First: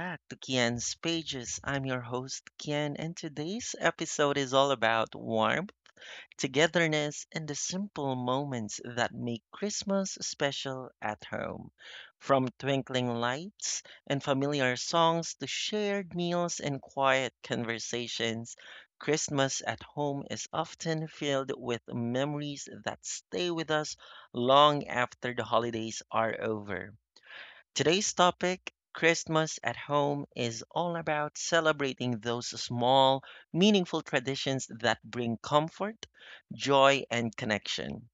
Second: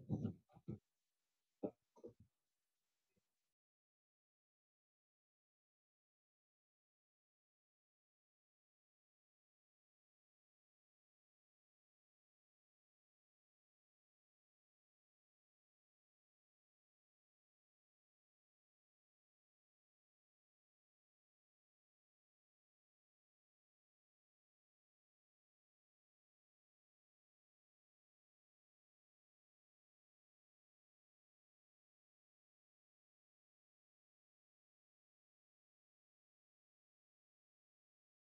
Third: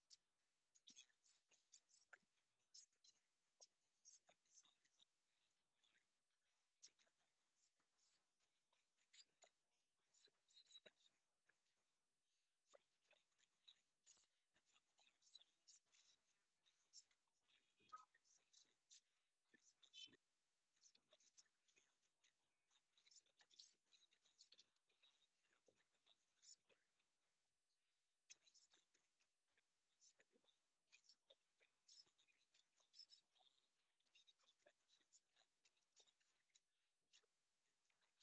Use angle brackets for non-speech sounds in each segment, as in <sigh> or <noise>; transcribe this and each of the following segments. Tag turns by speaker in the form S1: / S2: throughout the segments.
S1: back to Kian's Pages. I'm your host, Kian, and today's episode is all about warmth, togetherness, and the simple moments that make Christmas special at home. From twinkling lights and familiar songs to shared meals and quiet conversations, Christmas at home is often filled with memories that stay with us long after the holidays are over. Today's topic, Christmas at Home, is all about celebrating those small, meaningful traditions that bring comfort, joy, and connection.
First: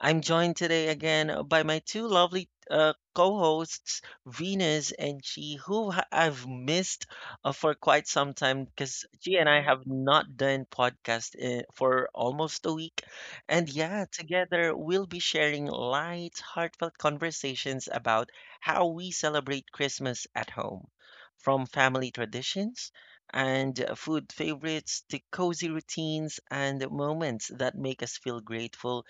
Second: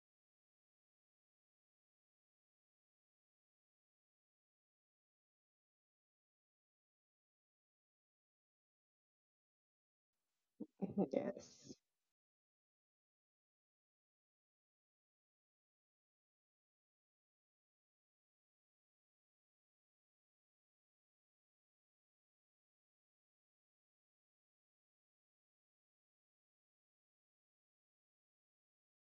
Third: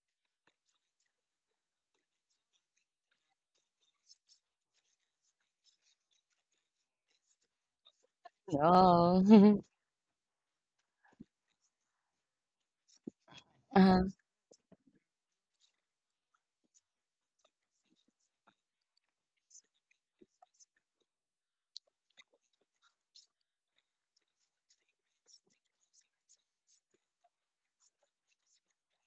S1: I'm joined today again by my two lovely co hosts, Venus and Chi, who I've missed for quite some time because
S2: Oh,
S1: Chi and I
S2: <laughs>
S1: have not done podcast
S3: Yes.
S1: for almost a week. And
S2: uh
S1: yeah, together we'll be sharing light, heartfelt conversations about how we celebrate Christmas at home, from family traditions and food favorites to cozy routines and moments that make us feel grateful.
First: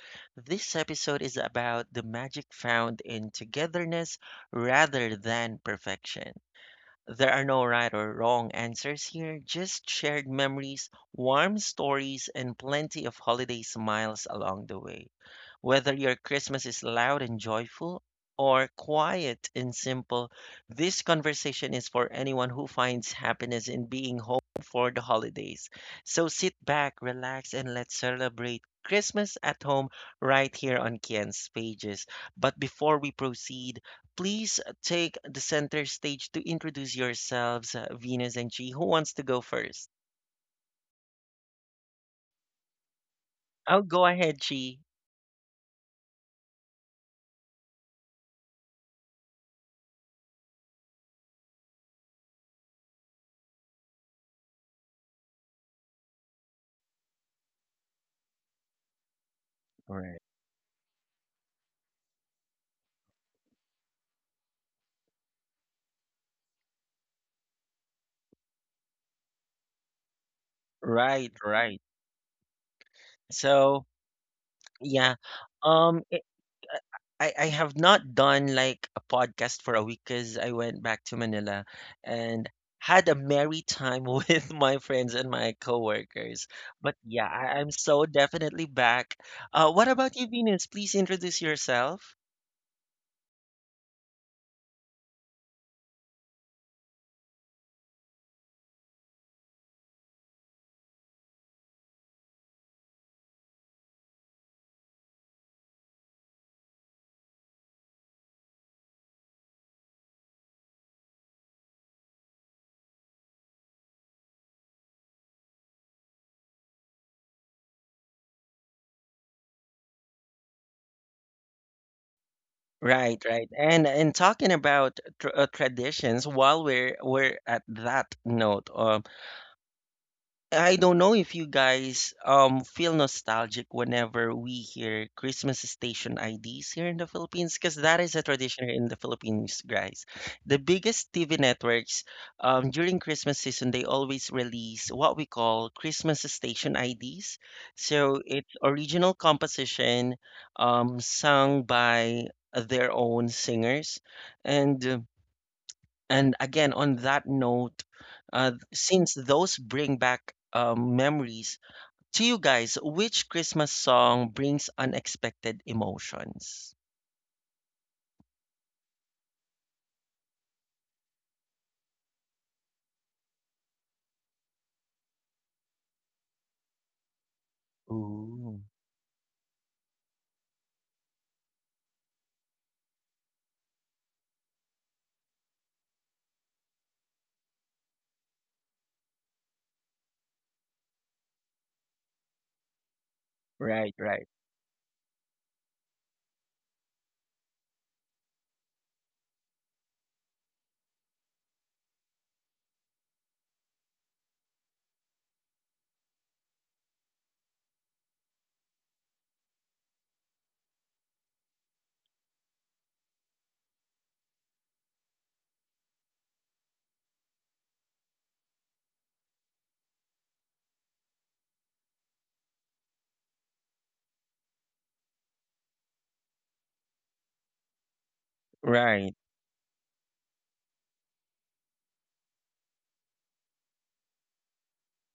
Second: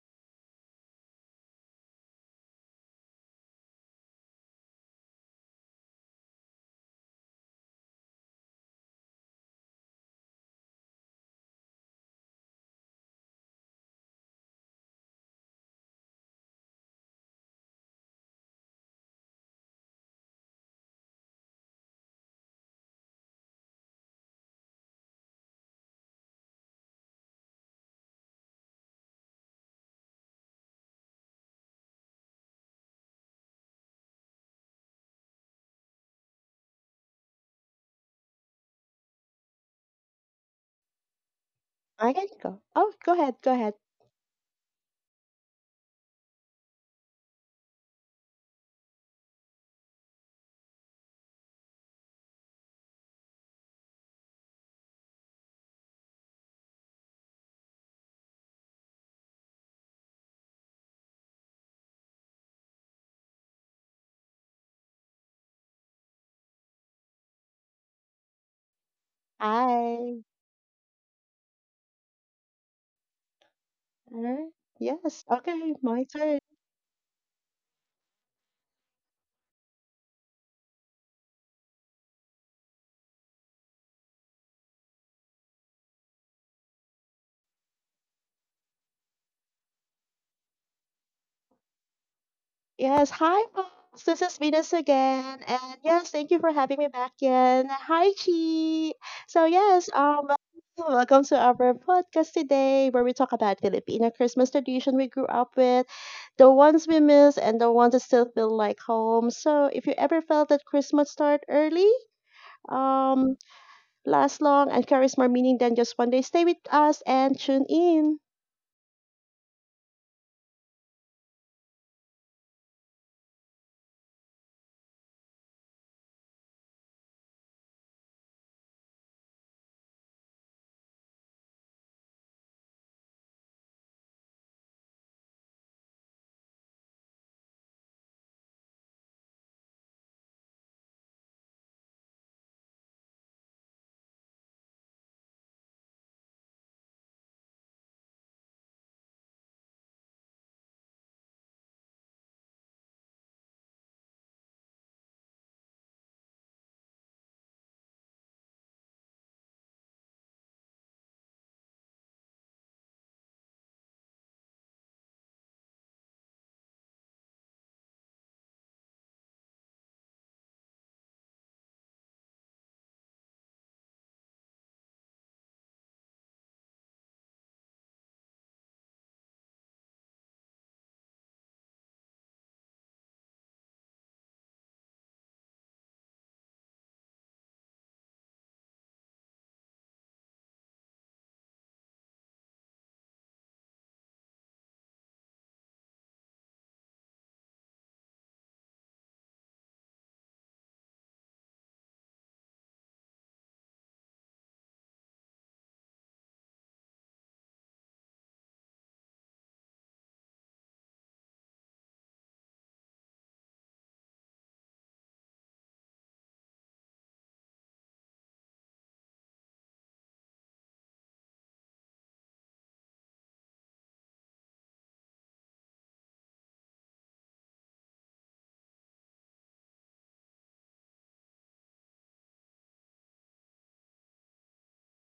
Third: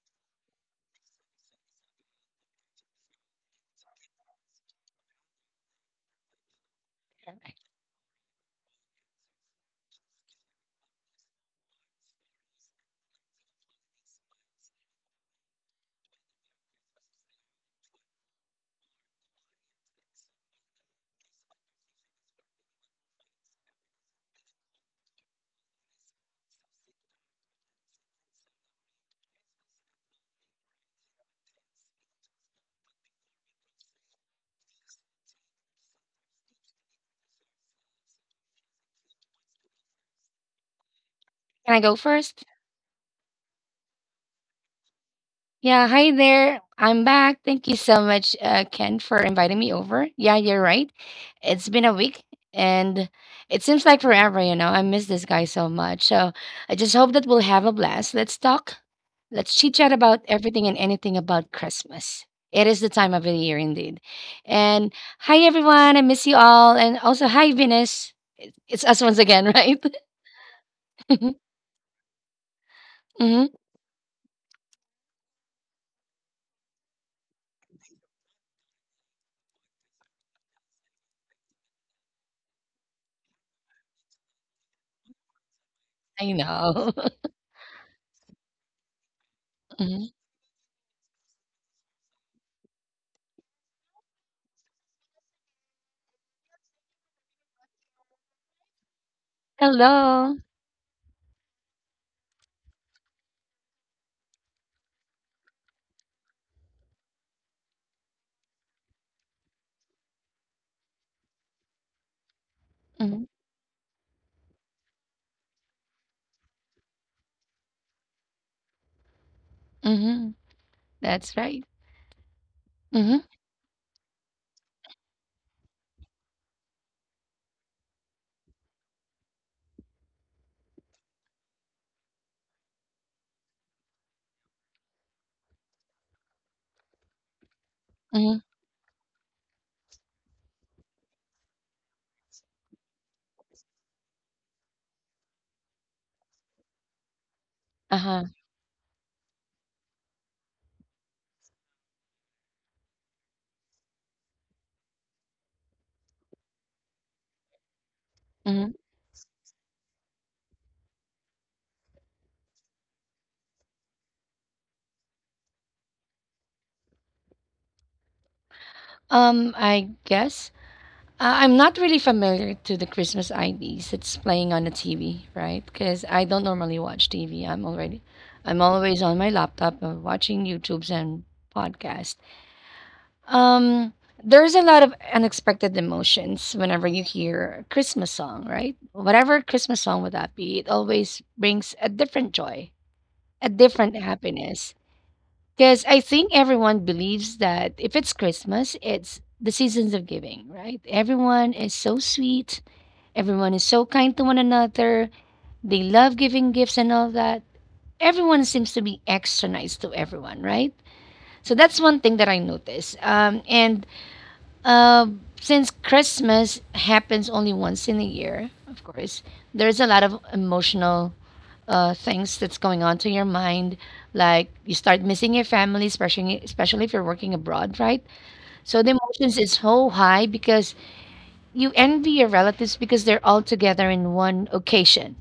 S1: This episode is about the magic found in togetherness rather than perfection. There are no right or wrong answers here, just shared memories, warm stories, and plenty of holiday smiles along the way. Whether your Christmas is loud and joyful or quiet and simple, this conversation is for anyone who finds happiness in being home for the holidays. So sit back, relax, and let's celebrate Christmas at home right here on Kian's pages. But before we proceed, please take the center stage to introduce yourselves, Venus and Chi. Who wants to go first?
S2: Can I go
S3: I can
S2: first?
S3: go. Oh, go ahead. Go ahead.
S1: I'll go ahead, Chi.
S2: Yeah, hi there. I'm back. Thank you so much, Ken, for inviting me over. Yeah, you're right. It's been a week and it seems like forever. I miss this guy so much. So I just hope that we'll have a blast. Let's talk. Let's chit chat
S1: Right.
S2: about everything and anything about Christmas. It is the time of the year indeed. And hi, everyone. I miss you all. And also, hi, Venus. It's us once again, <laughs> right?
S3: Hi.
S1: Right,
S2: <laughs>
S1: right.
S2: Hmm.
S1: So,
S3: Alright.
S1: yeah.
S3: Yes. Okay.
S1: Um
S3: My
S1: it,
S3: turn.
S1: I have not done like a podcast for a week cuz I went back to Manila and had a merry time <laughs> with my friends and my
S2: I
S1: coworkers.
S2: know.
S1: But yeah, I'm so definitely back. What about
S2: <laughs>
S1: you, Venus? Please introduce yourself.
S3: Yes. Hi, folks. This is Venus again. And yes, thank you for having me back again. Hi, Chi. So, yes, um,
S2: Hello.
S3: Welcome to our podcast today where we talk about Filipino Christmas tradition we grew up with, the ones we miss, and the ones that still feel like home. So, if you ever felt that Christmas start early,
S2: Mhm,
S3: um, last long and carries more meaning than just one day. Stay with us and tune in.
S2: mhm. That's right.
S1: Right,
S2: Mhm,
S1: right. And talking about tr traditions, while we're at that note, I don't know if you guys feel nostalgic whenever we hear Christmas station IDs here in the Philippines, because that is a
S2: mhm.
S1: tradition here in the Philippines, guys. The biggest TV networks during Christmas season they always release what we call Christmas station IDs. So
S2: Uh-huh.
S1: it's original composition sung by their own singers and again, on that note,
S2: Mhm.
S1: since those bring back memories, to you guys, which Christmas song brings unexpected emotions?
S2: I guess I'm not really familiar to the Christmas IDs that's playing on the TV, right? Because I don't normally watch TV. I'm already, I'm
S1: Ooh,
S2: always on my laptop watching YouTubes and podcasts. Um, there's a lot of unexpected emotions whenever you hear a Christmas song, right? Whatever Christmas song would that be, it always brings a different joy, a different
S1: right, right,
S2: happiness. Because I think everyone believes that if it's Christmas, it's the seasons of giving, right? Everyone is so sweet. Everyone is so kind to one another. They love giving gifts and all that. Everyone seems to be extra nice to everyone, right? So that's one thing that I notice. And uh, since Christmas happens only once in a year, of course, there's a lot of emotional things that's going on to your mind. Like you start missing your family, especially if you're working abroad, right? So the
S1: right,
S2: emotions is so high because you envy your relatives because they're all together in one occasion,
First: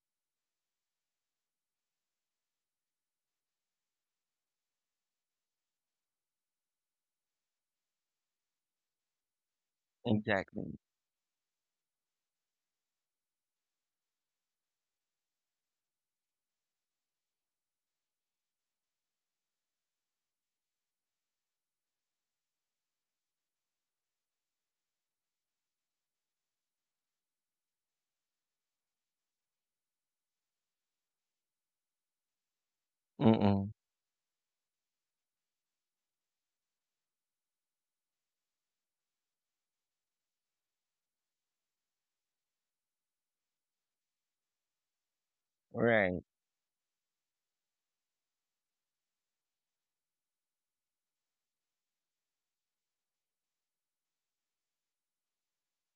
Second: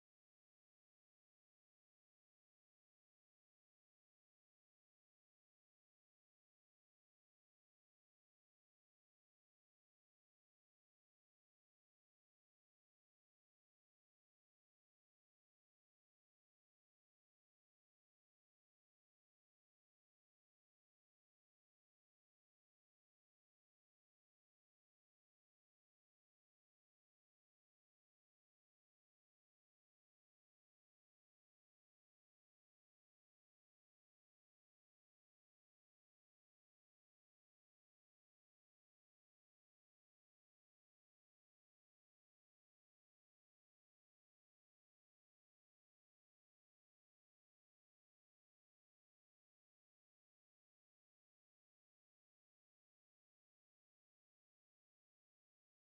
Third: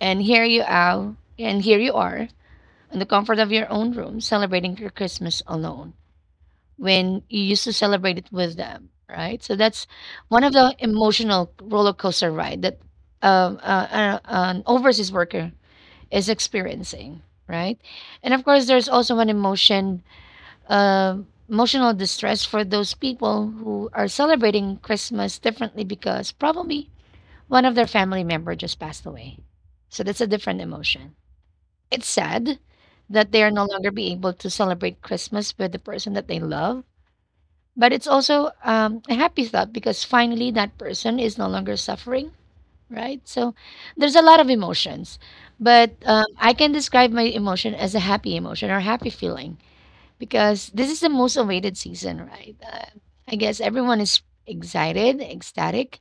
S2: and here you are, and here you are in the comfort of your own room celebrating your Christmas alone when you used to celebrate it with them, right? So that's one of the
S1: exactly.
S2: emotional roller coaster ride that. An overseas worker is experiencing, right? And of course, there's also an emotion, uh, emotional distress for those people who are celebrating Christmas differently because probably one of their family member just passed away. So that's a different emotion. It's sad that they are no
S1: Mm-mm,
S2: longer be able to celebrate Christmas with the person that they love, but it's also a happy thought because finally that person is no longer suffering, right? So there's a lot of emotions, but
S1: right,
S2: I can describe my emotion as a happy emotion or happy feeling because this is the most awaited season, right? I guess everyone is excited, ecstatic.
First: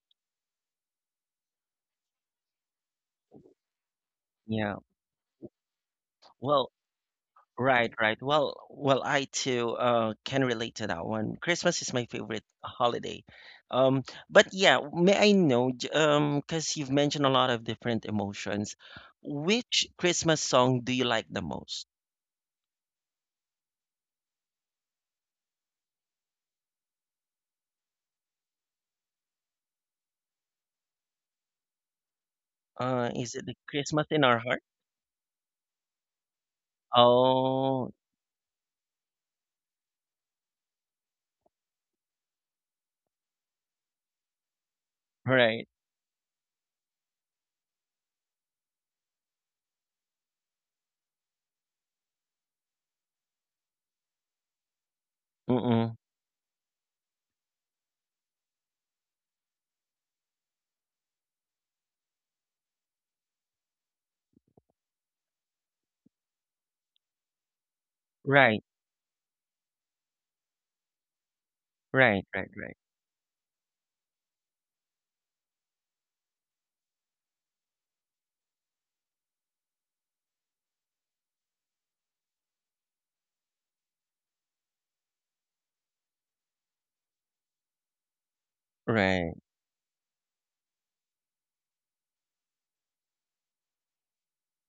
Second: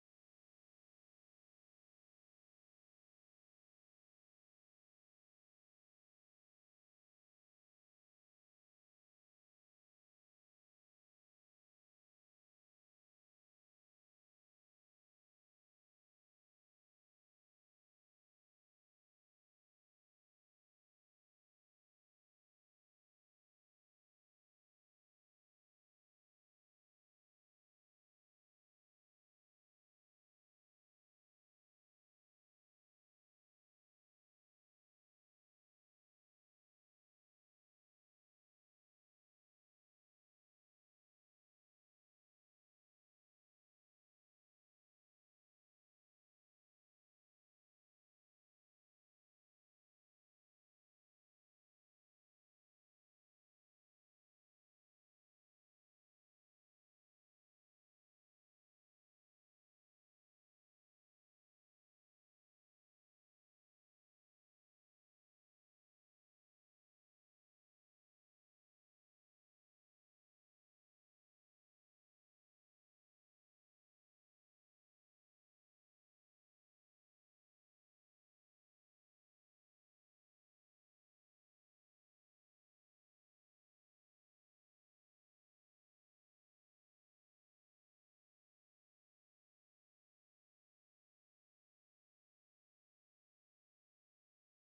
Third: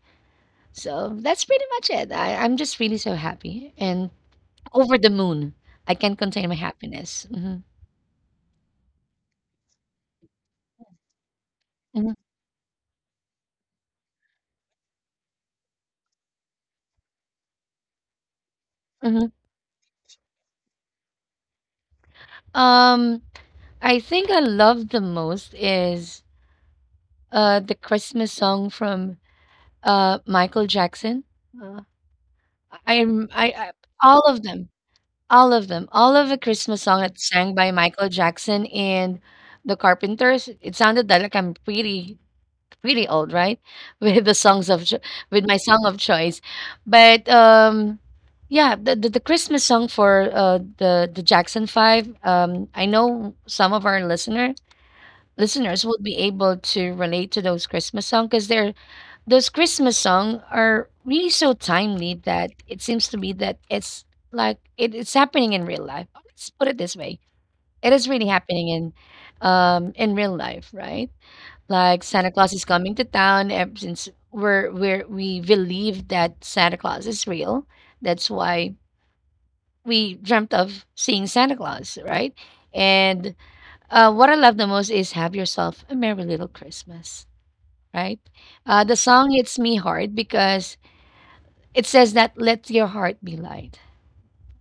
S2: So that's pretty much it. I'm just really so happy and
S1: yeah.
S2: over the moon. I can't contain my
S1: Well,
S2: happiness. Hmm.
S1: right, right. Well, well, I too can relate to that one. Christmas is my
S2: Hmm.
S1: favorite holiday. Um, but yeah, may I know, because you've mentioned a lot of different emotions,
S2: Hmm.
S1: which Christmas song do you like the most?
S2: Um, I think I love the most is the Christmas song from Michael Jackson. Uh, I am
S1: Is it the
S2: I
S1: Christmas in
S2: All
S1: Our
S2: of
S1: Heart?
S2: them, all of them, all of the Christmas song that's sang by
S1: Oh,
S2: Michael Jackson and the Carpenters. It sounded that like I'm pretty old, right? <laughs> With the songs of with my
S1: right.
S2: song of choice, but yeah, the Christmas song for the Jackson Five. I know some of our listeners
S1: Mm-mm.
S2: would be able to relate to those Christmas songs because they're those Christmas songs are really so timely that it seems to me that it's happening in real life. Let's put it this way: it is really
S1: Right,
S2: happening in real life, right? Like
S1: right,
S2: Santa
S1: right,
S2: Claus is
S1: right,
S2: coming to town. Ever since we believe that Santa Claus is real, that's why we dreamt of seeing Santa Claus, right? And what I love the most is "Have Yourself a Merry Little Christmas," right? The
S1: right.
S2: song hits me hard because it says that let your heart be light.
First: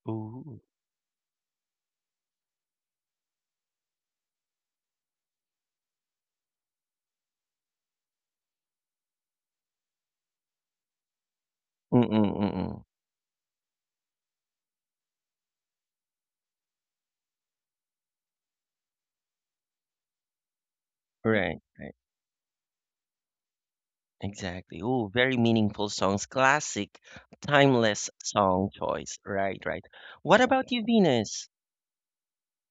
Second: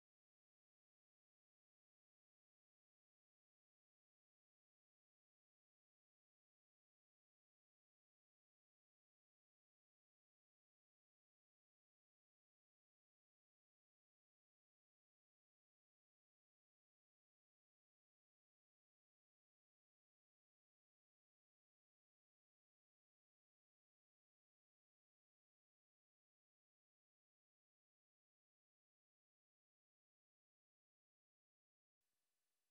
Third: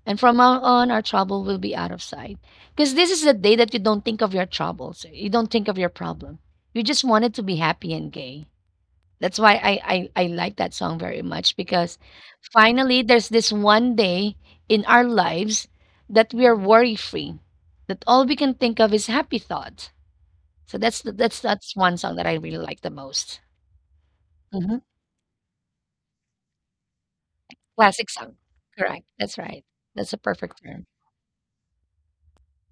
S2: And from now
S1: Ooh.
S2: on, our trouble will be out of sight. Because this is the day that you don't think of your troubles. You don't think of your problem. You just wanted to be happy and gay. That's why I like that song very much because
S1: Mm-mm, mm-mm.
S2: finally there's this one day in our lives that we are worry free, that all we can think of is happy thoughts. So
S1: Right,
S2: that's
S1: right.
S2: one song that I really like the most. Hmm.
S1: Exactly. Oh, very meaningful songs. Classic, timeless
S2: Classic song,
S1: song
S2: correct?
S1: choice.
S2: That's
S1: Right,
S2: right.
S1: right.
S2: That's a
S1: What
S2: perfect
S1: about you,
S2: term.
S1: Venus?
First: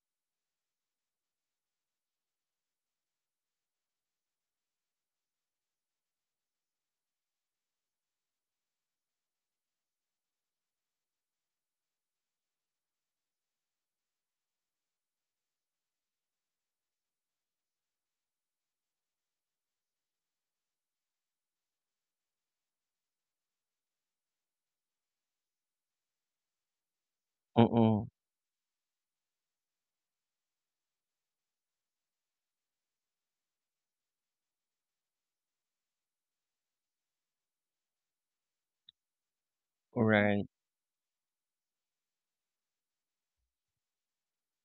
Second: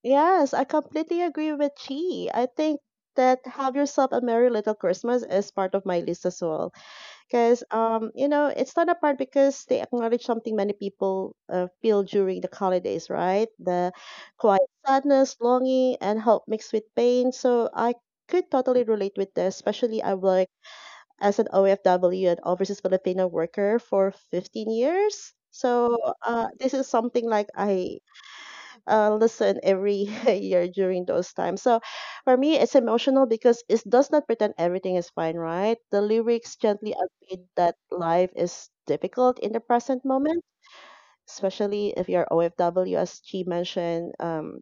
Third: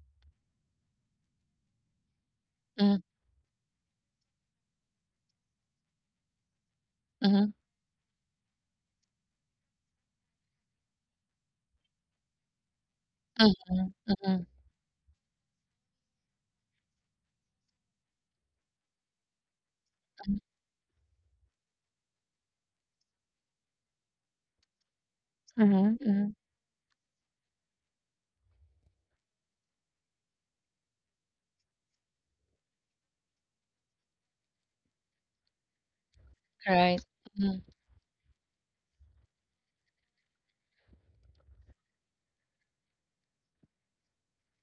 S3: Yes, I completely agree with Chi. I think
S2: Mhm,
S3: that have yourself a merry little Christmas is part of my list as well.
S2: mhm.
S3: Because you know, it's not a part because they acknowledge something many people feel during the holidays, right?
S2: Mhm,
S3: The
S2: mhm,
S3: quiet sadness, longing, and hope mixed with pain. So I could totally relate with this, especially I
S2: mhm,
S3: will as an OFW, an overseas Filipino worker, for 15 years.
S2: mhm,
S3: So
S2: mhm,
S3: this is something like I
S1: Mm-mm.
S3: listen every <laughs> year during those times. So for me, it's emotional because it does not pretend everything is fine, right? The lyrics gently
S2: right,
S3: admit
S2: mhm,
S3: that life is difficult in the present
S1: Right.
S3: moment, especially if you're OFW, as she mentioned.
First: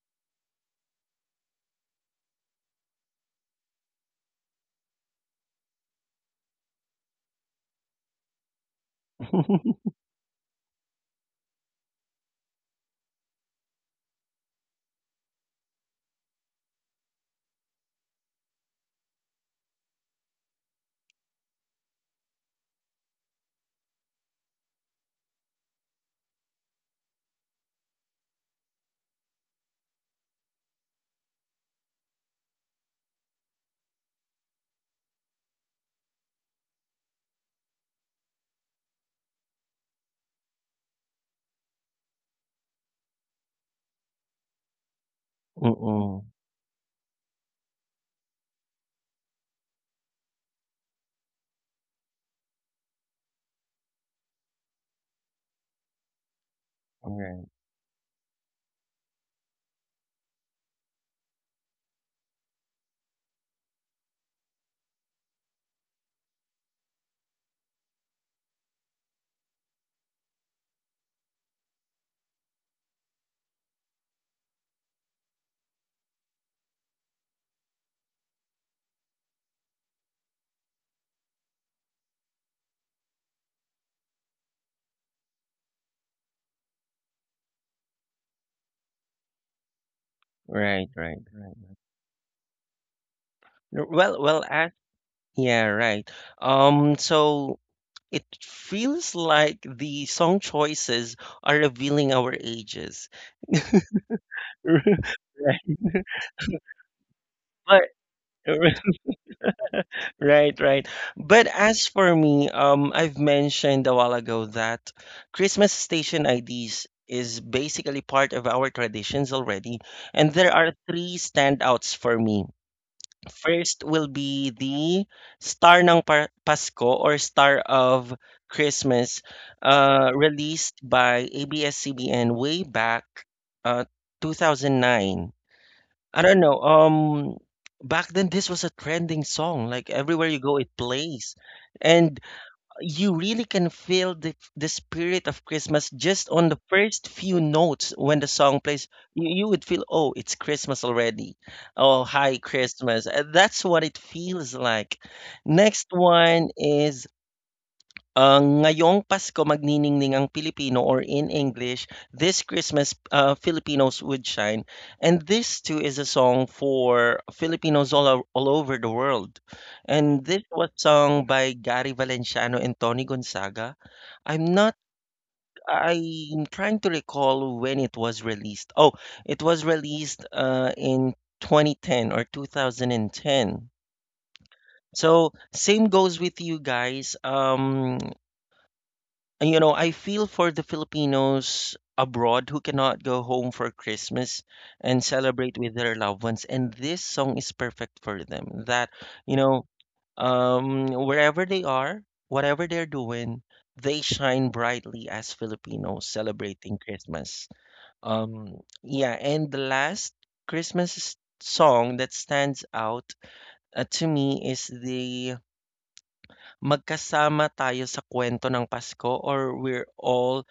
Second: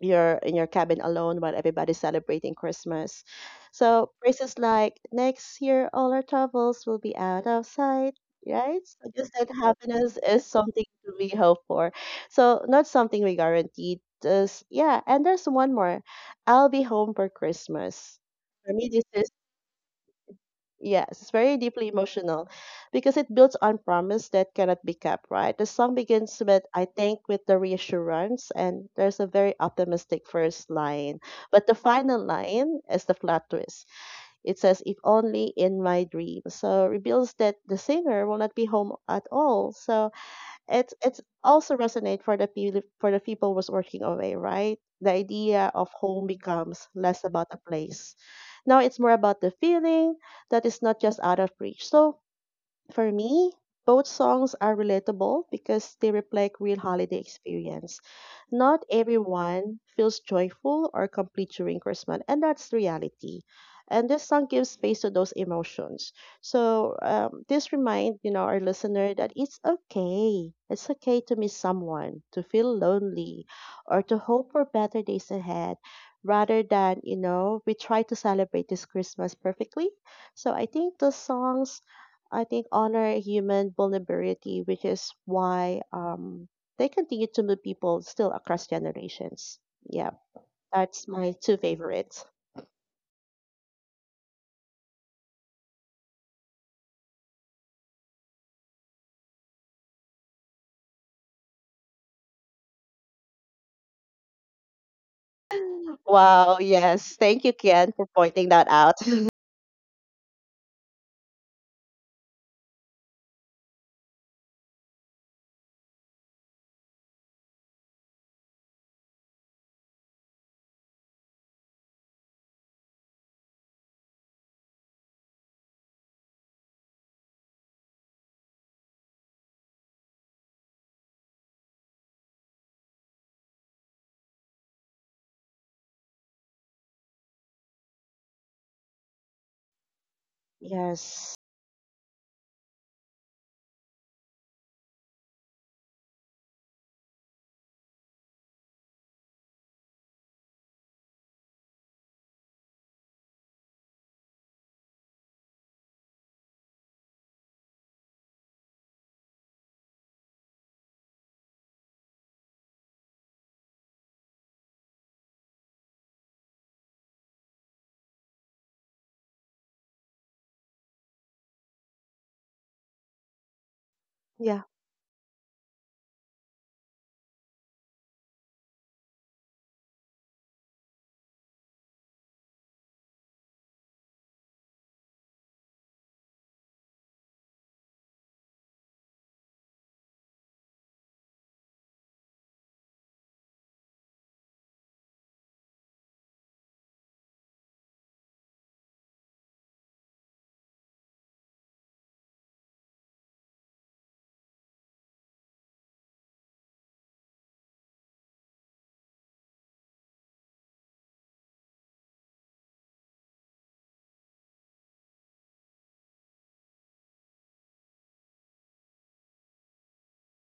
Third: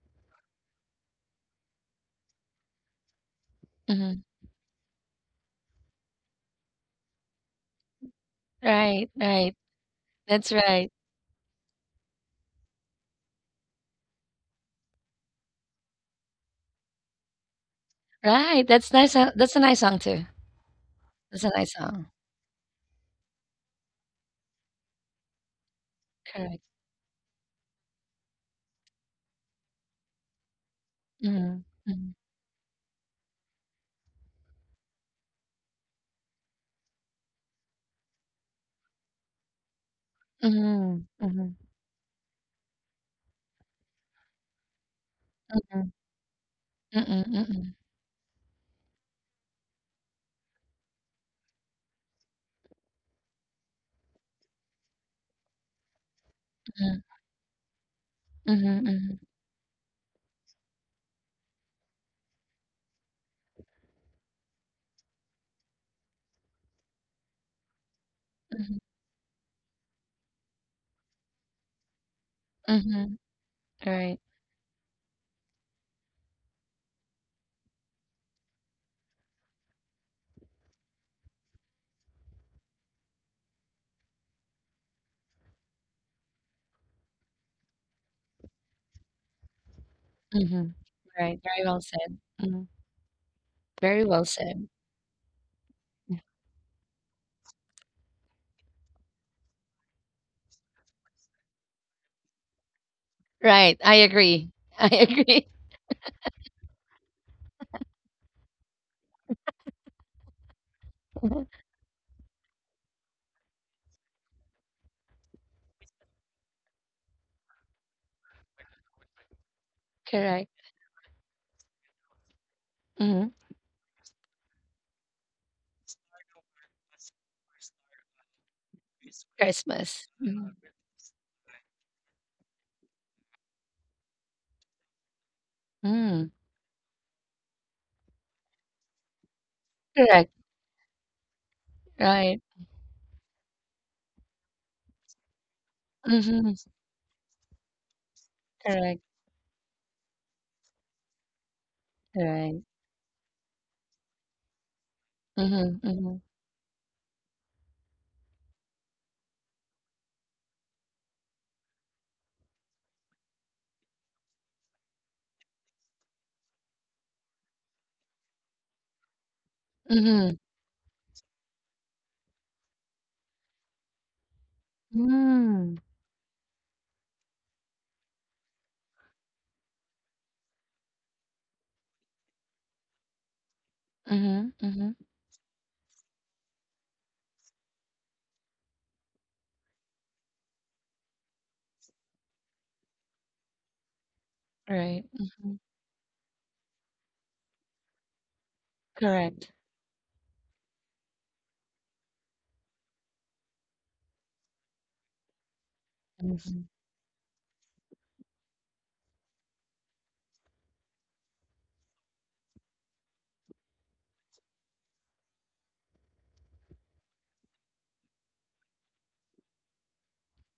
S3: You're in your cabin alone while everybody's celebrating Christmas. So
S2: mhm,
S3: phrases like next year all our troubles will be out of sight, right? So
S2: right,
S3: just that
S2: right,
S1: <laughs>
S3: happiness is something
S2: right,
S3: to be hoped for. So not something we guaranteed. Just yeah, and there's one more. I'll be home for Christmas.
S2: right,
S3: For me,
S2: that's
S3: this
S2: nice,
S3: is
S2: that's a nice song too,
S3: yes, it's
S2: that's a
S3: very
S2: nice
S3: deeply
S2: song,
S3: emotional because it builds on promise that cannot be kept, right? The song begins
S2: correct,
S3: with, I think, with the reassurance, and there's a very optimistic first line.
S2: mhm,
S3: But the
S2: mhm,
S3: final line is the flat twist. It says, if only in my dream. So reveals that the singer will not be home at all. So it's
S2: mhm,
S3: it's
S2: mhm,
S3: also resonate for the people was working away, right? The idea of
S2: mhm,
S3: home
S1: Mm-mm.
S3: becomes less
S2: mhm,
S3: about a
S2: mhm,
S3: place. Now it's more about the feeling that is not just out of reach. So for me, both songs are relatable because they reflect real
S2: mhm,
S3: holiday
S1: Right,
S3: experience. Not
S2: mhm, mhm,
S3: everyone feels joyful or complete during Christmas, and that's reality. And this song gives space to those emotions. So this remind you know our
S2: mhm,
S3: listener that it's okay. It's okay to miss someone, to feel
S2: mhm.
S3: lonely, or to
S2: Right,
S3: hope for better days ahead. Rather than you know we try to celebrate this Christmas perfectly. So I think the songs I think honor human vulnerability, which is why they continue to move people still across generations. Yeah,
S2: mhm,
S1: right,
S3: that's my
S1: right,
S2: right,
S3: right, two
S2: very well
S1: right.
S2: said,
S3: favorites.
S2: mhm,
S1: No,
S2: very well
S1: well, well,
S2: said,
S1: as yeah, right. So it feels like the song choices are revealing our ages.
S2: right, I agree, <laughs> I
S1: <laughs>
S2: agree,
S3: Wow, yes. Thank you,
S1: Right.
S3: Ken, for pointing
S1: But
S3: that out.
S1: <laughs>
S3: <laughs>
S1: right, right. But
S2: <laughs>
S1: as for me, I've mentioned a while ago that Christmas station IDs is basically part of our traditions already, and
S2: correct,
S1: there are three standouts for me.
S2: mhm,
S1: First will be the Star ng Pasko or Star of Christmas,
S2: Christmas, mhm,
S1: released by ABS-CBN way back uh, 2009. I
S2: mm,
S1: don't know. Back then this was a trending song. Like everywhere
S2: correct,
S1: you go, it
S3: Yes.
S1: plays, and
S2: right,
S1: you really can feel the spirit of Christmas just on
S2: mhm,
S1: the first few notes when the song plays.
S2: correct.
S1: You would feel, oh, it's Christmas already. Oh, hi,
S2: Right.
S1: Christmas. That's what it feels like.
S2: Mhm,
S1: Next
S2: mhm,
S1: one is Ang ngayong Pasko magniningning ang Pilipino or in English, This Christmas, Filipinos Would Shine, and this too is a song for Filipinos all over the world. And
S2: mhm.
S1: this was sung by Gary Valenciano and Tony Gonzaga. I'm
S3: Yeah.
S1: not
S2: Mm.
S1: I'm trying to recall when it was released. Oh, it was released in 2010 or 2010.
S2: Mhm, mhm.
S1: So same goes with you guys. You know, I feel for the Filipinos abroad who cannot go home for Christmas
S2: Right.
S1: and
S2: Mhm.
S1: celebrate with their loved ones. And this song is perfect for them. That, you
S2: Correct.
S1: know, wherever they are, whatever they're doing, they shine brightly as Filipinos
S2: Yes. Mhm.
S1: celebrating Christmas. Yeah, and the last Christmas song that stands out to me is the Magkasama Tayo sa Kwento ng Pasko or We're All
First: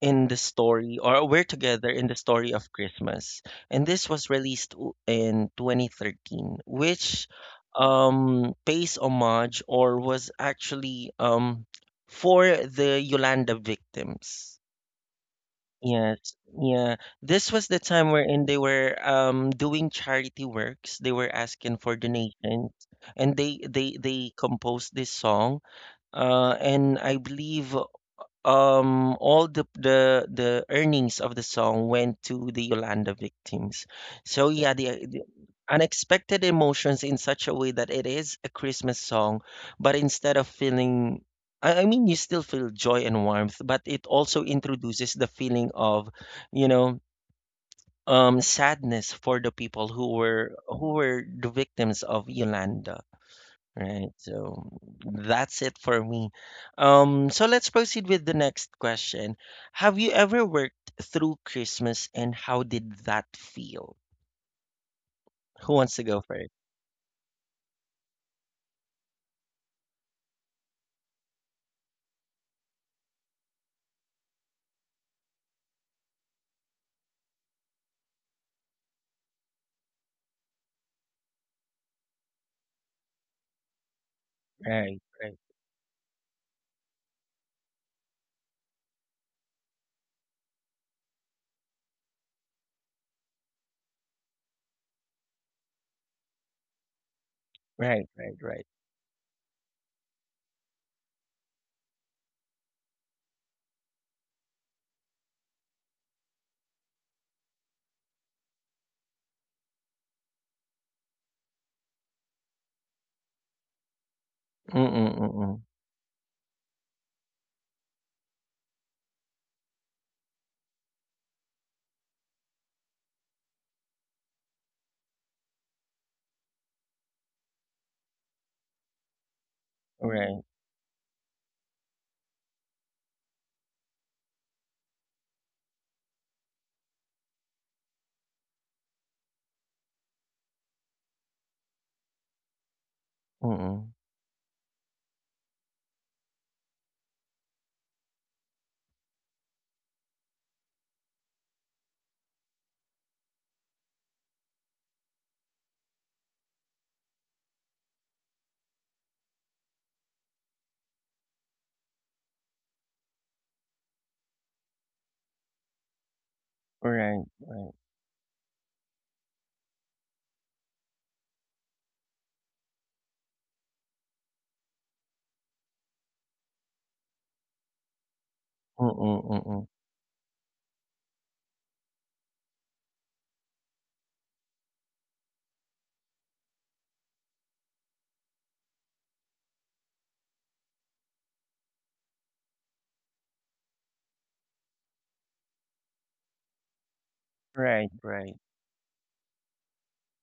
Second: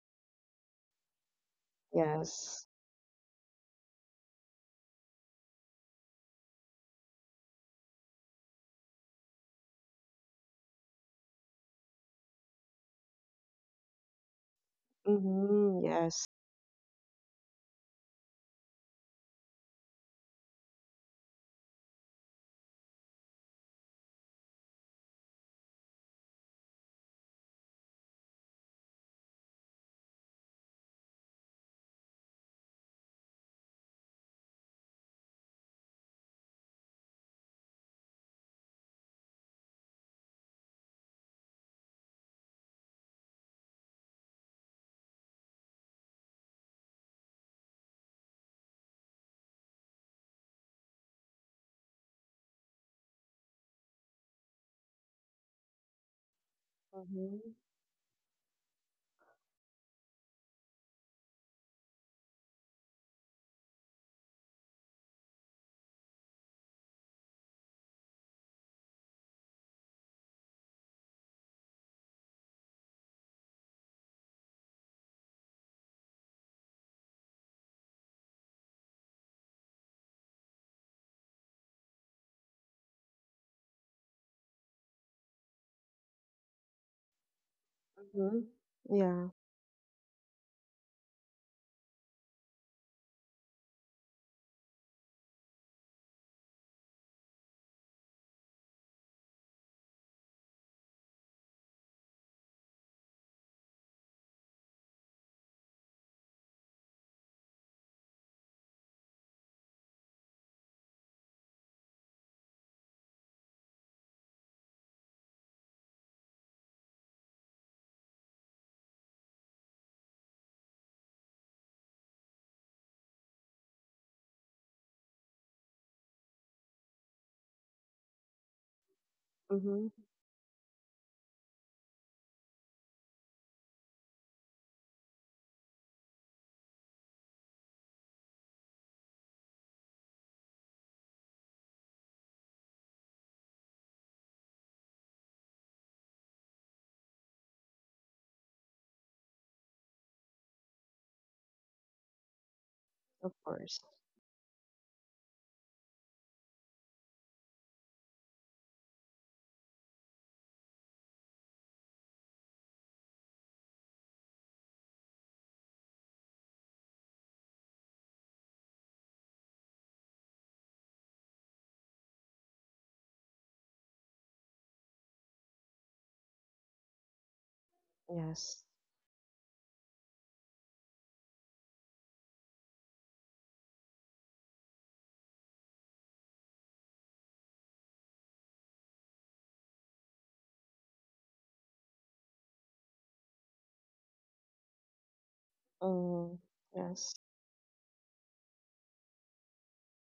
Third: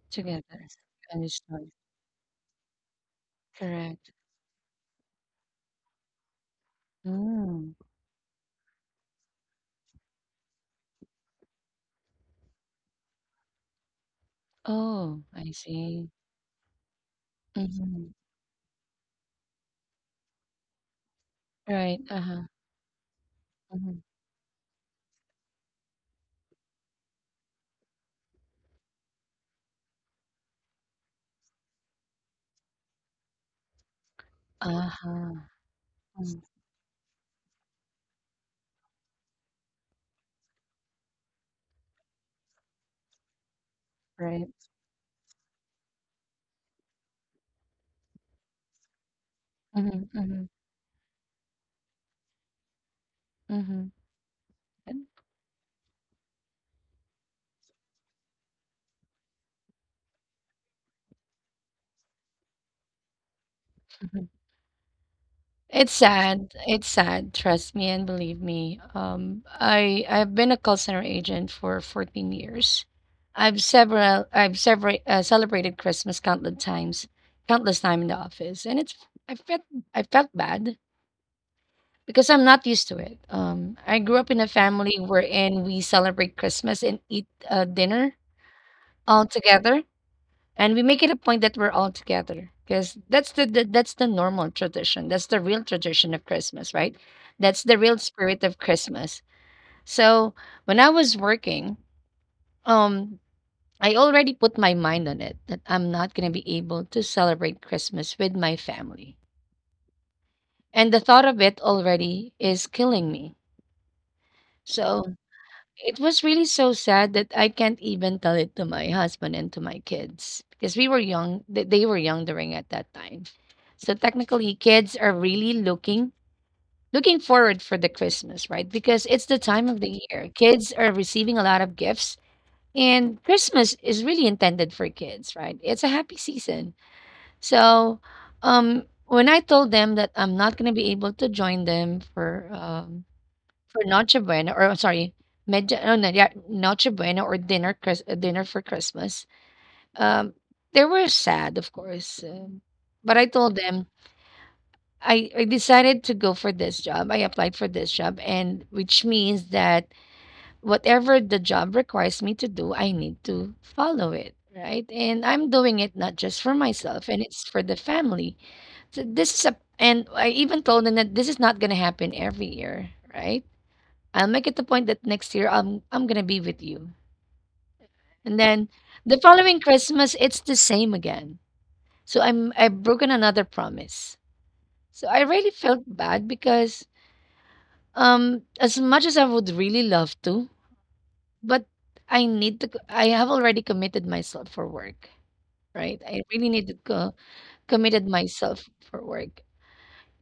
S1: in the
S2: Together. Yes.
S1: story, or
S2: Spanish
S1: we're
S2: noise.
S1: together in the story
S3: Yes.
S1: of Christmas. And this
S2: Correct.
S1: was released in 2013, which
S2: Mm.
S1: pays homage or was actually for the Yolanda victims.
S2: Oh, I
S3: Mm-hmm.
S2: see.
S3: Yes.
S1: Yes, yeah. This was the time
S2: Mhm.
S1: wherein they were doing charity works. They were asking for
S2: Right. Uh-huh.
S1: donations, and they
S2: Mhm.
S1: they composed this song. And I believe all the the earnings of the song went to the Yolanda victims. So yeah, the
S2: Uh-huh. S Mm.
S1: unexpected emotions in such a way that it is a Christmas song, but instead of feeling I mean, you still feel joy and warmth, but it also
S2: Right.
S1: introduces the feeling of, you know, sadness for the people
S2: Mhm, mhm,
S1: who were the victims of Yolanda.
S2: mhm.
S1: Right. So that's it for me. So
S3: Mm-hmm.
S1: let's proceed with the next question. Have you ever worked through Christmas and how did that feel?
S2: And
S1: Who
S2: it's
S1: wants to go first?
S2: sad. It's sad. Trust me and believe me. I've been a call center agent for 14 years. I've several celebrated Christmas countless times, countless time in the office, and it's I felt I felt bad because I'm not used to it. I grew up in a family
S1: Right, right,
S2: wherein we celebrate Christmas and eat dinner
S3: Mm-hmm.
S2: all
S3: Yeah.
S2: together and we make it a point that we're all together because that's the normal tradition, that's the real tradition of Christmas, right? That's the real
S1: right, right,
S2: spirit of
S1: right.
S2: Christmas. So when I was working, um I already put my mind on it that I'm not going to be able to celebrate Christmas with my family, and the thought of it already is killing me.
S1: Mm-mm,
S2: So
S1: mm-mm.
S2: it was really so sad that I can't even tell it to my husband and to my kids because we were young. They were young during at that time. So technically, kids are really looking forward for the Christmas, right? Because it's the time of
S3: Mm-hmm.
S2: the year.
S1: Right,
S2: Kids are receiving a lot of gifts, and Christmas is really intended for kids, right? It's a happy season. So, when I told them that I'm not going to be able to join them for
S1: mm-mm.
S2: Noche Buena, or I'm sorry, Medya, no, no, yeah, Noche Buena or dinner, dinner for Christmas. Um, they were sad, of course, but I
S3: Of
S2: told
S3: course.
S2: them I decided to go for this job. I applied for this job, and which means that whatever the job requires me to do, I need to follow it. Right. And I'm doing it not just for myself
S1: Right,
S2: and it's for
S1: right.
S2: the family. So this is a, and I even told them that this is not going to happen every year. Right, I'll make it a point that next year I'm gonna be with you. And
S3: Yes.
S2: then the
S1: Mm-mm,
S2: following
S1: mm-mm.
S2: Christmas, it's the same again. So I've broken another promise. So I really felt bad because as much as I would really love to, but I need to co- I have already committed myself for work, right? I
S3: Mm.
S2: really need to
S3: Yes.
S1: Right,
S2: committed
S1: right.
S2: myself for work.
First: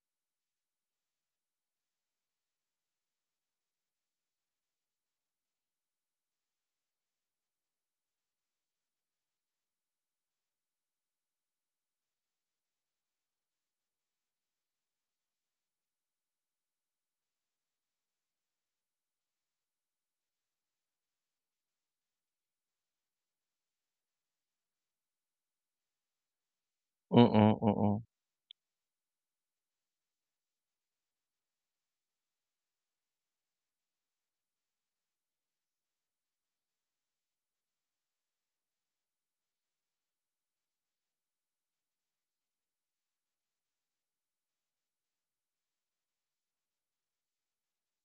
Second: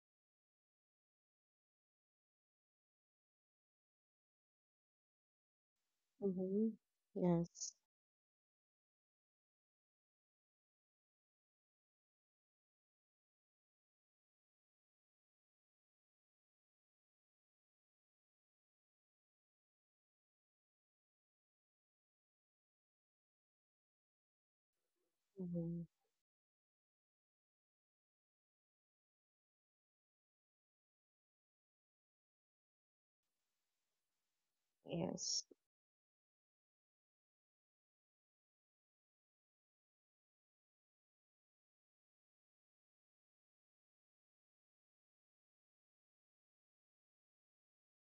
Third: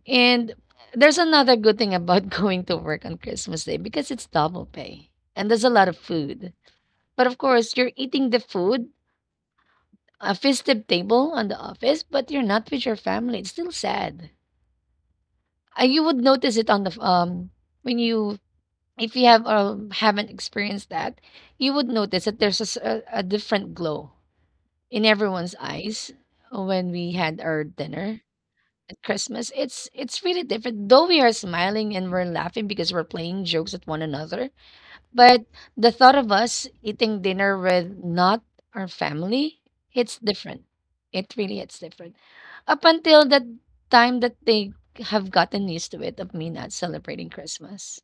S2: And there's another good thing about <laughs> going to work on Christmas Day because it's double pay and there's a lot of food.
S3: Mm-hmm.
S2: But of
S3: Yes.
S2: course, you're eating the food, a festive table on the office, but you're not with your family. It's still sad. You would notice it on the f- when you if you have haven't experienced that, you would notice that there's a, a different glow in everyone's
S3: Mm-hmm.
S2: eyes when we had
S1: Mm-mm,
S2: our
S1: mm-mm.
S2: dinner at Christmas. It's really different. Though we are smiling and we're laughing because we're playing jokes at one another,
S3: Yes.
S2: but the thought of us eating dinner with not our family, it's different. It's different. Up until that time that they have gotten used to it of me not celebrating Christmas.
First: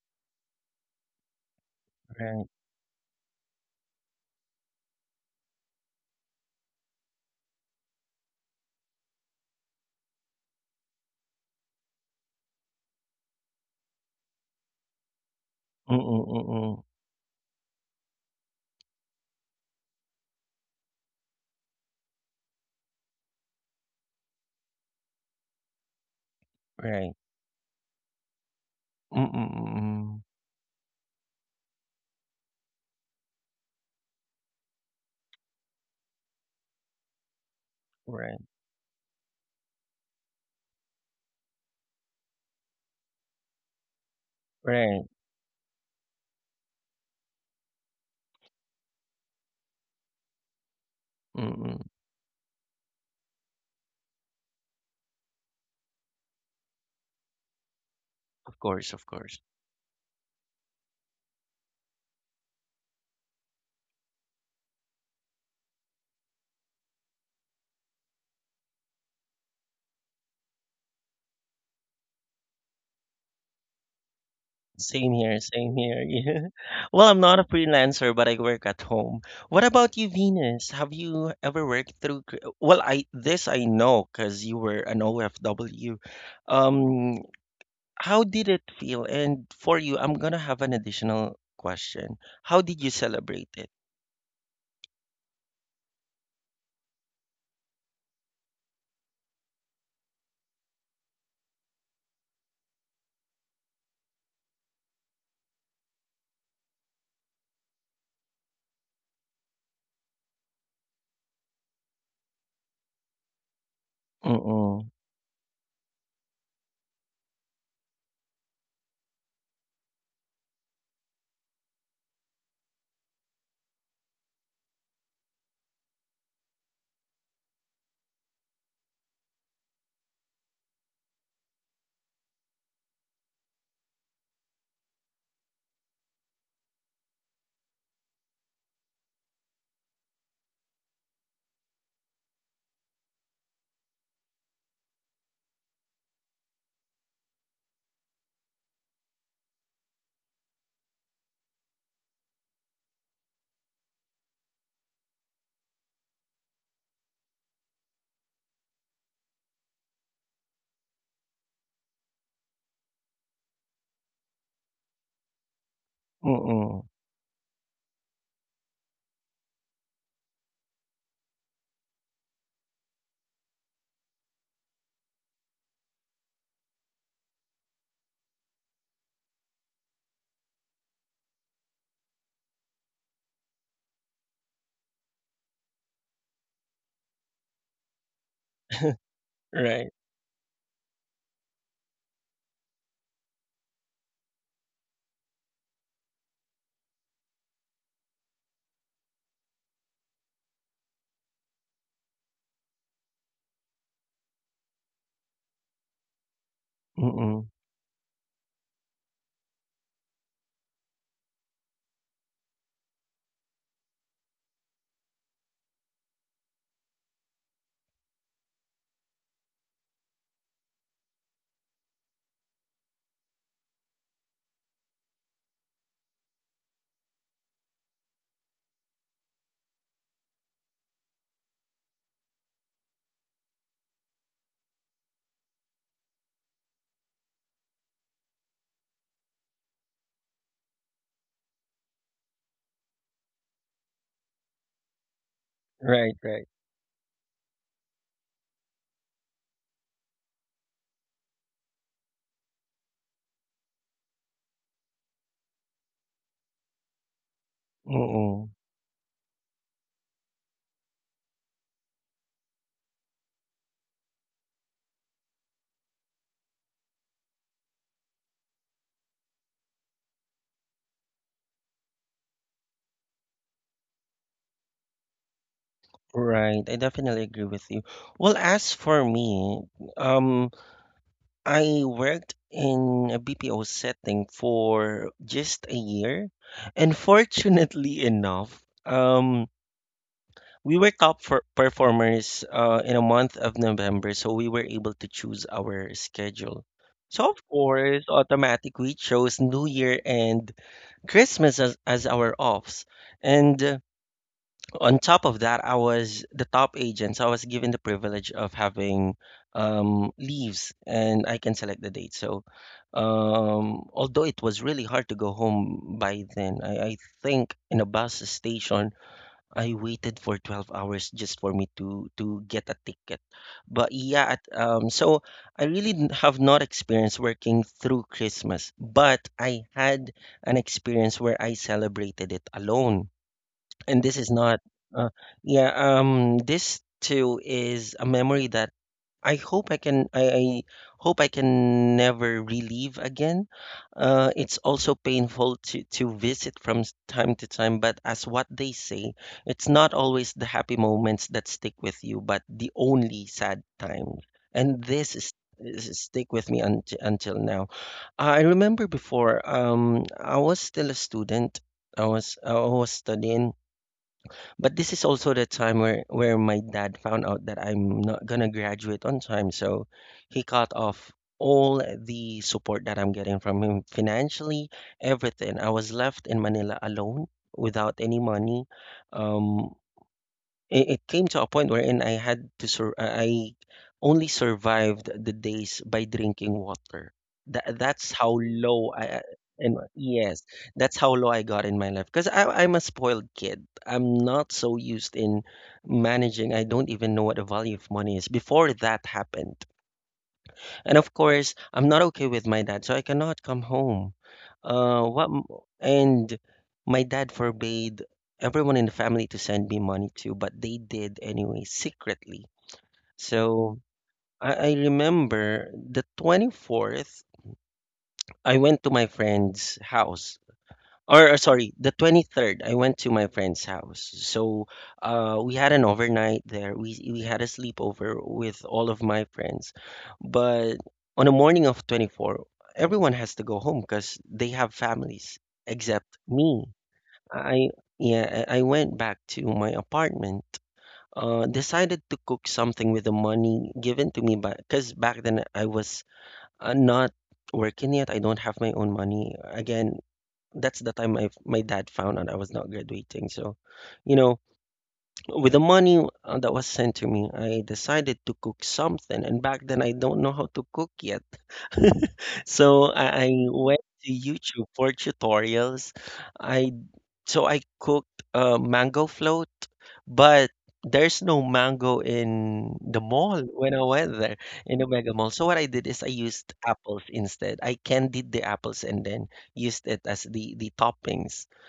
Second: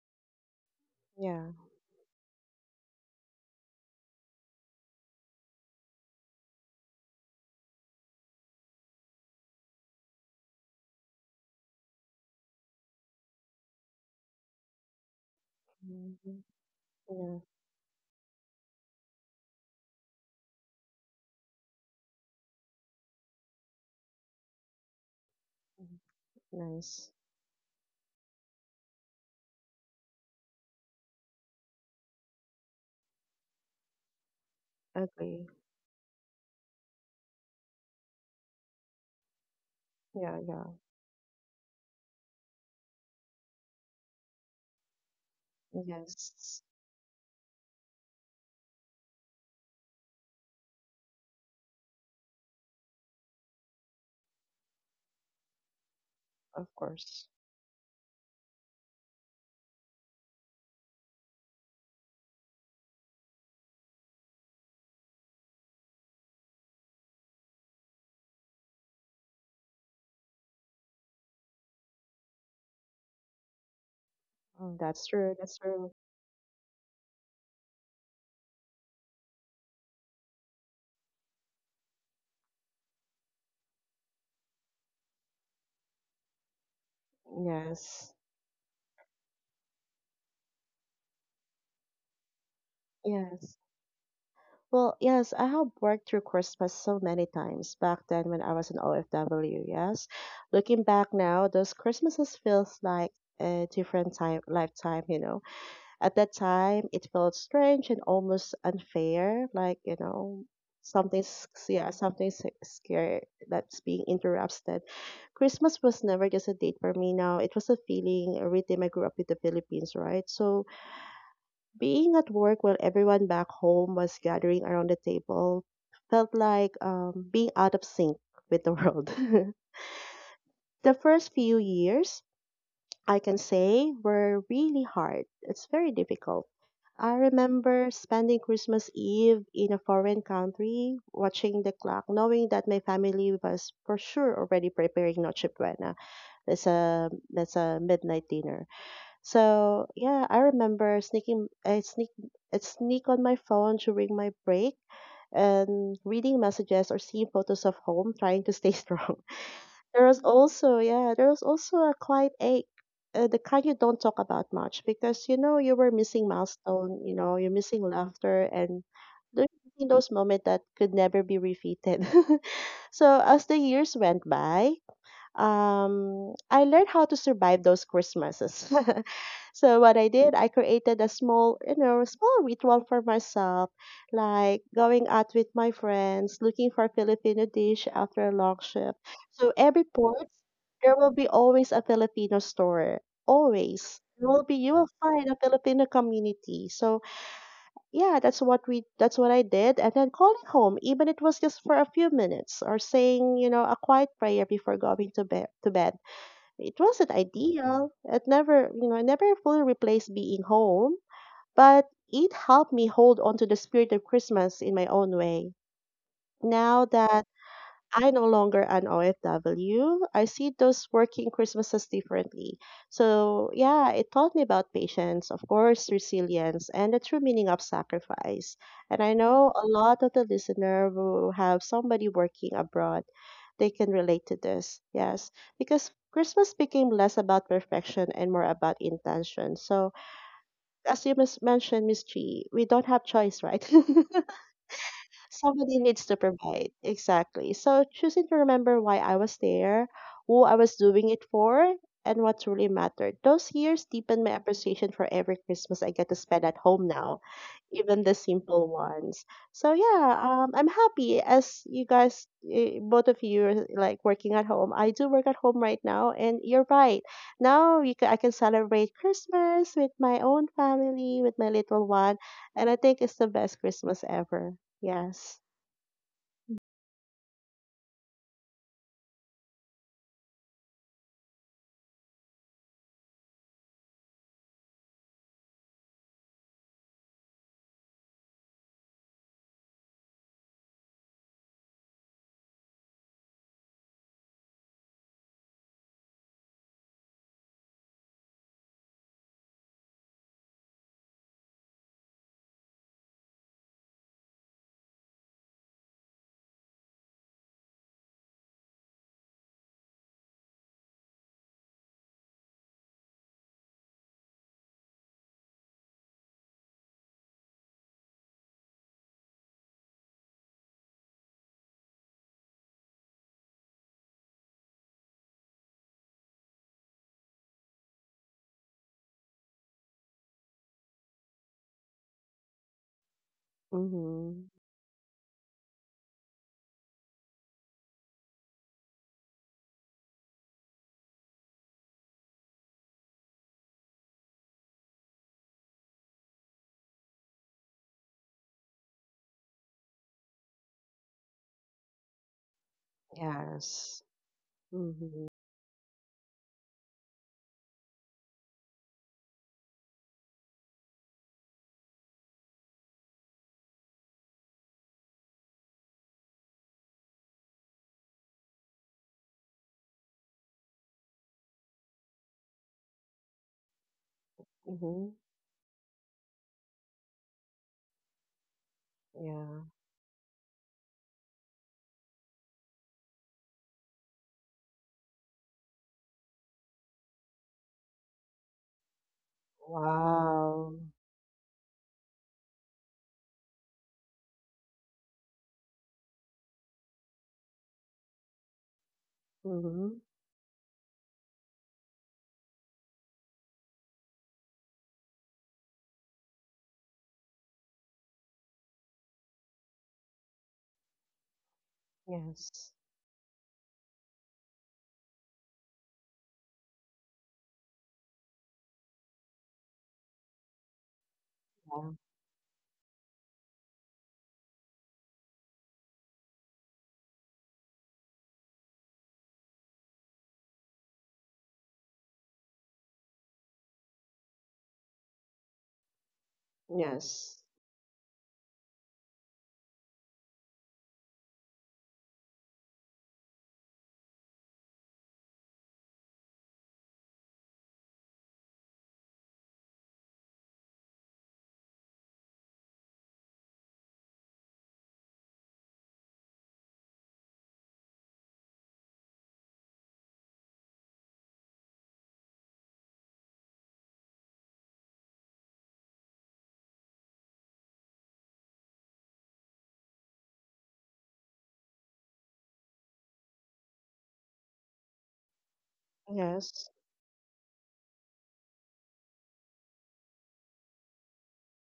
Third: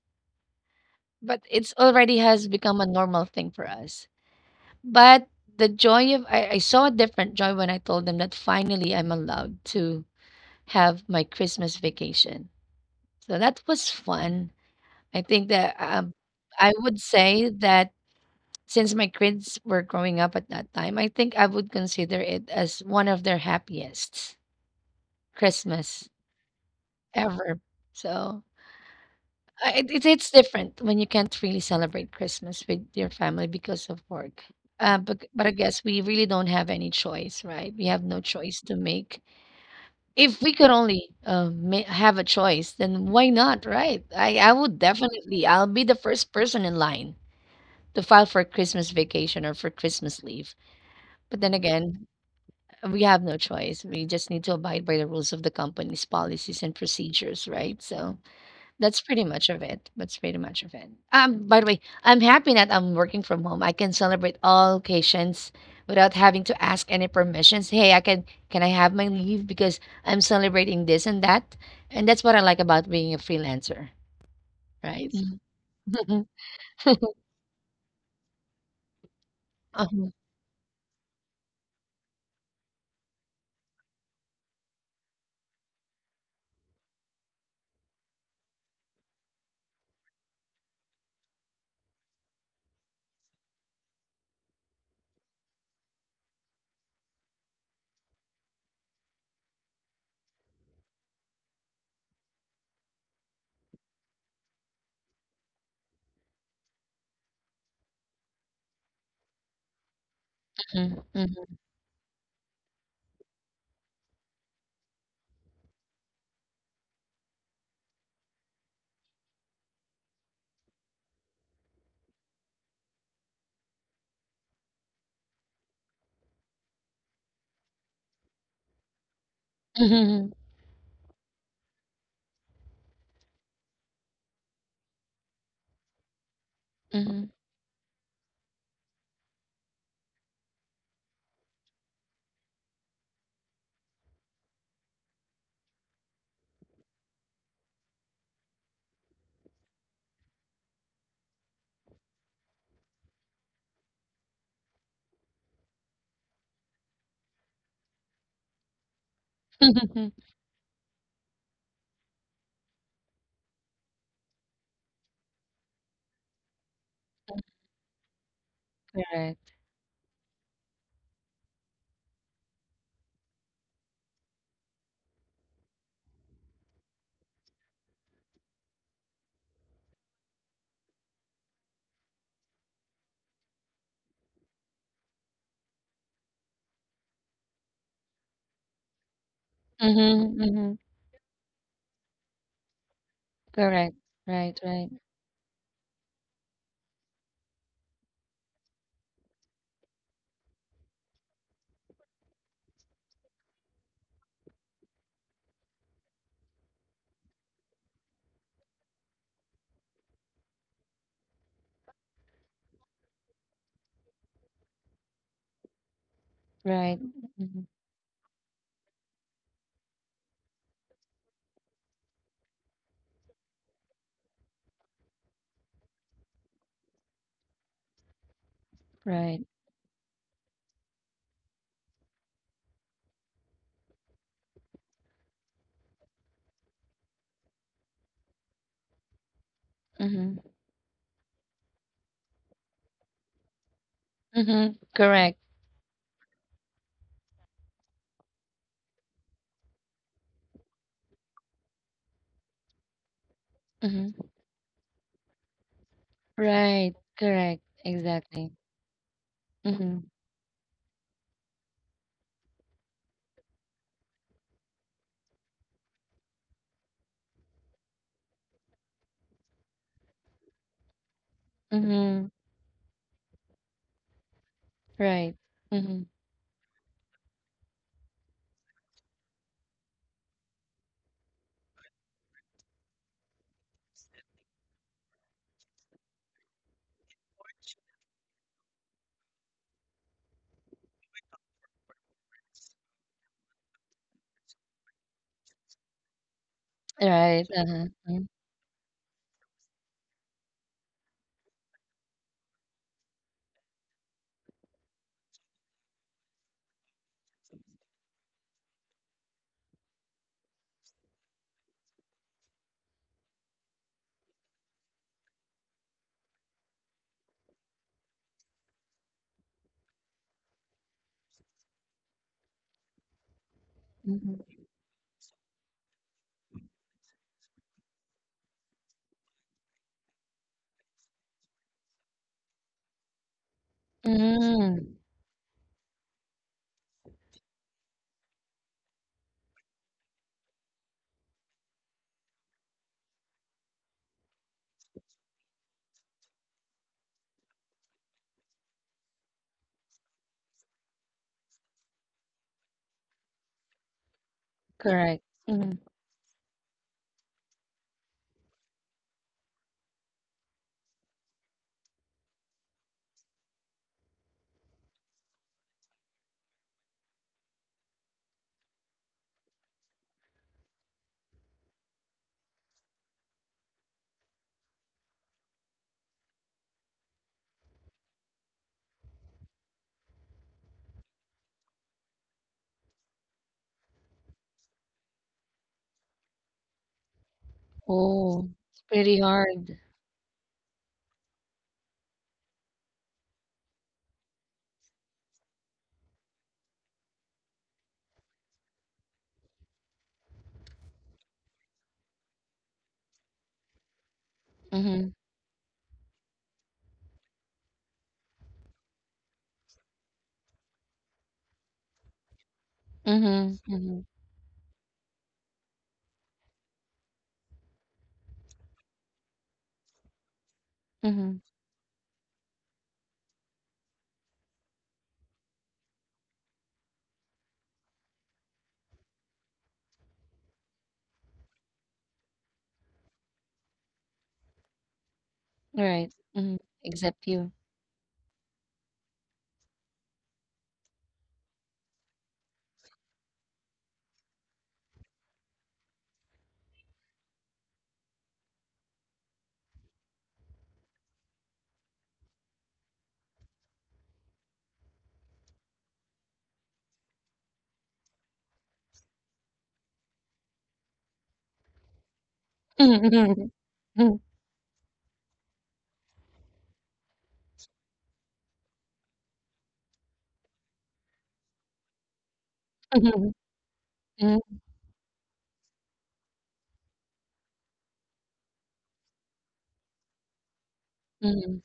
S2: But
S3: Yeah.
S2: it's already
S1: Right.
S2: has become a normal thing for us. But the joy of I saw a different joy when I told them that finally I'm allowed to have my Christmas vacation. So that was fun. I think that
S3: Mm-hmm.
S1: Mm-mm,
S3: Yeah.
S2: I
S1: mm-mm.
S2: would
S3: Mhm.
S2: say that since my kids were growing up at that time, I think I would consider it as one of their happiest Christmas
S3: Nice.
S1: Right.
S2: ever. So
S1: Mm-mm, mm-mm.
S2: it's different when you can't really celebrate Christmas with your family because of work. But
S3: Agree.
S2: I guess we really don't have any choice, right? We have no
S1: Right,
S2: choice to make.
S3: Yeah.
S2: If we
S3: Yeah.
S2: could only have a choice, then why not, right? I would
S1: right.
S2: definitely, I'll be the first
S3: Yes.
S2: person in line to file for Christmas vacation or for Christmas leave. But then
S1: Mm-mm.
S2: again, we have no choice. We just need to abide by the rules of the company's policies
S3: Of
S2: and
S3: course.
S2: procedures, right? So
S1: Of course,
S2: that's
S1: of
S2: pretty
S1: course.
S2: much of it. That's pretty much of it. By the way, I'm happy that I'm working from home. I can celebrate all occasions without having to ask any permissions. Hey, I can I have my leave because I'm celebrating this and that, and that's what I like about being a freelancer,
S3: Mm, that's
S2: right?
S1: Same
S3: true.
S1: here,
S3: That's
S1: same
S3: true.
S1: here. <laughs>
S2: Mhm.
S1: Yeah. Well,
S2: <laughs>
S1: I'm not a freelancer, but I work at home. What about you,
S2: mhm,
S1: Venus? Have you ever worked through? Well, I this I know because you were an OFW. Um,
S3: Yes.
S1: how did it feel? And for you, I'm gonna have an additional question. How did you celebrate
S3: Yes.
S1: it?
S3: Well, yes, I have worked through Christmas so many times back then when I was an OFW. Yes, looking back now, those Christmases feels like a different time lifetime. You know, at that time it felt strange and almost unfair. Like you know, something's
S2: mhm,
S3: yeah, something's scary that's being interrupted.
S1: Mm-mm.
S3: Christmas was never just a date for me. Now it was a feeling, a rhythm. I grew up in the Philippines, right? So being at work while everyone back home was gathering around the table felt like being out of sync with the world.
S2: mhm,
S3: <laughs> The first few years, I can say, were really hard. It's very difficult.
S2: mhm,
S3: I
S2: mhm,
S3: remember spending Christmas Eve in a foreign country, watching the clock, knowing that my family was for sure already preparing noche buena. That's a midnight dinner. So yeah, I remember I sneak on my phone during my break and reading messages or seeing photos of home, trying to stay <laughs> strong. There was
S2: <laughs>
S3: also yeah, there was also a quiet ache, the kind you don't talk about much because you know you were missing
S1: Mm-mm.
S3: milestone, you know you're missing laughter and those
S2: correct.
S3: those moments that could never be repeated. <laughs> So as the years went by, I learned how to survive those Christmases. <laughs> So what I did, I created a small, you know, small ritual for myself, like going out with my friends, looking for Filipino dish after a long shift.
S1: <laughs>
S3: So every
S1: Right.
S3: port,
S2: Mhm, mhm,
S3: there will be always a Filipino store,
S2: correct.
S3: always. There will be
S2: Right.
S3: you will
S2: Right.
S3: find a Filipino community. So yeah, that's what I did, and then calling home even it was just for a few minutes, or saying you know a quiet prayer before going to bed. It wasn't
S1: Mm-mm.
S3: ideal. It never, you know, it never fully replaced being home, but it helped me hold on to the spirit of Christmas in my own way now
S2: Right.
S3: that
S2: Mhm.
S3: I no longer an OFW. I see those working Christmases differently. So, yeah, it taught me about patience, of course, resilience, and the true meaning of sacrifice. And I
S2: Right.
S3: know a lot of the listener who have somebody working abroad, they can relate to this. Yes, because Christmas became less about perfection and more about intention. So,
S2: Mhm.
S3: as you mis- mentioned, Miss G, we don't have choice, right? <laughs>
S2: Mhm. Correct.
S3: Somebody needs
S1: Right,
S3: to
S1: right.
S3: provide. Exactly. So choosing to remember why I was there, who I was doing it for, and what truly mattered. Those years deepened
S2: Mhm.
S3: my appreciation for every Christmas I get to spend at home
S2: Right.
S3: now,
S2: Correct.
S3: even the
S1: Mm-mm.
S2: Exactly.
S3: simple ones. So
S2: Mhm.
S3: yeah, I'm happy as you guys, eh, both of you are like working at home. I do work at home right now, and you're right. Now you can, I can celebrate Christmas with my own family, with my little one,
S2: Mhm.
S3: and I think it's the best Christmas ever.
S2: Right.
S3: Yes.
S2: Mhm.
S1: Right. I definitely agree with you. Well, as for me, um, I worked in a BPO setting for just a year, and fortunately enough, we were top for performers in a month of November, so we were able to choose our schedule. So of
S2: Right. Uh-huh.
S1: course,
S2: Mhm.
S1: automatic we chose New Year and Christmas as our offs, and on top of that, I was the top agent, so I was given the privilege of having leaves, and I can select the date. So, although it was really hard to go home by then, I think in a bus station, I waited for 12 hours just for me to get a ticket. But yeah, at,
S2: Mhm.
S1: so I really have not experienced working through Christmas, but I had an experience where I celebrated it alone, and this is
S3: Mm-hmm.
S1: not
S2: Mhm.
S1: uh, yeah, this too is a memory that I hope I can never relive again. Uh, it's also painful to visit from time to time, but as what they say, it's not always the happy moments that stick with you but the only sad
S3: Yes.
S1: times, and this
S2: Correct.
S3: Mm-hmm.
S2: Mhm.
S1: stick with me until now. I remember before, I was still a student. I was studying, but this is also the time where my dad found out that I'm not gonna graduate on time, so he cut off all the support that I'm getting from him financially,
S3: Mm-hmm.
S1: everything. I was left in Manila alone without any money,
S3: Yeah.
S1: um, it came to a point wherein I had to I only survived the days by drinking water. That's how
S2: Oh, it's
S1: low
S2: pretty
S1: I
S2: hard.
S1: and yes,
S3: Wow.
S1: that's how low I got in my life. Because I'm a spoiled kid. I'm not so used in managing. I don't even know what the value of money is before that happened.
S3: Mm-hmm.
S1: And of course, I'm not okay with my dad, so I cannot come home. Uh,
S2: Mhm.
S1: what? m- And my dad forbade everyone in the family to send me money too, but they did anyway, secretly.
S3: Yes.
S2: Mhm.
S1: So
S2: Mhm.
S1: I remember the 24th, I went to my friend's house or
S2: Mhm.
S1: sorry,
S3: Yeah.
S1: the 23rd, I went to my friend's house. So we had an overnight there. We had a sleepover with all of my friends. But on the morning of 24, everyone has to go home because they have families, except
S2: Right. Mhm.
S1: me.
S2: Except
S3: Yes.
S2: you.
S1: I Yeah, I went back to my apartment. Decided to cook something with the money given to me by because back then I was not working yet. I don't have my own money. Again, that's the time I my dad found out I was not graduating. So, you know, with the money that was sent to me, I decided to cook something. And back then, I don't know how to cook yet. <laughs> So
S2: <laughs>
S1: I
S2: Mhm.
S1: went to
S2: Mhm.
S1: YouTube for tutorials. I so I cooked a mango float, but there's no mango in the
S2: Mhm.
S1: mall when I went there
S2: Mhm.
S1: in the mega mall. So what I did is I used
S3: Yes.
S1: apples instead. I candied the apples and then used it as the toppings.
S2: Mhm.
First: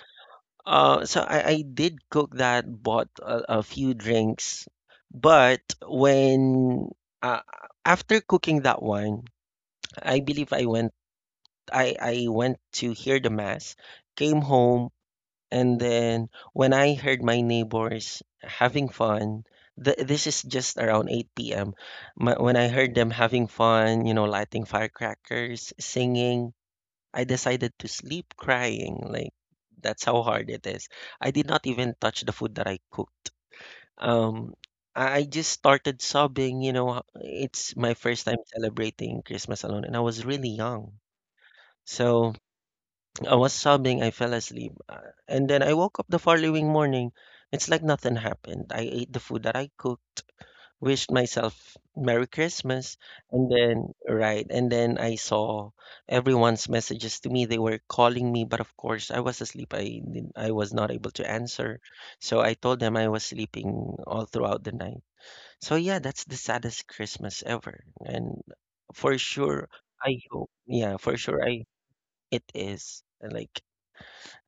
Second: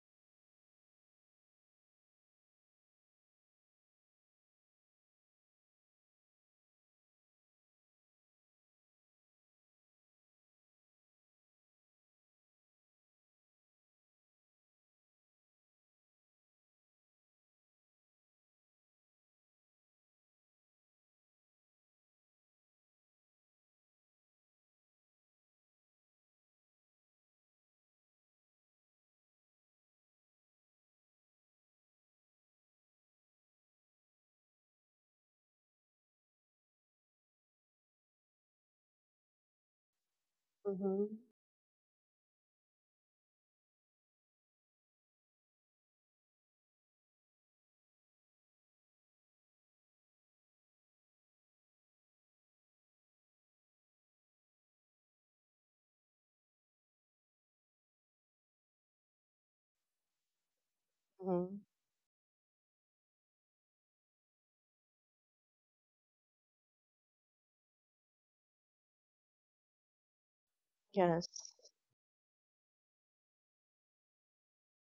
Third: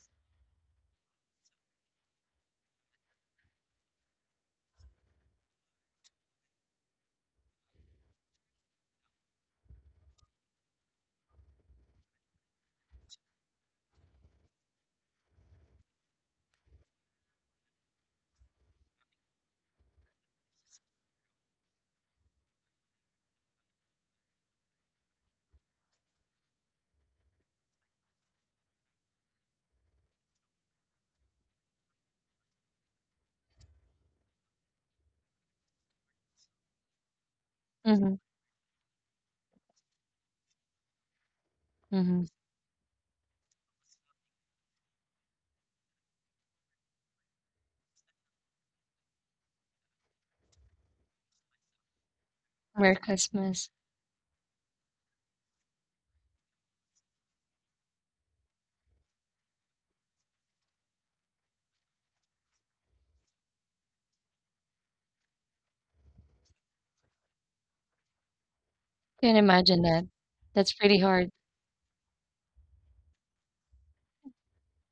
S1: So I did cook that, bought a few drinks, but when uh, after cooking that one, I believe I went to hear the mass, came home, and then when I heard my neighbors having fun, th this is just around 8 p.m. When I heard them having fun, lighting firecrackers, singing, I decided to sleep crying. Like that's how hard it is. I did not even touch the food that I cooked. Um, I just started sobbing. You know, it's my
S2: Mhm.
S1: first time celebrating Christmas alone, and I was really young.
S3: Mm-hmm.
S2: Mhm.
S1: So I was sobbing. I fell asleep, and then I woke up the following morning. It's like nothing happened. I ate the food that I cooked, wished myself Merry
S2: Merry
S1: Christmas. And
S2: Christmas.
S1: then, right. And then I saw everyone's messages to me. They were calling me, but of course, I was asleep. I was not able to
S3: Mm-hmm.
S1: answer. So I told them I was sleeping all throughout the night. So yeah, that's the saddest Christmas ever. And
S2: Can't
S1: for
S2: imagine
S1: sure,
S2: that.
S1: I
S2: That's
S1: hope,
S2: pretty
S3: Yes.
S2: hard.
S1: yeah, for sure, I it is. And like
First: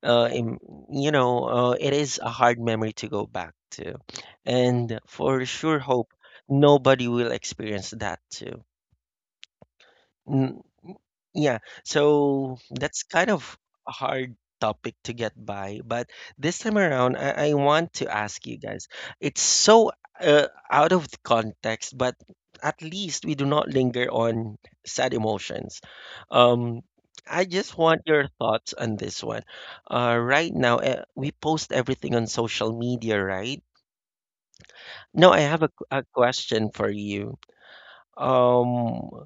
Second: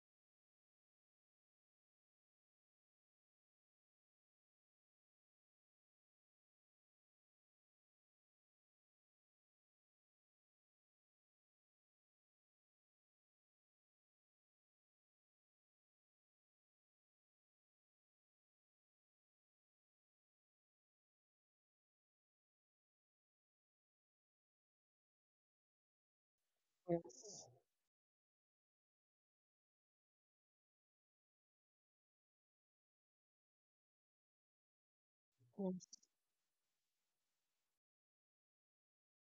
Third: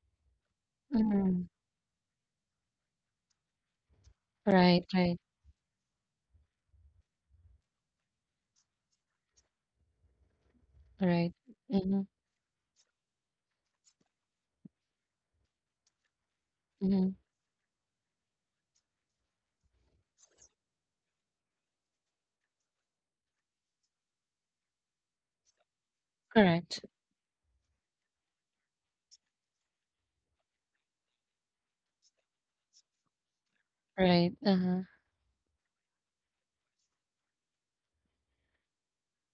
S1: uh, im- you know,
S2: Mhm.
S1: it is a hard memory to go back to.
S2: Right. Right.
S1: And for sure, hope nobody will experience that too.
S2: Right. Mhm,
S1: Yeah, so that's kind of a hard topic to get by, but this
S2: mhm.
S1: time around, I want to ask you guys. It's so out of the context, but at least we do not linger on sad emotions.
S2: Correct.
S1: Um,
S3: Yes.
S1: I just want your thoughts on this one. Right now, we post everything on social media, right?
S2: Right. Uh-huh.
S1: No, I have a, q-
S3: Yes.
S1: a question for you. Um,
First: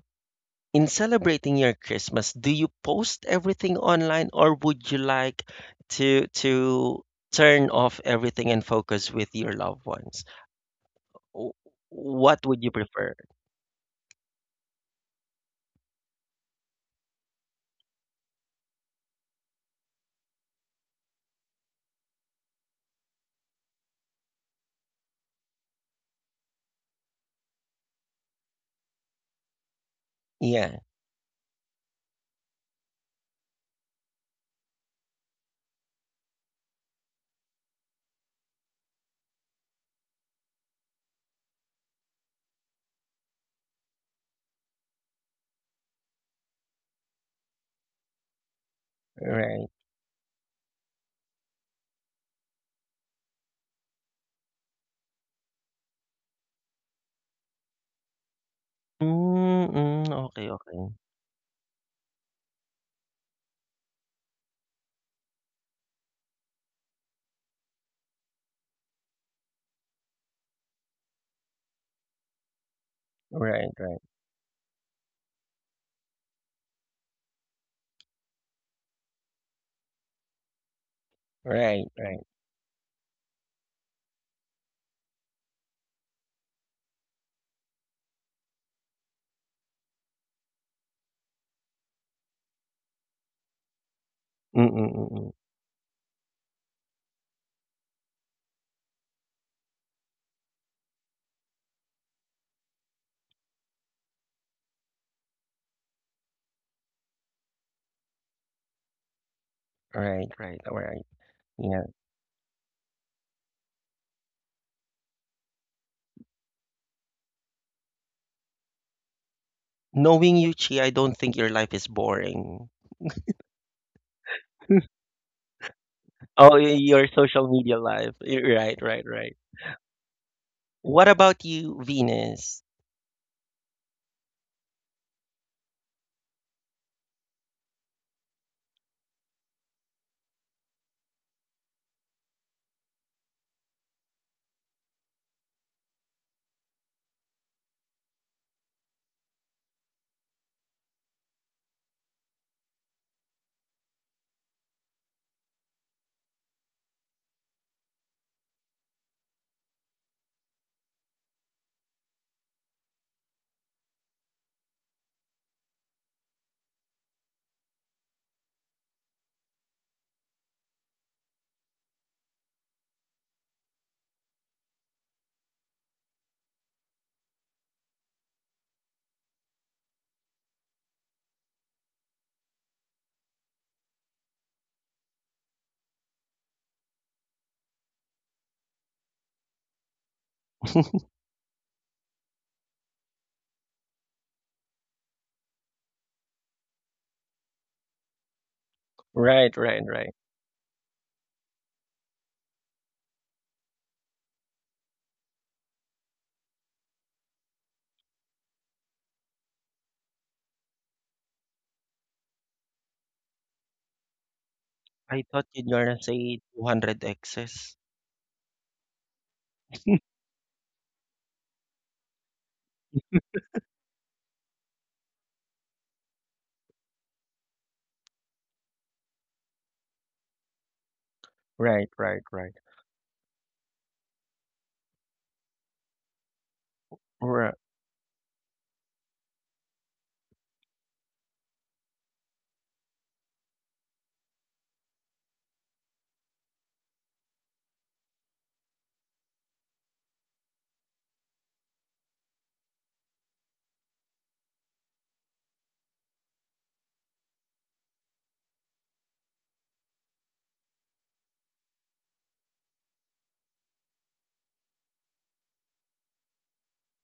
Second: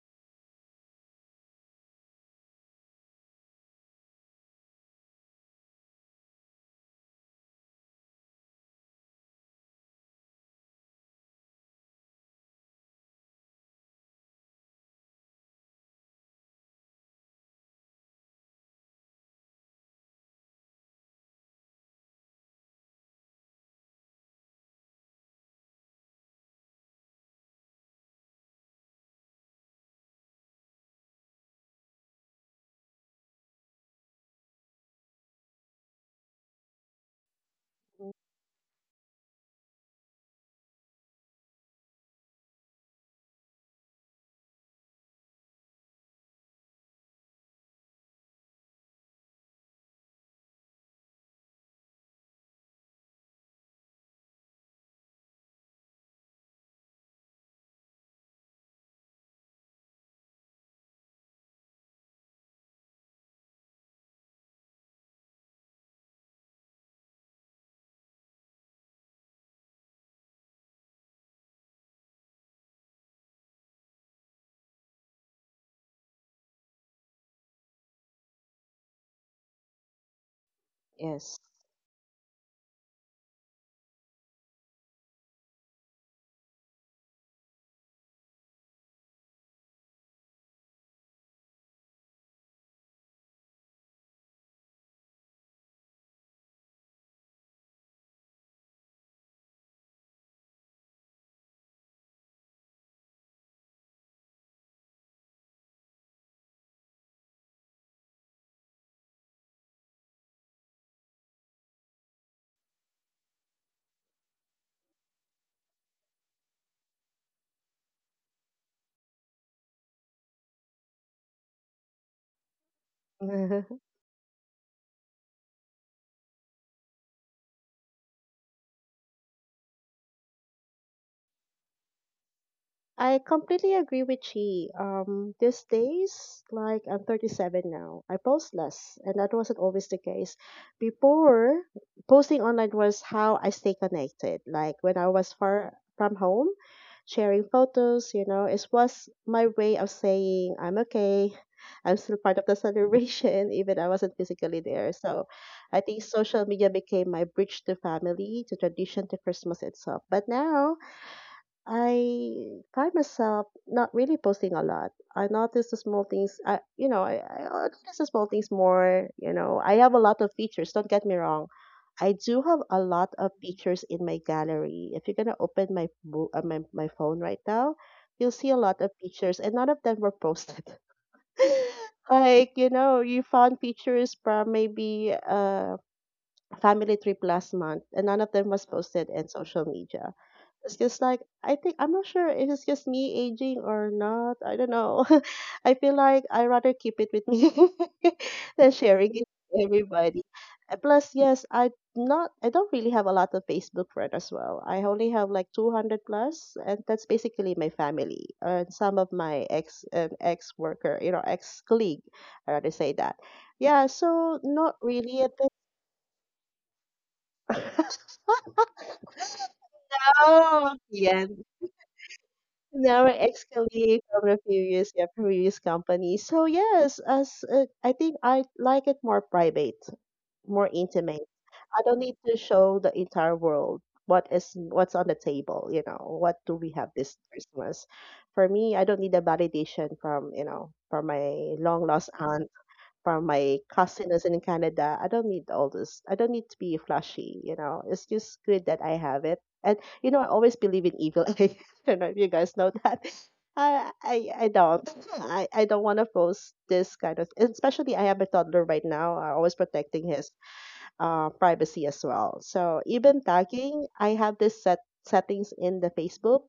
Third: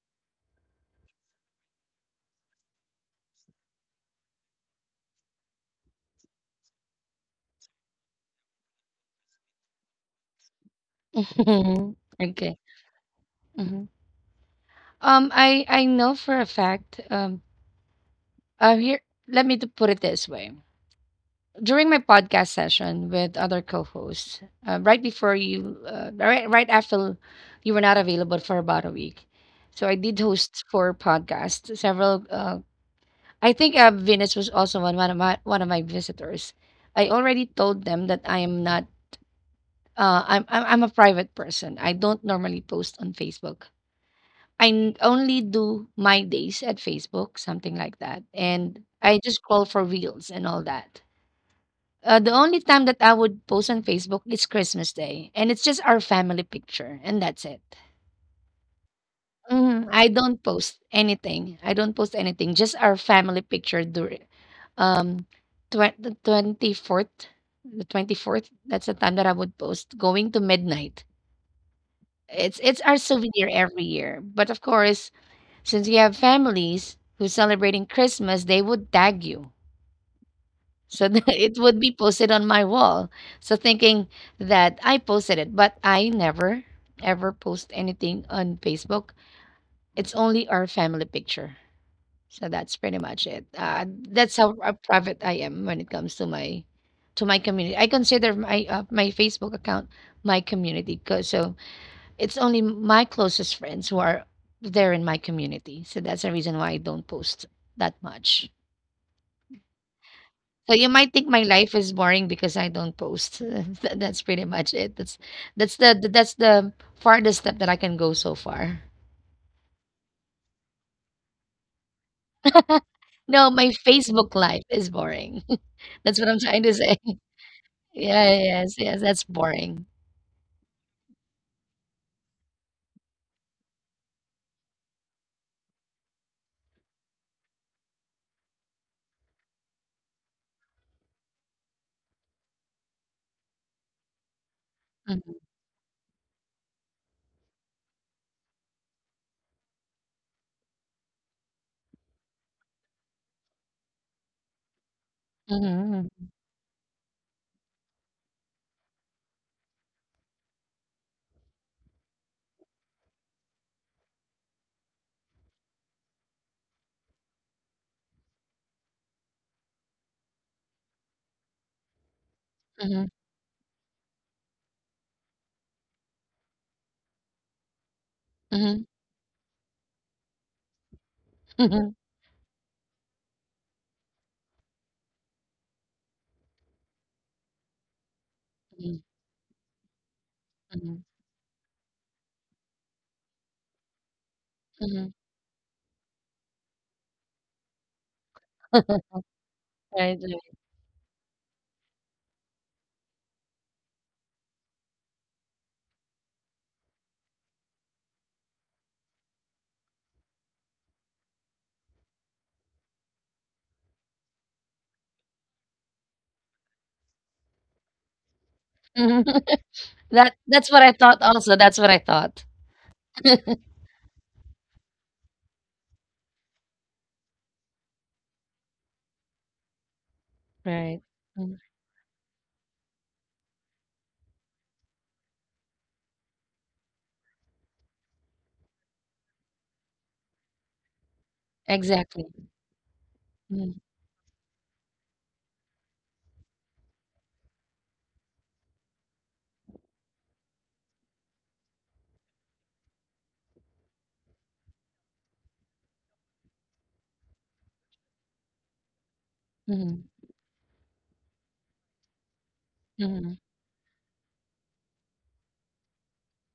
S1: in celebrating your Christmas, do you post everything online or would you like to turn off everything and focus with your loved ones? W-
S2: <laughs>
S1: What
S2: Okay.
S1: would
S2: Okay.
S1: you prefer?
S2: Mhm. I know for a fact. Here, let me to put it this way. During my podcast session with other co-hosts, right before you, right after you were not available for about a week, so I did
S1: Yeah,
S2: host four podcasts. Several. I think Venus was also one of my visitors. I already told them that I am not. I'm a private person. I don't normally post on Facebook. I only do my days at Facebook, something like that, and I
S1: right.
S2: just scroll for reels and all that. The only time that I would post on Facebook is Christmas Day, and it's just our family picture, and that's it.
S1: Mm-mm,
S2: Mhm.
S1: okay,
S2: I don't
S1: okay.
S2: post anything. I don't post anything. Just our family picture during um the 24th, the 24th, that's the time that I would post going to midnight. It's our
S1: Right,
S2: souvenir
S1: right,
S2: every year. But of course, since we have families who's celebrating Christmas, they would tag you. So <laughs> that
S1: right,
S3: Yes.
S2: it
S1: right.
S2: would be posted on my wall. So thinking that I posted it, but I never ever post anything on Facebook. It's only our family picture. So that's pretty much it. That's how
S1: Mm-mm-mm.
S2: private I am when it comes to my community. I consider my my Facebook account my community. So it's only my closest friends who are there in my community, so that's the reason why I don't post that much.
S1: Right, right, all right.
S2: So you might think
S1: Yeah.
S2: my life is boring because I don't post. <laughs> That's pretty much it. That's the farthest step that I can go so far.
S1: Knowing you, Chi, I don't think your life is boring.
S2: No, my
S3: <laughs>
S2: Facebook
S1: <laughs>
S2: life is boring.
S1: Oh,
S2: <laughs> That's what I'm
S1: your
S2: trying to
S1: social
S2: say. <laughs>
S1: media life. Right,
S2: Yeah,
S1: right,
S2: yes,
S1: right.
S2: yes, that's boring.
S1: What about you, Venus?
S3: I completely agree with Chi. These days, like I'm 37 now, I post less, and that wasn't always the case. Before, posting online was how I stay connected. Like when I was
S2: Mhm,
S3: far from home, sharing photos, you know, it was my way of saying I'm okay. <laughs> I'm still part of the celebration, <laughs> even I wasn't physically there. So I think
S2: mhm,
S3: social media became my bridge to family, to tradition, to Christmas itself. But now I find myself not really posting a lot. I notice the small things. I notice the small things more. You know, I have a lot of features. Don't get me wrong. I do have a
S2: mhm,
S3: lot of features in my gallery. If you're gonna open my my phone right now, you'll see a lot
S2: mhm,
S3: of features, and none of them were posted.
S2: mhm,
S3: <laughs> Like you know, you found features from maybe family trip last month, and none of them was
S2: mhm,
S3: posted in social media.
S1: <laughs>
S3: It's just
S2: mhm,
S3: like I think I'm not sure if it is just me aging or not. I don't know.
S2: mhm.
S3: <laughs> I feel like I rather keep it with me <laughs> than
S1: Right,
S3: sharing
S2: <laughs>
S3: it
S1: right, right.
S3: with
S2: Right,
S3: everybody.
S2: right.
S3: Plus, yes, I don't really have a lot of Facebook friends as well. I only have like 200 plus, and that's basically my family and some of my ex worker, you know, ex colleague. I rather say that. Yeah, so
S1: I
S3: not
S1: thought
S3: really at
S1: you're
S3: this.
S1: gonna say 200 X's.
S3: <laughs>
S2: <laughs> That's
S3: Oh,
S2: what I thought
S3: yeah.
S2: also. That's what I thought.
S3: Now an ex-colleague from a previous company. So yes, as I think I like it more private, more
S2: Right.
S3: intimate.
S1: Right,
S2: Mm.
S1: right,
S3: I
S1: right.
S3: don't need to show the entire world what's on the table. You know, what do we have
S1: Right,
S3: this Christmas? For me, I don't need the validation from you know from my long lost
S2: Exactly.
S3: aunt from my
S2: Mhm,
S3: cousin who's in Canada. I don't need all this. I don't need to be flashy, you know. It's just good that I have it. And you know, I always believe in evil eye. <laughs> I don't know if you guys know that. <laughs> I don't. <laughs> I don't want to post this kind of, especially I have a toddler right now. I'm always
S2: mhm,
S3: protecting his privacy as well. So even
S2: mhm.
S3: tagging, I have this settings in the Facebook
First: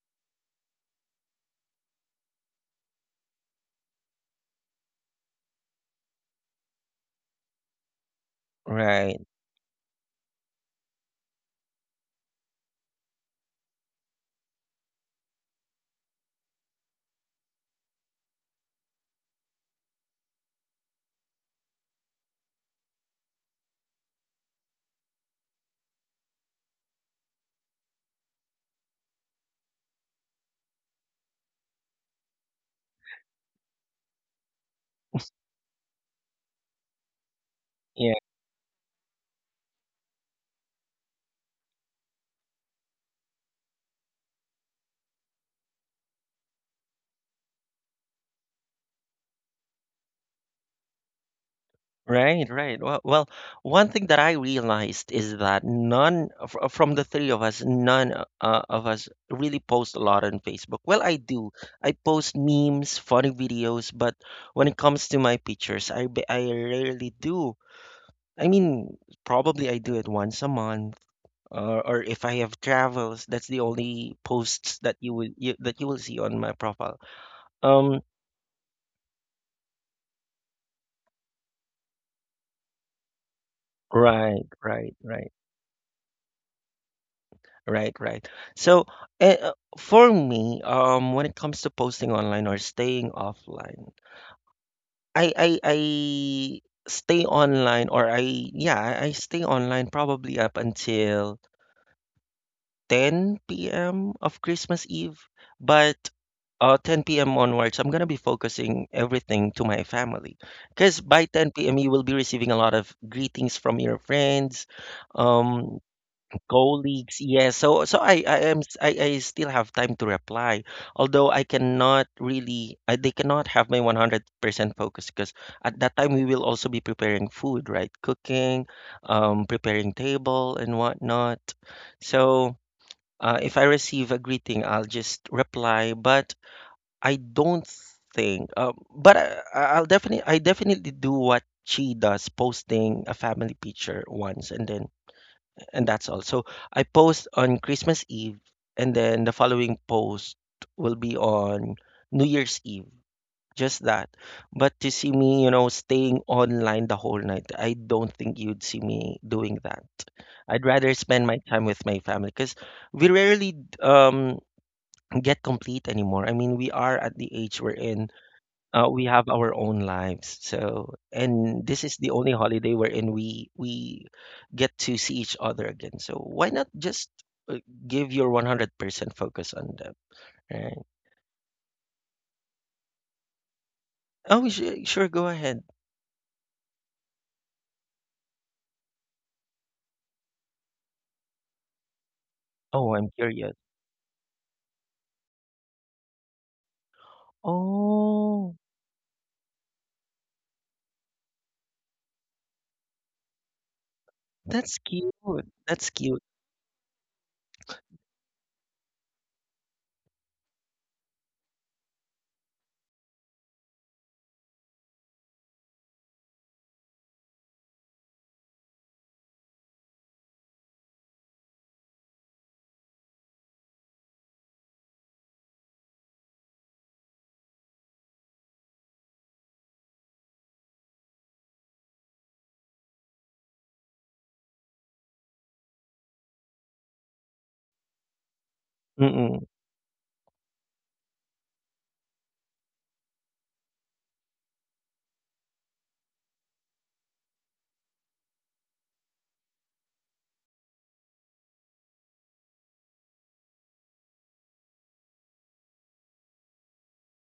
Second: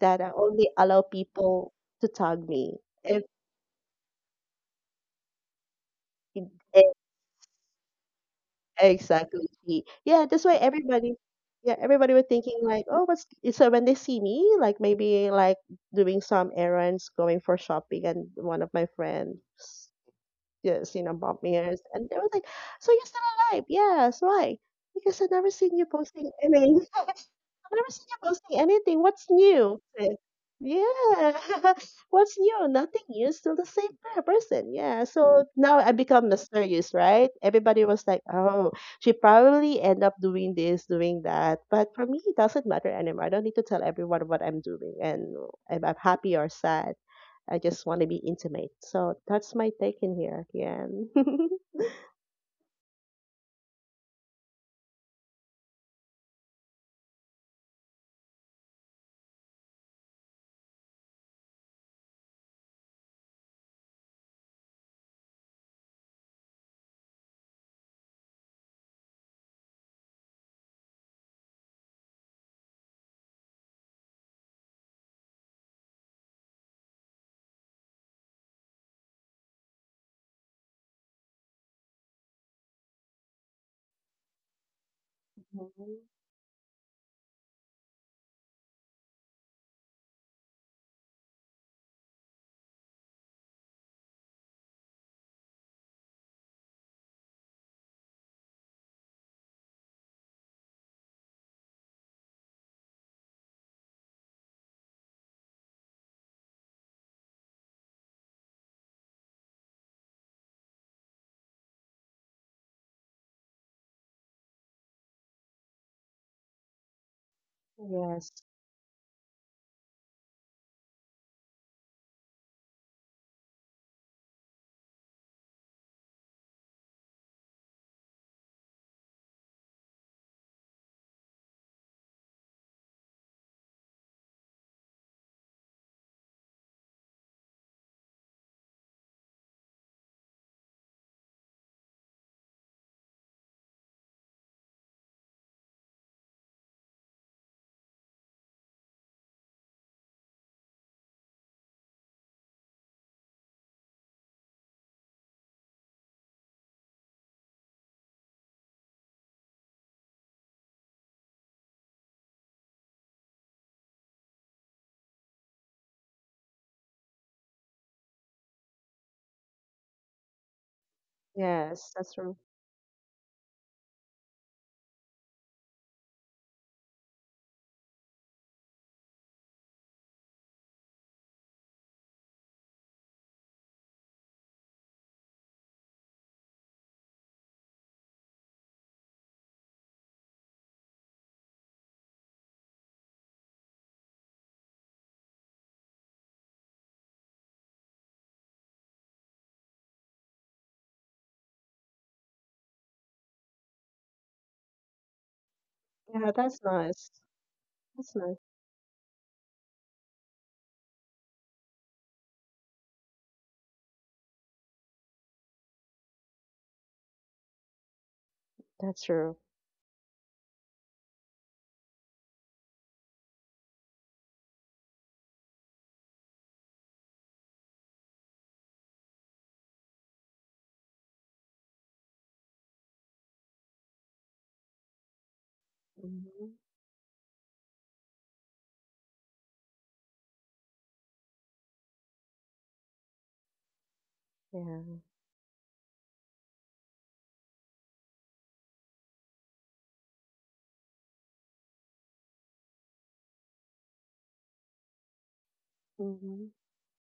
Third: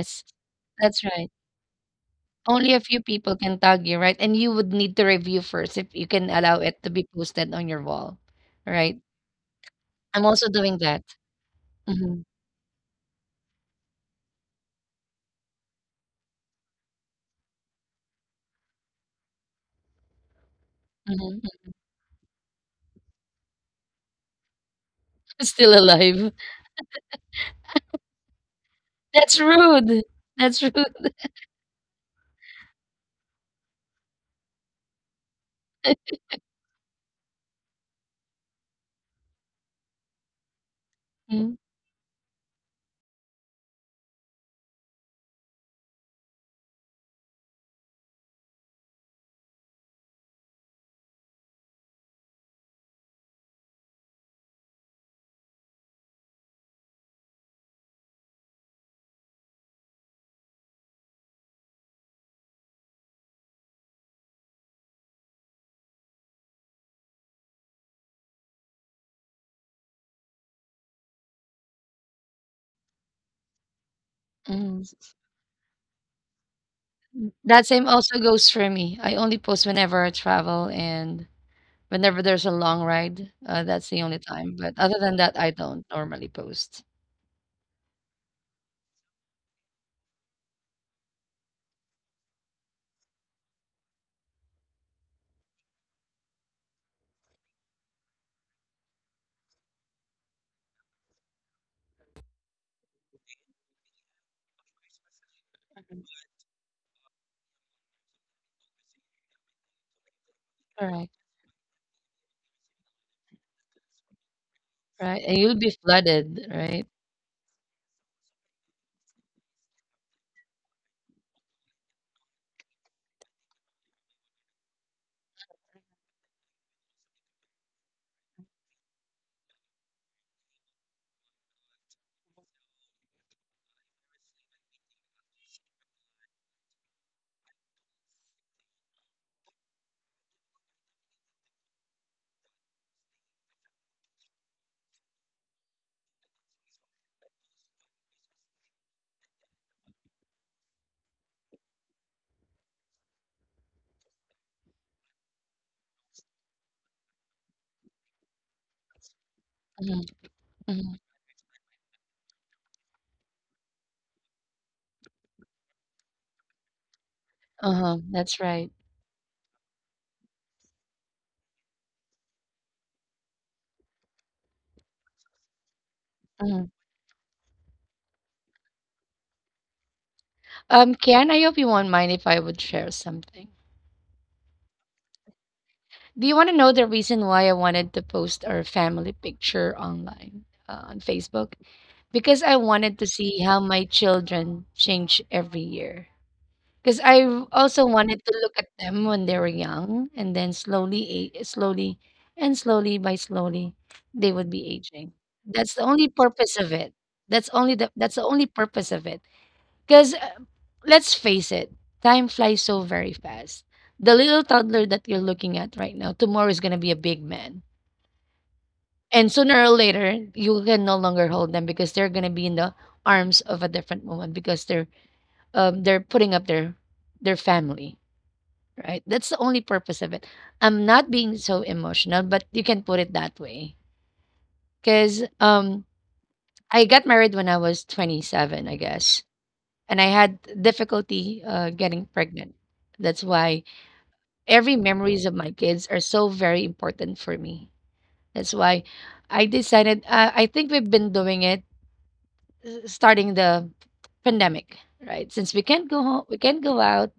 S3: that I only allow
S2: that's right.
S3: people to tag
S2: Only
S3: me
S2: a few
S3: if
S2: people can tag you, right? And you would need to review first if you can allow it to be posted on your wall, right?
S1: right.
S3: exactly, see.
S2: I'm
S3: Yeah, that's
S2: also
S3: why
S2: doing that.
S3: everybody yeah, everybody were
S2: Hmm.
S3: thinking like, oh, what's so when they see me, like maybe like doing some errands, going for shopping, and one of my friends just you know
S2: Hmm.
S3: bumped me
S2: <laughs>
S3: and they were like, so you're still alive? Yes, why? Because
S2: Still alive.
S3: I never seen you posting anything. What's
S2: That's
S3: new?
S2: rude.
S3: Eh,
S2: That's rude.
S3: yeah. <laughs> What's new? Nothing new. Still the same per- person. Yeah. So now I become mysterious, right? Everybody was
S1: Yeah.
S3: like, oh, she probably end up doing this, doing
S2: Mm,
S3: that. But for me, it doesn't matter anymore. I don't need to tell everyone what I'm doing and if I'm happy or sad. I just want to be intimate. So that's my take in here. Yeah. <laughs>
S1: Right, right. Well, well, one thing that I realized is that none from the three of us, none of us really post a lot on Facebook. Well, I do. I post memes, funny videos, but when it comes to my pictures, I rarely do. I mean, probably I do it once a month or if I have travels, that's the only posts
S2: mm.
S1: that that you will see on my profile.
S2: That same
S1: Um,
S2: also goes for me. I only post whenever I travel and whenever there's a long ride. That's the only
S1: right,
S2: time. But
S1: right,
S2: other than
S1: right,
S2: that, I don't
S3: Mhm.
S2: normally post.
S1: right, right. So, for me, when it comes to posting online or staying offline, I stay online or I yeah I stay online probably up until 10 p.m. of Christmas Eve, but 10 p.m. onwards, I'm gonna be focusing everything to my family. Because
S2: Correct.
S1: by 10 p.m., you will be receiving a lot of greetings from your friends,
S2: Right, and you'll
S1: um,
S2: be flooded, right?
S1: colleagues. Yeah, so
S3: Yes.
S1: I am s- I still have time to reply, although I cannot really I, they cannot have my 100% focus because at that time we will also be preparing food, right? Cooking, preparing table and whatnot. So. If I receive a greeting, I'll just reply, but I don't think. But I definitely do what she does, posting a family picture once, and then and that's all. So I post on Christmas Eve, and then the following post will be on New Year's Eve just that. But to see me, staying online the whole night, I don't think you'd see me doing that.
S2: Mhm,
S1: I'd rather
S2: mhm.
S1: spend my time with my family because we rarely um, get complete anymore. I mean, we are at the age we're
S2: Uh-huh,
S1: in,
S2: that's right.
S1: we have our own lives. So, and this
S3: Yes.
S1: is the
S3: That's
S1: only
S3: true.
S1: holiday wherein we get to see each other again. So why not
S2: Mhm.
S1: just uh, give your 100% focus on them, right?
S2: Kian, I hope you won't mind if I would share something.
S1: Oh, sure, sure, go ahead.
S2: Do you want to know the reason why I wanted to post our family picture online on Facebook? Because I
S1: Oh,
S2: wanted
S1: I'm
S2: to see
S1: curious.
S2: how my children change every year. 'Cause I also wanted to
S1: Oh,
S2: look at them when they were young, and then slowly by slowly, they would be
S1: that's cute.
S2: aging. That's the
S1: That's
S2: only
S1: cute.
S3: Yeah, that's
S2: purpose of it.
S3: nice. That's
S2: That's the
S3: nice.
S2: only purpose of it. Because let's face it, time flies so very fast. The little toddler that you're looking at right now, tomorrow is gonna be a big man.
S3: That's true.
S2: And sooner or later, you can no longer hold them because they're gonna be in the arms of a different woman because they're putting up their family. Right. That's the only purpose of it. I'm not being so emotional, but you can put it that way. Because
S3: Mhm.
S2: I got married when I was 27, I guess,
S1: Mm-mm.
S2: and I had difficulty getting pregnant. That's why every
S3: Yeah.
S2: memories of my kids are so very important for me. That's why I decided. I think we've been doing it starting the pandemic, right? Since we can't go home, we
S3: Mhm.
S2: can't go out,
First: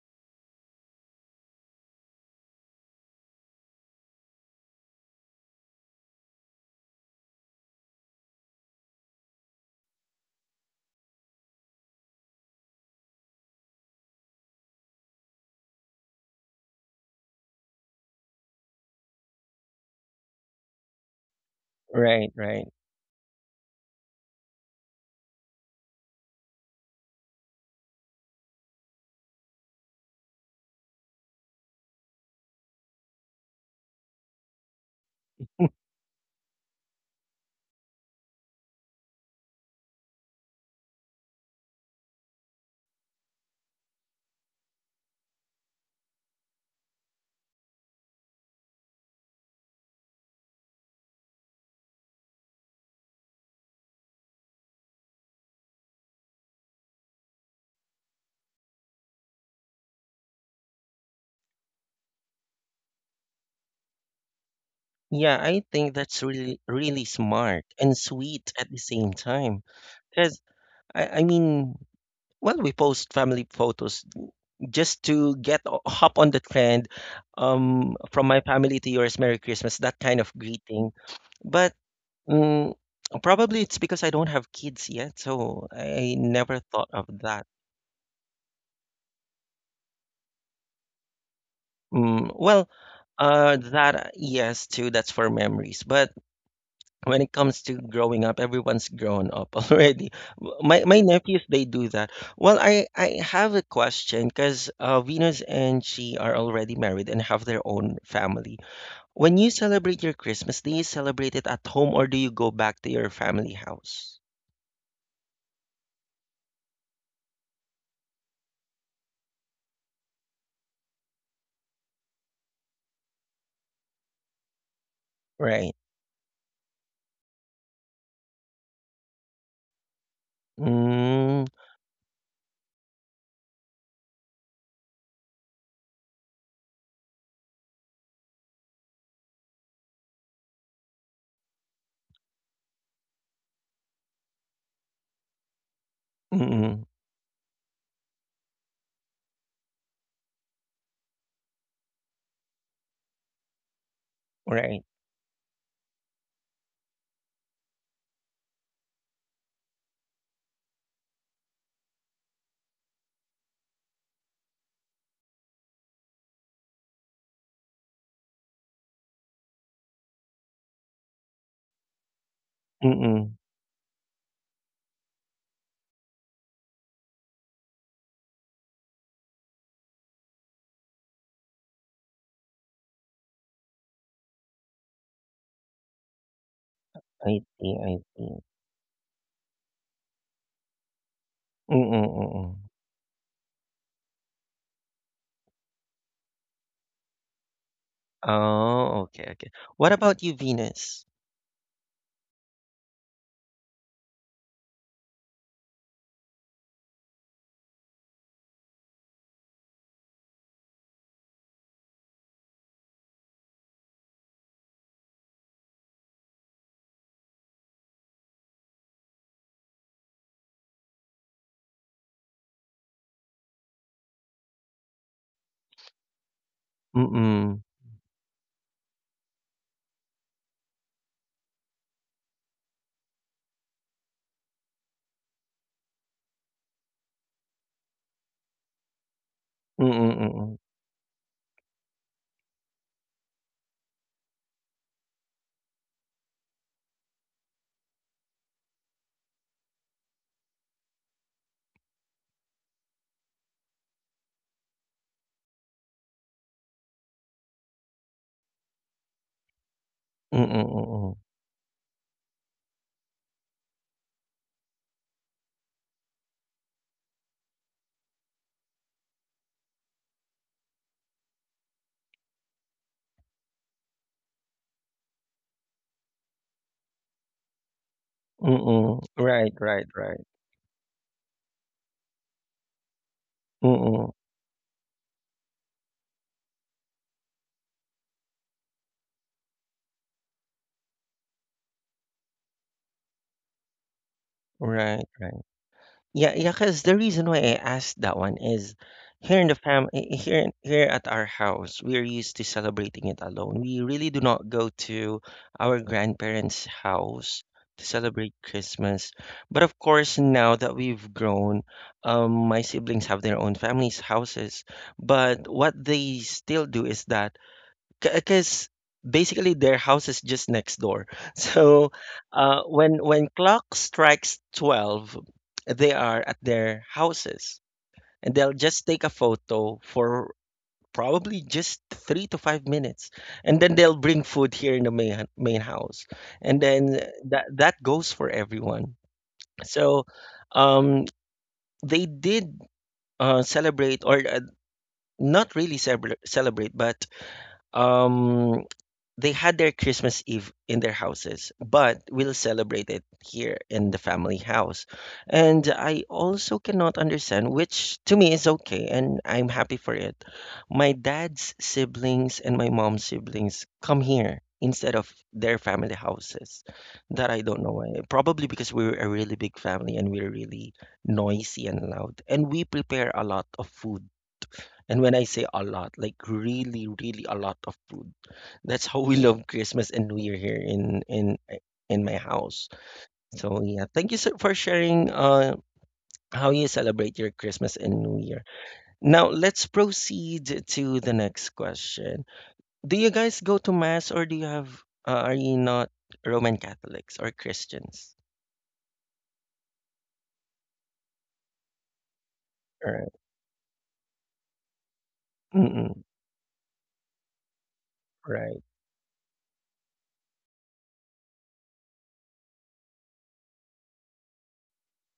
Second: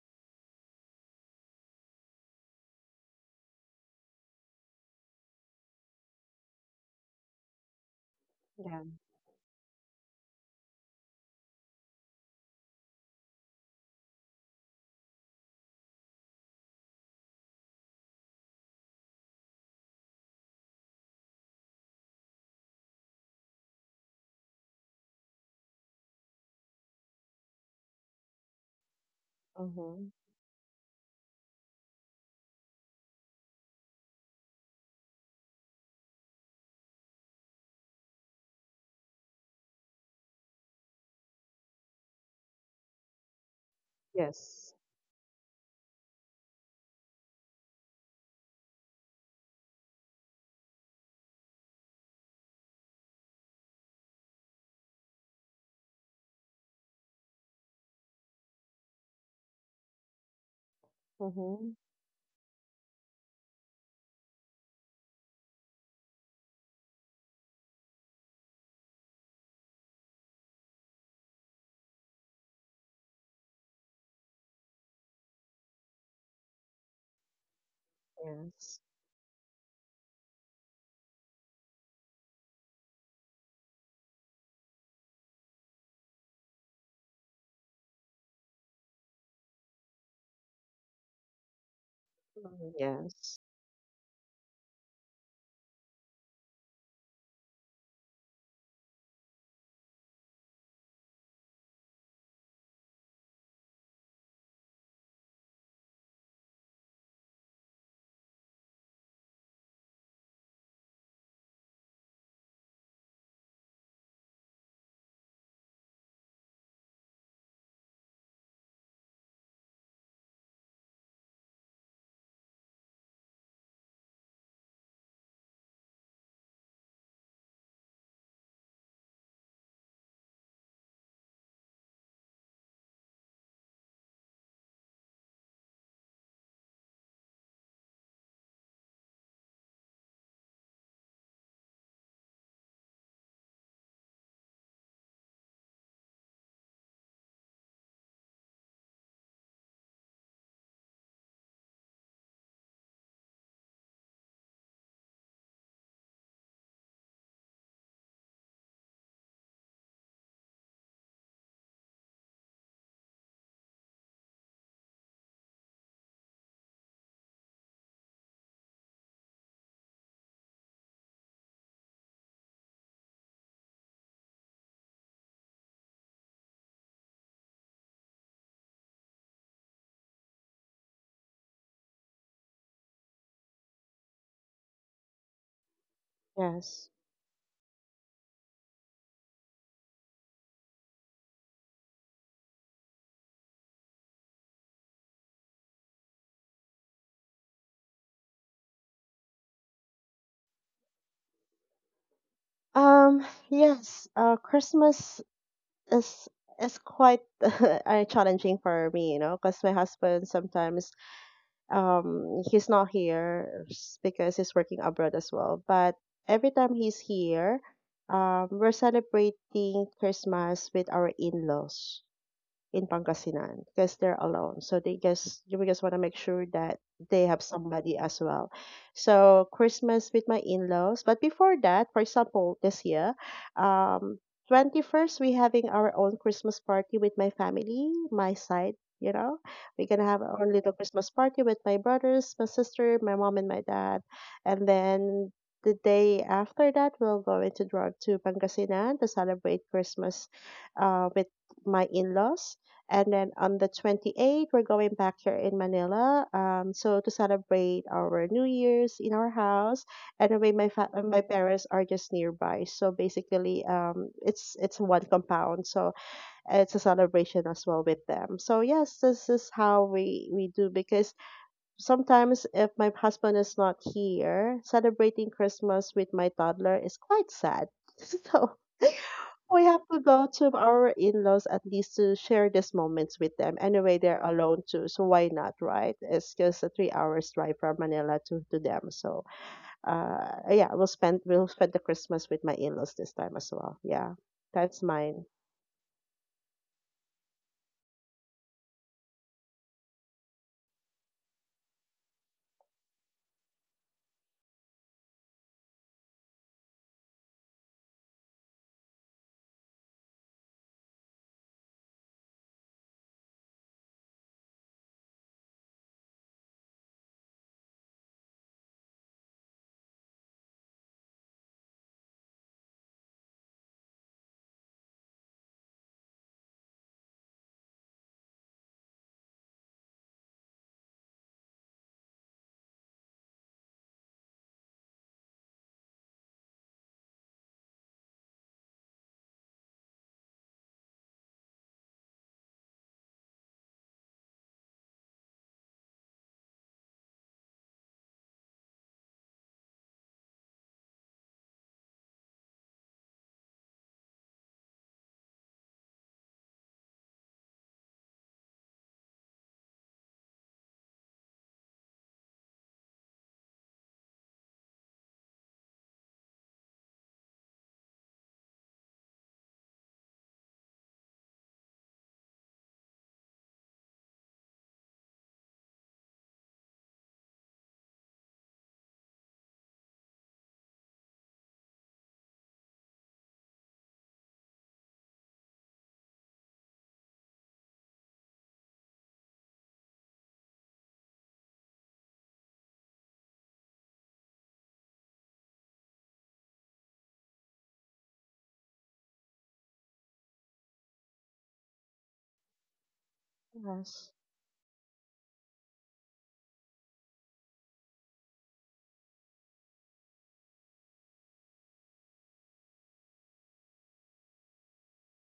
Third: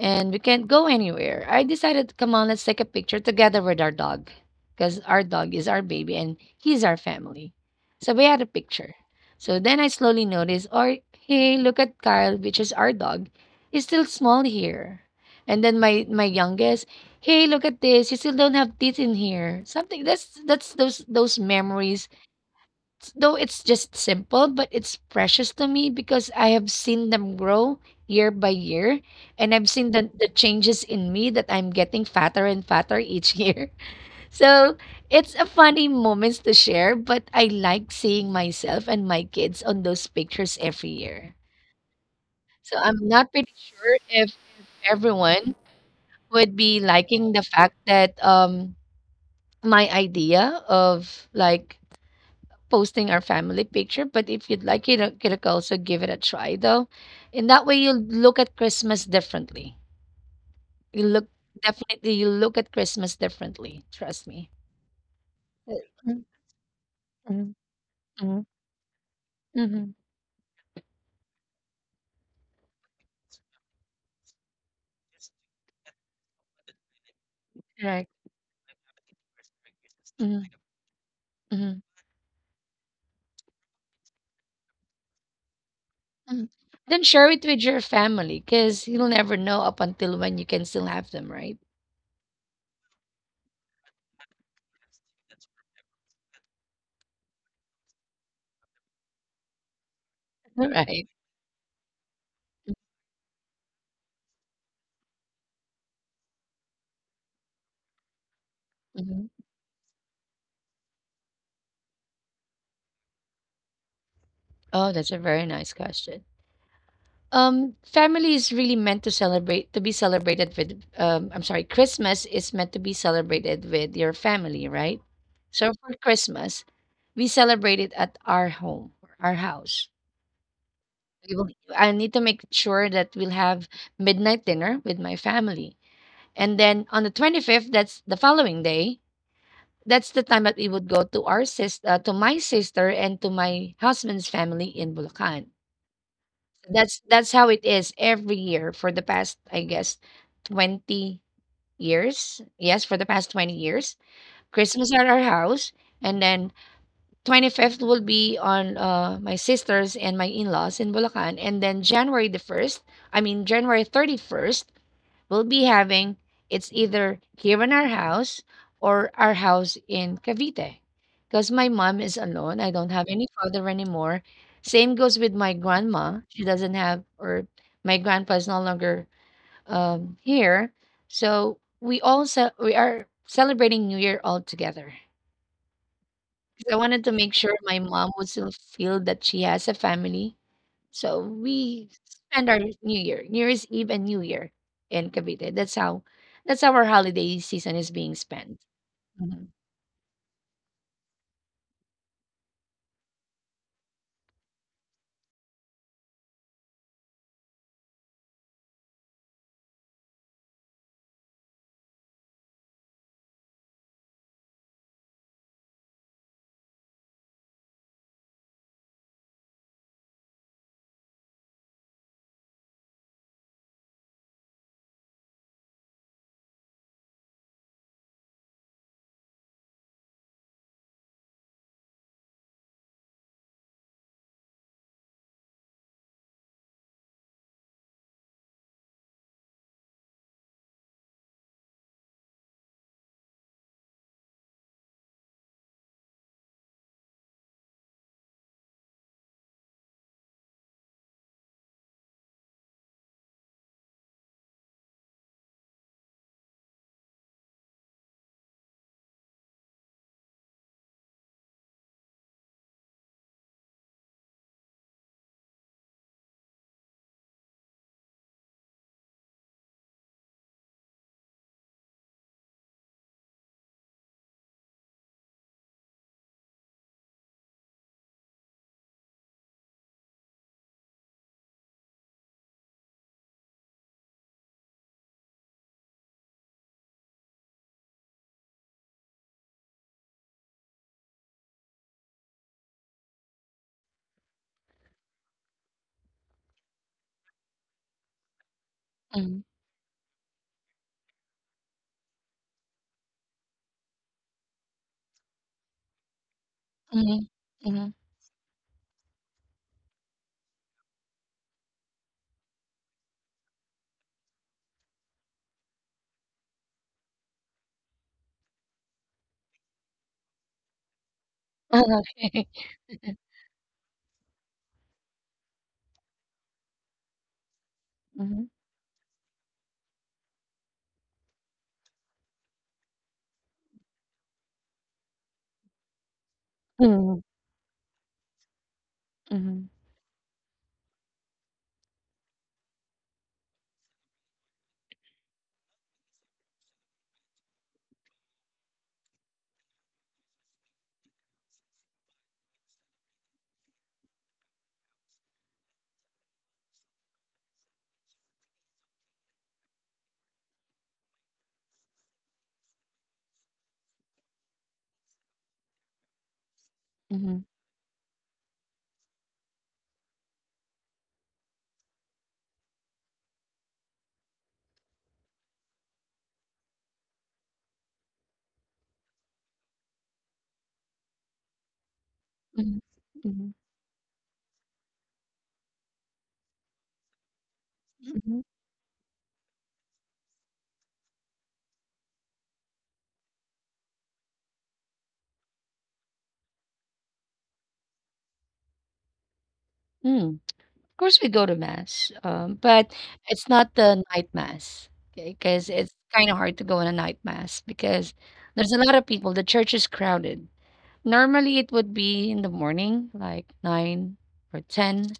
S2: and we can't go anywhere. I decided, come on, let's take a picture together with our dog because our dog is our baby and he's our family. So we had a
S3: Yeah.
S2: picture. So then I slowly noticed, or hey, look at Kyle, which is our dog. He's still small here. And then my youngest, hey, look at this. You still don't have teeth in here. Something that's those memories,
S1: Right, right.
S2: though it's just simple, but it's precious to me because I have seen them grow year by year and I've seen the,
S3: Mhm.
S2: the changes in me that I'm getting fatter and fatter each year. <laughs> So it's a funny
S1: <laughs>
S2: moments to share, but I like seeing myself and my kids on those pictures every year. So I'm not pretty sure if
S3: Yes.
S2: everyone would be liking the fact that my idea of like posting our family picture, but if you'd like, you could also give it a try though. In that way, you'll look at Christmas differently. You look
S3: Mhm.
S2: definitely you look at Christmas differently. Trust me.
S1: Yeah, I think that's really, really
S2: Mm-hmm.
S1: smart and sweet at the same time.
S2: Mm-hmm.
S1: Because, I mean, well, we post family photos just to hop on the trend
S2: Right.
S1: from my
S3: Yes.
S1: family to yours, Merry Christmas, that kind of
S2: Mm-hmm.
S1: greeting. But
S2: Mm-hmm.
S1: mm, probably it's because I don't have kids yet, so I never thought
S2: Then
S1: of
S2: share it
S1: that.
S2: with your family because you'll never know up until when you can still have them, right? <laughs>
S1: Mm, well,
S3: Mhm. Yes.
S1: that yes, too. That's for memories. But when it comes to growing up, everyone's grown up <laughs> already. My
S2: Right.
S1: nephews they do that. Well, I have a question because Venus and she are already married and have their own family.
S2: Mhm.
S1: When you celebrate your Christmas, do you celebrate it at home or do you go back to your family house?
S2: Oh, that's a very nice question. Family is really meant to celebrate, to be celebrated with, I'm sorry, Christmas is meant to be celebrated with your family, right? So
S1: Right.
S2: for Christmas, we celebrate it at our home, our house. We
S1: Mm,
S2: will, I need to make sure that we'll have midnight dinner with my family. And then on the 25th, that's the following day, that's the time that we would go to our sister, to my sister and to my husband's family in Bulacan.
S1: mm-mm,
S2: That's how it is every year for the past, I guess, 20 years. Yes, for the past 20 years.
S1: right.
S2: Christmas at our house, and then 25th will be on my sisters and my in-laws in Bulacan, and then January the 1st, I mean January 31st we'll be having. It's either here in our house or our house in Cavite. Because my mom is alone. I don't have any
S1: Mm-mm.
S2: father anymore. Same goes with my grandma. She doesn't have, or my grandpa is no longer here. So we all we are celebrating New Year all together. 'Cause I
S3: Yes.
S2: wanted to make
S1: I
S2: sure
S1: see.
S2: my
S1: I
S2: mom
S1: see.
S2: would still feel that she has a family, so we
S1: Mm-mm,
S2: spend
S1: mm-mm.
S2: our New Year, New Year's Eve and New Year in Cavite. That's how our holiday season is being spent.
S1: Oh, okay,
S2: Mhm.
S1: okay. What about you, Venus?
S3: Yes, Christmas is is quite <laughs> challenging for me, you know, because my husband sometimes he's not here because he's working abroad as well. But every time he's here, we're celebrating Christmas with our in-laws in Pangasinan because they're alone. So they just you just want to make sure that they have
S1: Mm-mm.
S3: somebody as well. So Christmas with my in-laws. But before that, for example, this year, um, 21st we having our own Christmas party with my family, my side. You know, we're gonna
S1: Mm-mm,
S3: have our own
S1: mm-mm.
S3: little Christmas party with my brothers, my sister, my mom, and my dad, and then the day after that, we'll go into drive to Pangasinan to celebrate Christmas with my in-laws, and then on the 28th, we're going back here in Manila. So to celebrate our New Year's in our house. And anyway,
S1: Mm-mm, mm-mm.
S3: my parents are just nearby. So basically, it's one compound. So it's a celebration as well with them. So yes, this is how we do, because sometimes if my husband is not here, celebrating Christmas with my toddler is quite sad. <laughs> So
S1: Mm-mm. Right,
S3: we have
S1: right,
S3: to
S1: right.
S3: go to our in-laws at least to share these moments with them. Anyway,
S1: Mm-mm.
S3: they're alone too, so why not, right? It's just a 3 hours drive from Manila to them. So, yeah, we'll spend the Christmas with my in-laws this time as well. Yeah, that's
S1: Right,
S3: mine.
S1: right. Yeah, yeah, because the reason why I asked that one is here
S2: Mhm.
S1: in the fam I- here in- here at our house, we're used to celebrating it alone. We really do not go to our grandparents'
S2: Mhm.
S1: house to
S2: Mhm.
S1: celebrate Christmas. But of course, now that we've grown, my siblings have their own families' houses. But what they still do is that because basically their house is just next door. <laughs>
S2: <laughs>
S1: So
S2: Okay.
S1: when clock strikes 12, they are at their houses, and
S2: Mhm.
S1: they'll just take a photo for probably just 3 to 5 minutes, and then they'll bring food here in the main house, and then
S2: Mhm.
S1: that goes for everyone.
S2: Mhm.
S1: So um, they did. Celebrate or not really celebrate, but um, they had their Christmas Eve in their houses, but we'll celebrate it here in the family house. And I also cannot understand, which to me is okay, and I'm happy for it. My dad's siblings and my mom's siblings come here instead of their family houses. That I
S2: Mhm.
S1: don't know why. Probably because we're a really big family and we're really noisy and loud, and we prepare a lot of food and when I say a lot, like really, really a lot of food. That's how we love Christmas and New Year here in my house.
S2: Mhm. Mhm.
S1: So yeah, thank you for sharing how you celebrate your Christmas and New
S2: Mhm.
S1: Year. Now let's proceed to the next question. Do you guys go to mass or do you have are you not Roman Catholics or Christians?
S2: Mm. Of course, we go to mass, but
S1: Right.
S2: it's not the
S3: Yes,
S2: night mass, okay? Because it's
S1: Mm-mm.
S2: kind of hard to go in a night mass because
S1: Right.
S2: there's a lot of people. The church is crowded. Normally, it would be in the morning, like nine or ten.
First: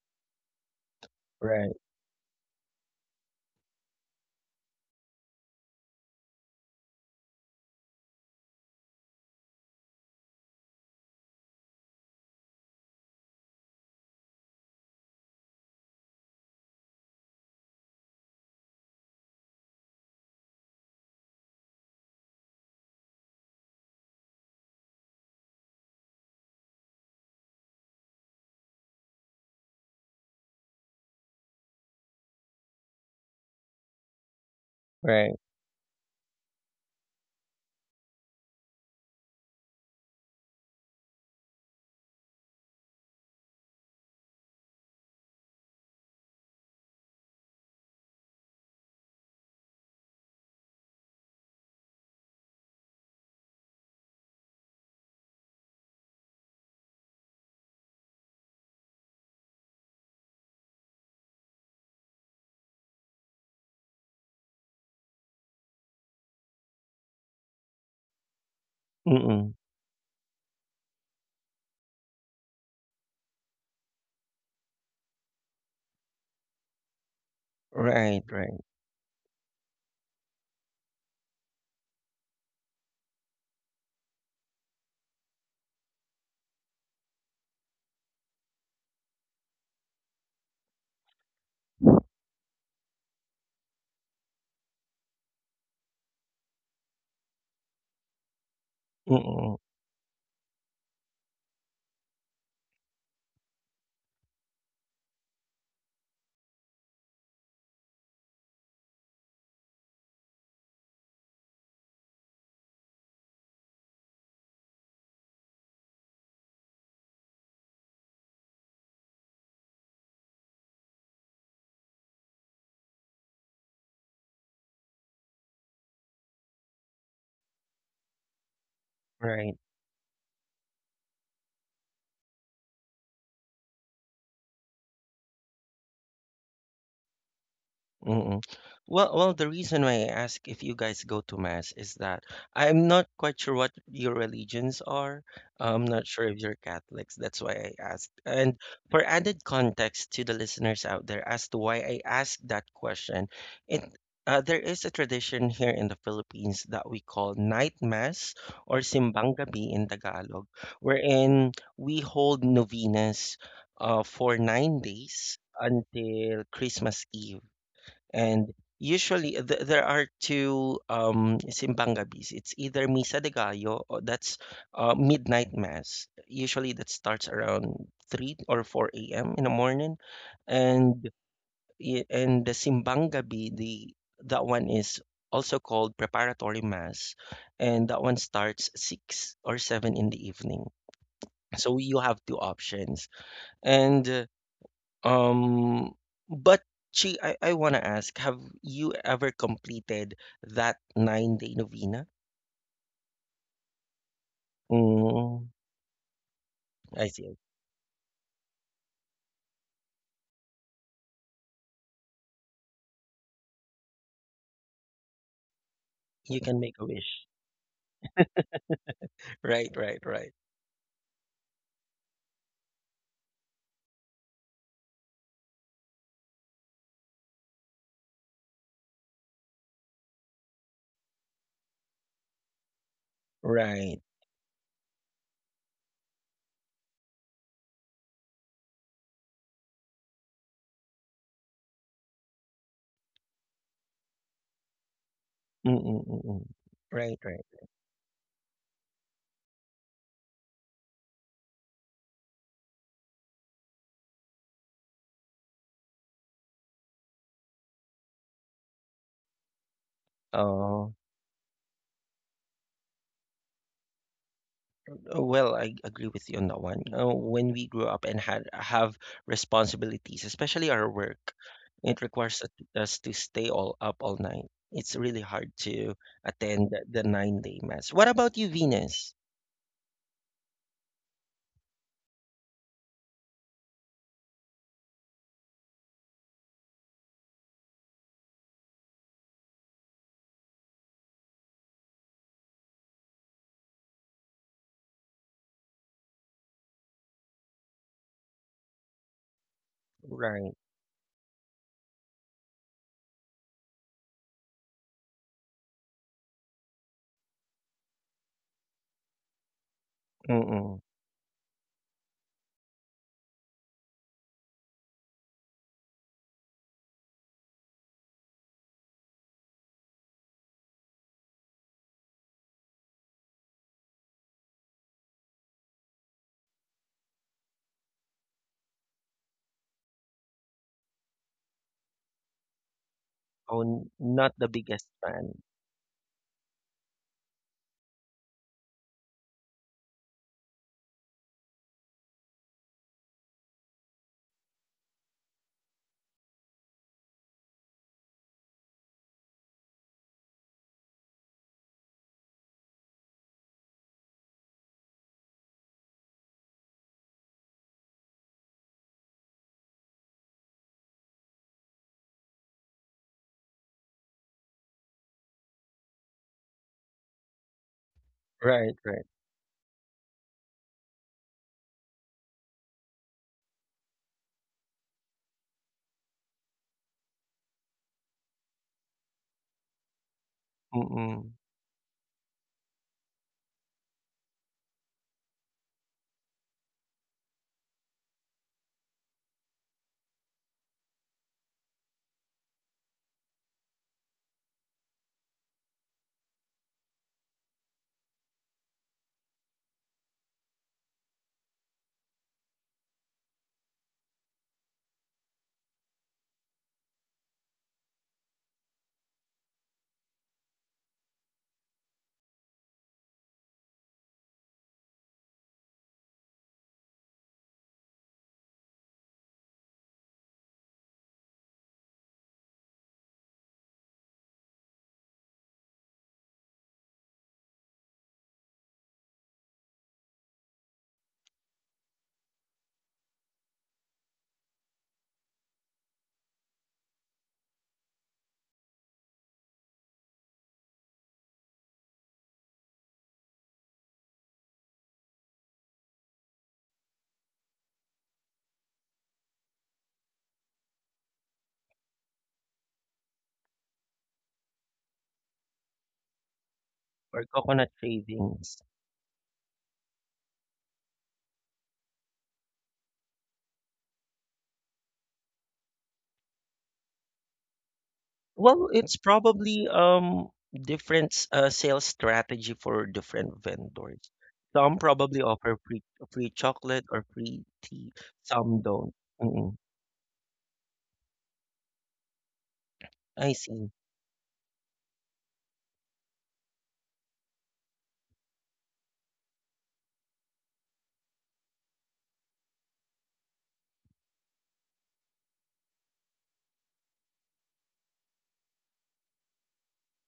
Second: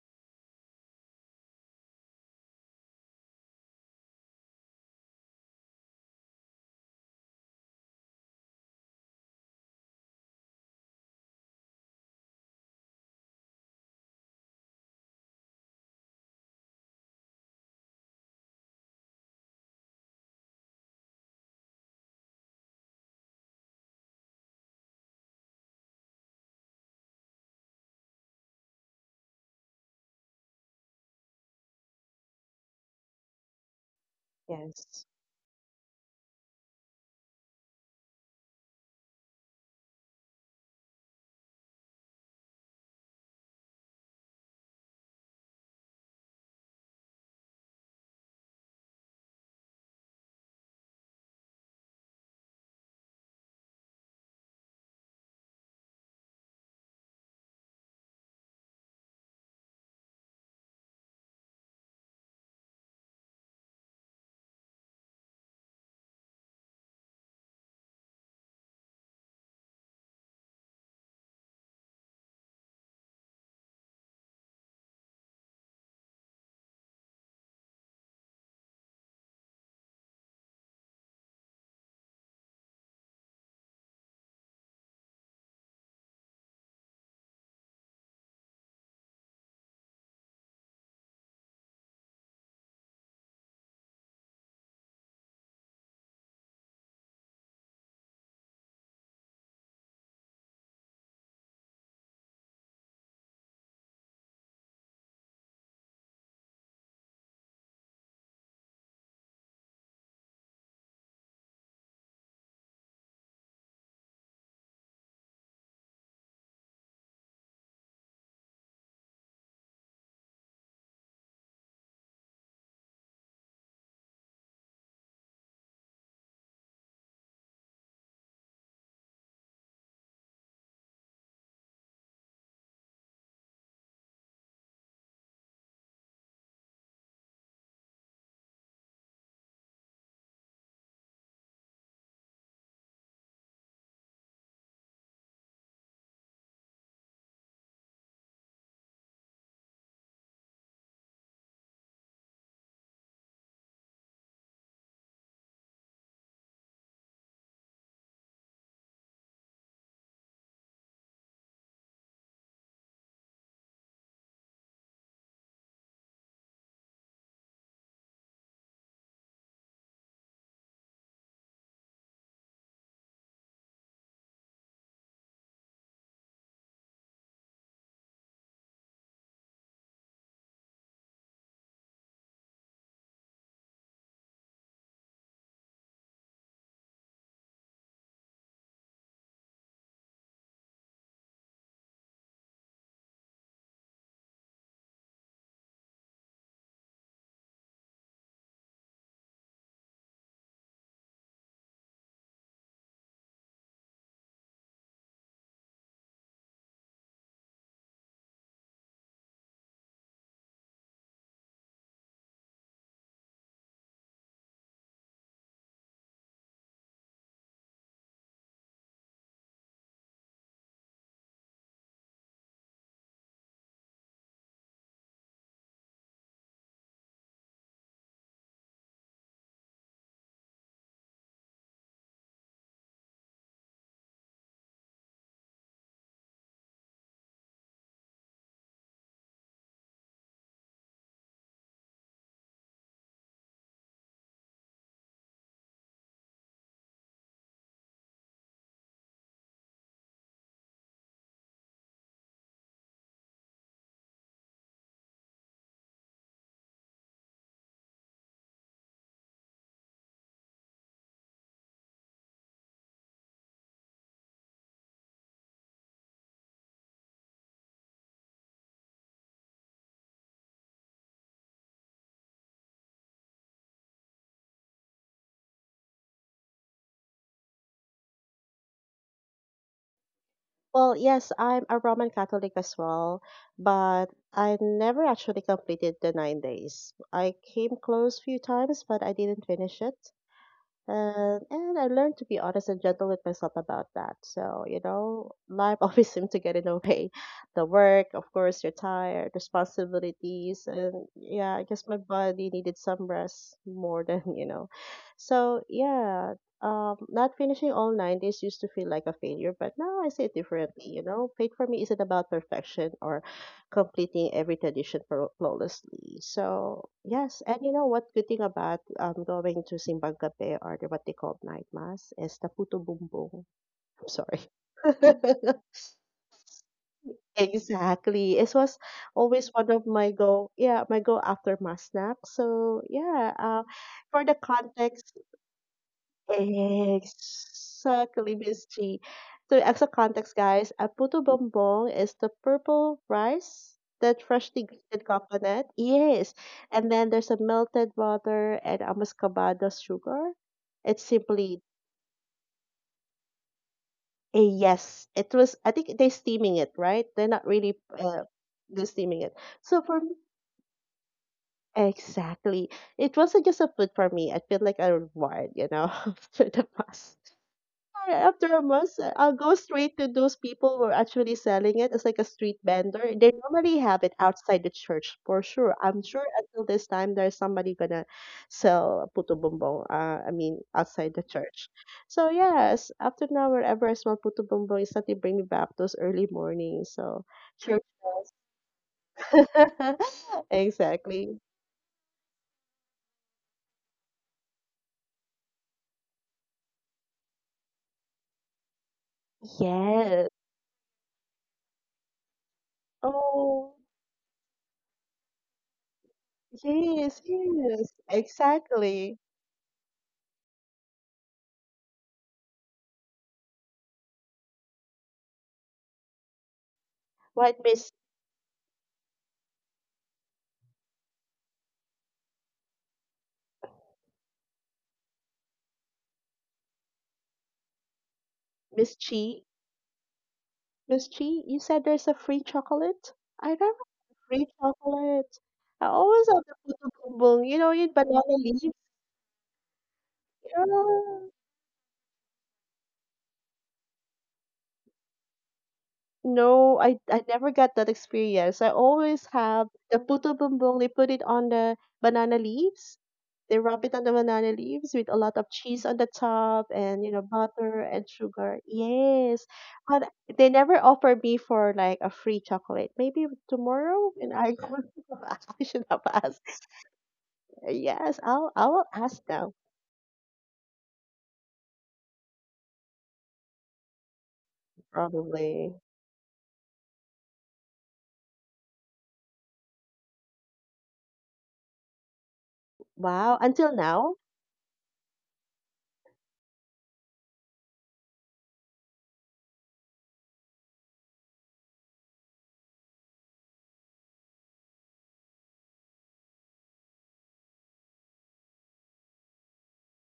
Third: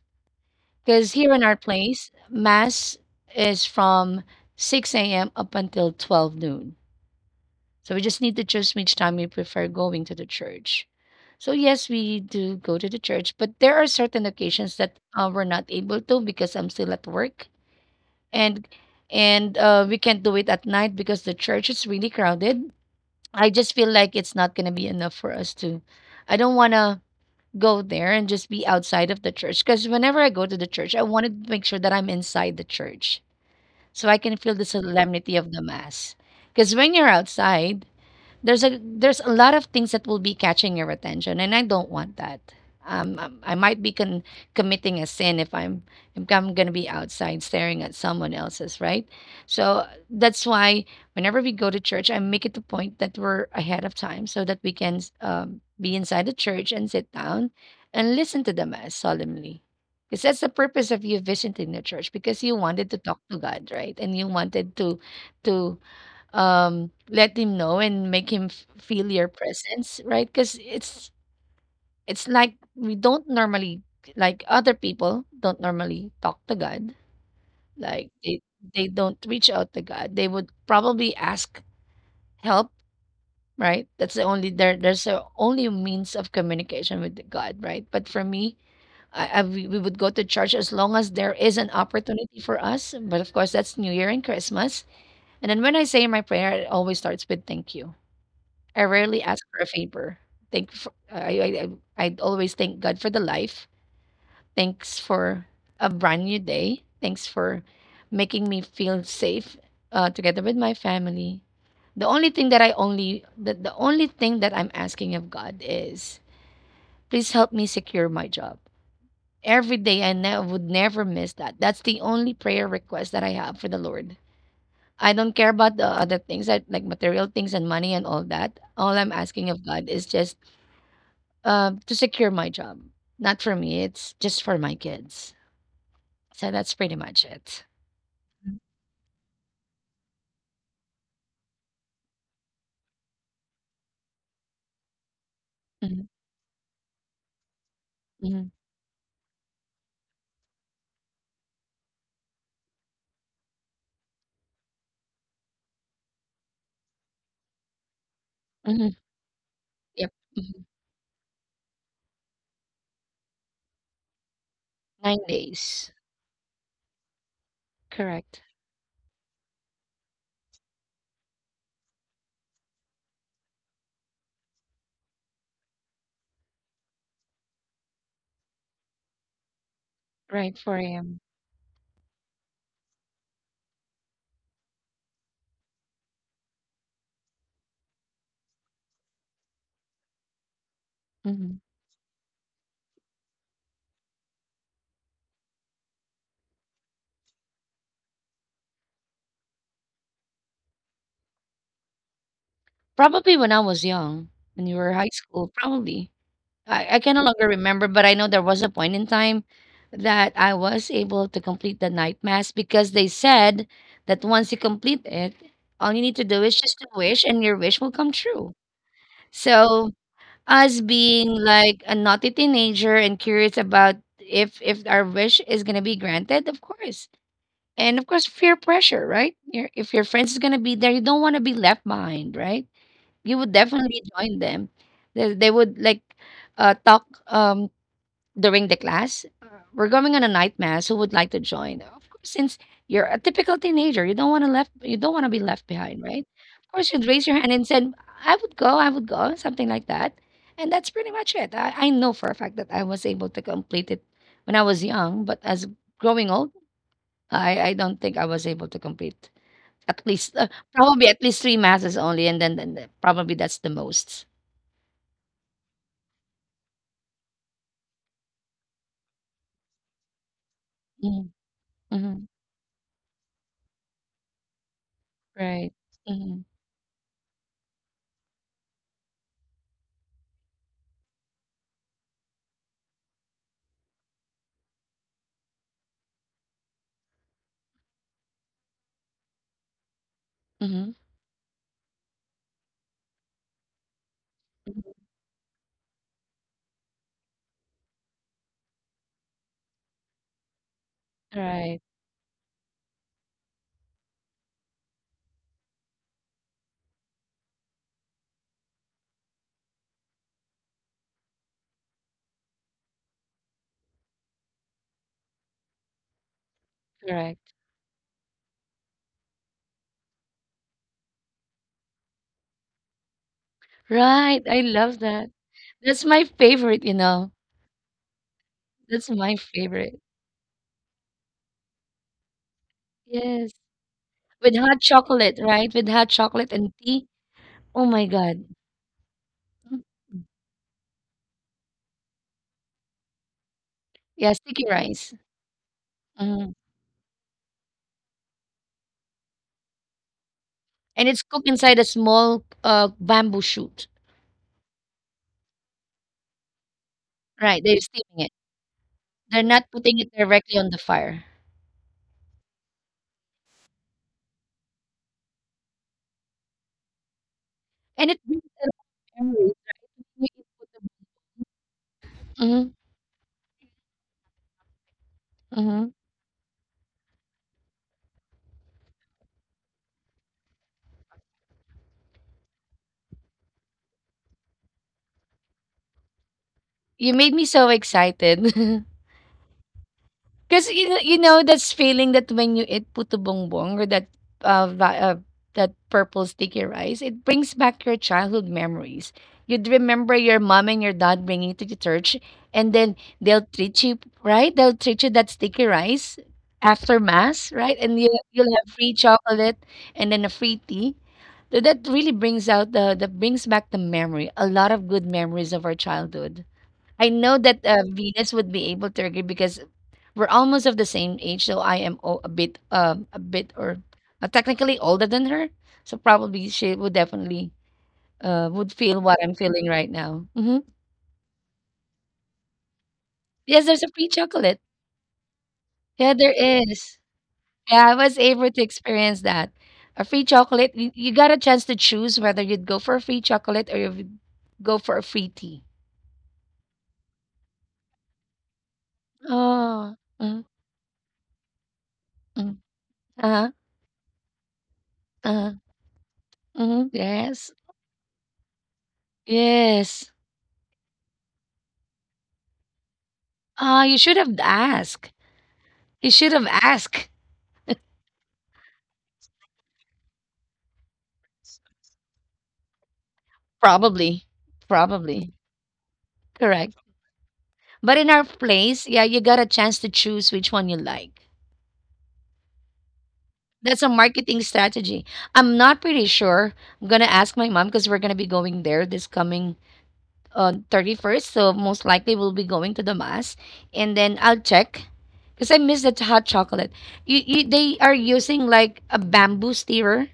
S2: Because here in our
S1: Right.
S2: place, mass is from 6 a.m. up until 12 noon. So we just need to choose which time we prefer going to the church. So yes, we do go to the church, but there are certain occasions that we're not able to because I'm still at work, and and we can't do it at night because the church is really crowded. I just feel like it's not gonna be enough for us to. I don't wanna go there and just be outside of the church. Because whenever I go to the church, I wanted to make sure that I'm inside the church so I can feel the
S3: yes.
S1: Right.
S2: solemnity of the Mass. Because when you're outside, there's a lot of things that will be catching your attention, and I don't want that. I might be committing a sin if I'm if I'm going to be outside staring at someone else's, right? So that's why whenever we go to church, I make it the point that we're ahead of time so that we can be inside the church and sit down and listen to the Mass solemnly. Because that's the purpose of you visiting the church, because you wanted to talk to God, right? And you wanted to to let him know and make him feel your
S1: Mm-mm.
S2: presence, right? Because it's like we don't normally, like, other people don't normally talk to God. Like
S1: Right. Right.
S2: they don't reach out to God. They would probably ask help, right? That's the only, there's the only means of communication with God, right? But for me, I, we would go to church as long as there is an opportunity for us, but of course that's New Year and Christmas. And then when I say my prayer, it always starts with thank you. I rarely ask
S1: Mm-mm.
S2: for a favor. Thank for, I always thank God for the life. Thanks for a brand new day. Thanks for making me feel safe together with my family. The only thing that I'm asking of God is please help me secure my job. Every day I would never miss that. That's the only prayer request that I have for the Lord. I don't care about the other things, that like material things and money and all that. All I'm asking
S1: Right.
S2: of God is just to secure my job. Not for me, it's just for my kids. So that's pretty much it.
S1: Mm. Well, well, the reason why I ask if you guys go to mass is that I'm not quite sure what your religions are. I'm not
S2: Mhm,
S1: sure if you're Catholics. That's why I asked.
S2: mhm,
S1: And for added context to the listeners out there as to why I asked that question, it there is a tradition here in the Philippines that we call night mass or
S2: mhm,
S1: simbang gabi in
S2: yep,
S1: Tagalog,
S2: mhm.
S1: wherein we hold novenas for nine
S2: 9
S1: days
S2: days.
S1: until Christmas Eve.
S2: Correct.
S1: And usually there are two simbang gabis. It's either Misa de Gallo, or that's midnight mass. Usually that starts around 3 or 4 a.m. in the morning.
S2: Right, 4
S1: And
S2: AM.
S1: and the simbang gabi, the that one is also called preparatory mass, and that one starts 6 or 7 in the evening.
S2: Mhm.
S1: So you have two options. And um, but Chi, I want to ask, have you ever completed that 9-day novena?
S2: Probably when I was young, when you were high
S1: Mm,
S2: school, probably. I
S1: I
S2: can no
S1: see.
S2: longer remember, but I know there was a point in time that I was able to complete the night mass, because they said that once you complete it, all you need to
S1: You
S2: do is
S1: can make
S2: just
S1: a
S2: to wish
S1: wish.
S2: and your wish will come true.
S1: Right,
S2: So
S1: right, right,
S2: us being like a naughty teenager and curious about if our wish is gonna be granted, of course. And of course, fear pressure, right? Your, if your friends is gonna be there, you don't want to be left behind, right? You would definitely
S1: right.
S2: join them. They would like talk. During the class, we're going on a night mass. Who would like to join? Of course, since you're a typical teenager, you don't want to left, you don't want to be left behind, right?
S1: Mm-mm-mm.
S2: Of course, you'd
S1: Right,
S2: raise your hand and
S1: right.
S2: said, I would go," something like that, and that's pretty much it. I know for a fact that I was able to complete it when I was young, but as growing old, I don't think I was able to complete at least
S1: Oh,
S2: probably at least three masses only, and then, then probably that's the most.
S1: well, I agree with you on that one. When we grew up and had have responsibilities, especially our work, it
S2: Mm-hmm.
S1: requires us to stay all up all night. It's really hard
S2: Right.
S1: to
S2: Mm-hmm.
S1: attend the 9-day mass. What about you, Venus?
S3: Well, yes, I'm a Roman Catholic as well, but I never actually completed the 9 days. I came close few times, but I didn't finish it.
S2: Mm-hmm.
S3: And I learned to be honest and gentle with myself about that. So, you know, life <laughs> always seemed to get in the way. The work, of course, you're tired,
S1: Right.
S3: responsibilities, and yeah, I
S2: Right.
S3: guess my body needed some rest more than, <laughs> you know. So, yeah, not finishing all 90s used to feel like a failure, but now I see it
S1: Mm.
S3: differently, you know. Fate for me isn't about perfection or completing every tradition flawlessly. So yes,
S2: Correct.
S3: and you know what? Good thing about going to Simbang Gabi, or the what they call night mass, is the puto bumbong. I'm
S2: Right,
S3: sorry.
S2: I love that.
S3: <laughs>
S2: That's my favorite, you know.
S3: Exactly. It was
S2: That's my
S3: always one of
S2: favorite.
S3: my go, yeah, my go after mass snack. So yeah,
S2: Yes.
S1: Oh,
S3: for the
S1: not the
S2: With hot
S1: biggest
S3: context,
S1: fan.
S2: chocolate, right? With hot chocolate and tea. Oh my
S3: exactly,
S2: God.
S3: Miss G. So,
S2: Mm.
S3: extra context, guys, a puto bonbon is the purple rice, that
S2: Yeah,
S3: freshly
S2: sticky
S3: grated
S2: rice.
S3: coconut. Yes.
S2: Mm.
S3: And then there's a melted butter and a muscovado sugar. It's
S2: And it's cooked
S3: simply
S2: inside a small bamboo shoot.
S3: a yes. It was, I think they're steaming it, right? They're not
S2: Right,
S3: really
S2: they're steaming it.
S3: they're steaming it.
S2: They're not
S3: So, for
S2: putting
S3: me,
S2: it directly on the fire.
S3: exactly, it wasn't just a food for me. I feel like a reward, you know, <laughs> for the past.
S2: And it brings
S3: After a
S2: a lot
S1: Right,
S3: month,
S1: right.
S2: of
S3: I'll go
S2: memories.
S3: straight to those people who are actually selling it. It's like a street
S2: Mm-hmm,
S3: vendor. They normally have it outside the church for sure.
S2: mm-hmm.
S3: I'm sure until this time there's somebody gonna sell puto bumbong. I mean outside the
S1: Mm.
S3: church. So yes, after now wherever I smell puto bumbong, it's something bring me back those early mornings.
S2: You
S3: So
S2: made me so
S3: sure,
S2: excited. <laughs>
S3: <laughs>
S2: 'Cause you know you
S3: exactly.
S2: know this feeling that when you eat puto bongbong or that, va that purple sticky rice, it brings back your childhood memories. You'd remember
S3: Yes.
S2: your mom and your dad bringing you to the church, and then they'll
S3: Oh,
S2: treat you, right? They'll treat you that sticky rice after
S3: yes,
S2: mass, right?
S3: yes,
S2: And you'll have free
S3: exactly.
S2: chocolate and then a free tea. So that really brings out the that brings back the memory, a lot of good memories of our childhood. I know
S3: What
S2: that,
S3: Miss
S2: Venus would be able to agree because we're almost of the same age, so I am a bit or technically older than her. So probably she would definitely would feel what I'm
S3: Chi?
S2: feeling right now. Hmm.
S3: Lucy, you said there's a free chocolate? I
S2: Yes,
S3: love
S2: there's a free
S3: free
S2: chocolate.
S3: chocolate. I
S2: Yeah,
S3: always
S2: there
S3: have the puto
S2: is.
S3: bumbong, you know,
S2: Yeah,
S3: in
S2: I was
S3: banana
S2: able to
S3: leaves.
S2: experience that. A free chocolate. You
S3: Yeah.
S2: got a chance to choose whether you'd go for a free chocolate or you'd go for a free tea.
S3: No, I never got that experience. I always have
S2: Oh,
S3: the puto
S2: mm,
S3: bumbong. They put it on the banana
S2: mm,
S3: leaves.
S2: uh-huh,
S3: They rub it on the banana leaves with a lot of
S2: uh-huh,
S3: cheese on the top
S2: mhm,
S3: and, you know,
S1: Or
S2: yes,
S1: coconut
S3: butter and
S1: shavings.
S3: sugar. Yes. But
S2: yes.
S3: they never offer me for like a free chocolate. Maybe
S2: Ah, you
S3: tomorrow,
S2: should
S3: and
S2: have
S3: I,
S2: asked.
S3: <laughs> I should have
S2: You should have
S3: asked.
S2: asked.
S3: Yes, I'll I
S1: Well,
S3: will
S1: it's
S3: ask them
S1: probably different sales strategy for different vendors.
S2: Probably.
S1: Some probably
S2: Probably.
S1: offer
S3: probably.
S1: free
S2: Correct.
S1: chocolate or free tea.
S2: But in our
S1: Some
S2: place,
S1: don't.
S2: yeah, you got a
S1: Mm.
S2: chance to choose which one you like.
S1: I
S3: Wow, until
S1: see.
S2: That's a
S3: now?
S2: marketing strategy. I'm not pretty sure. I'm gonna ask my mom because we're gonna be going there this coming 31st. So most likely we'll be going to the mass. And then I'll check. Because I miss that hot chocolate. You they are using like a bamboo stirrer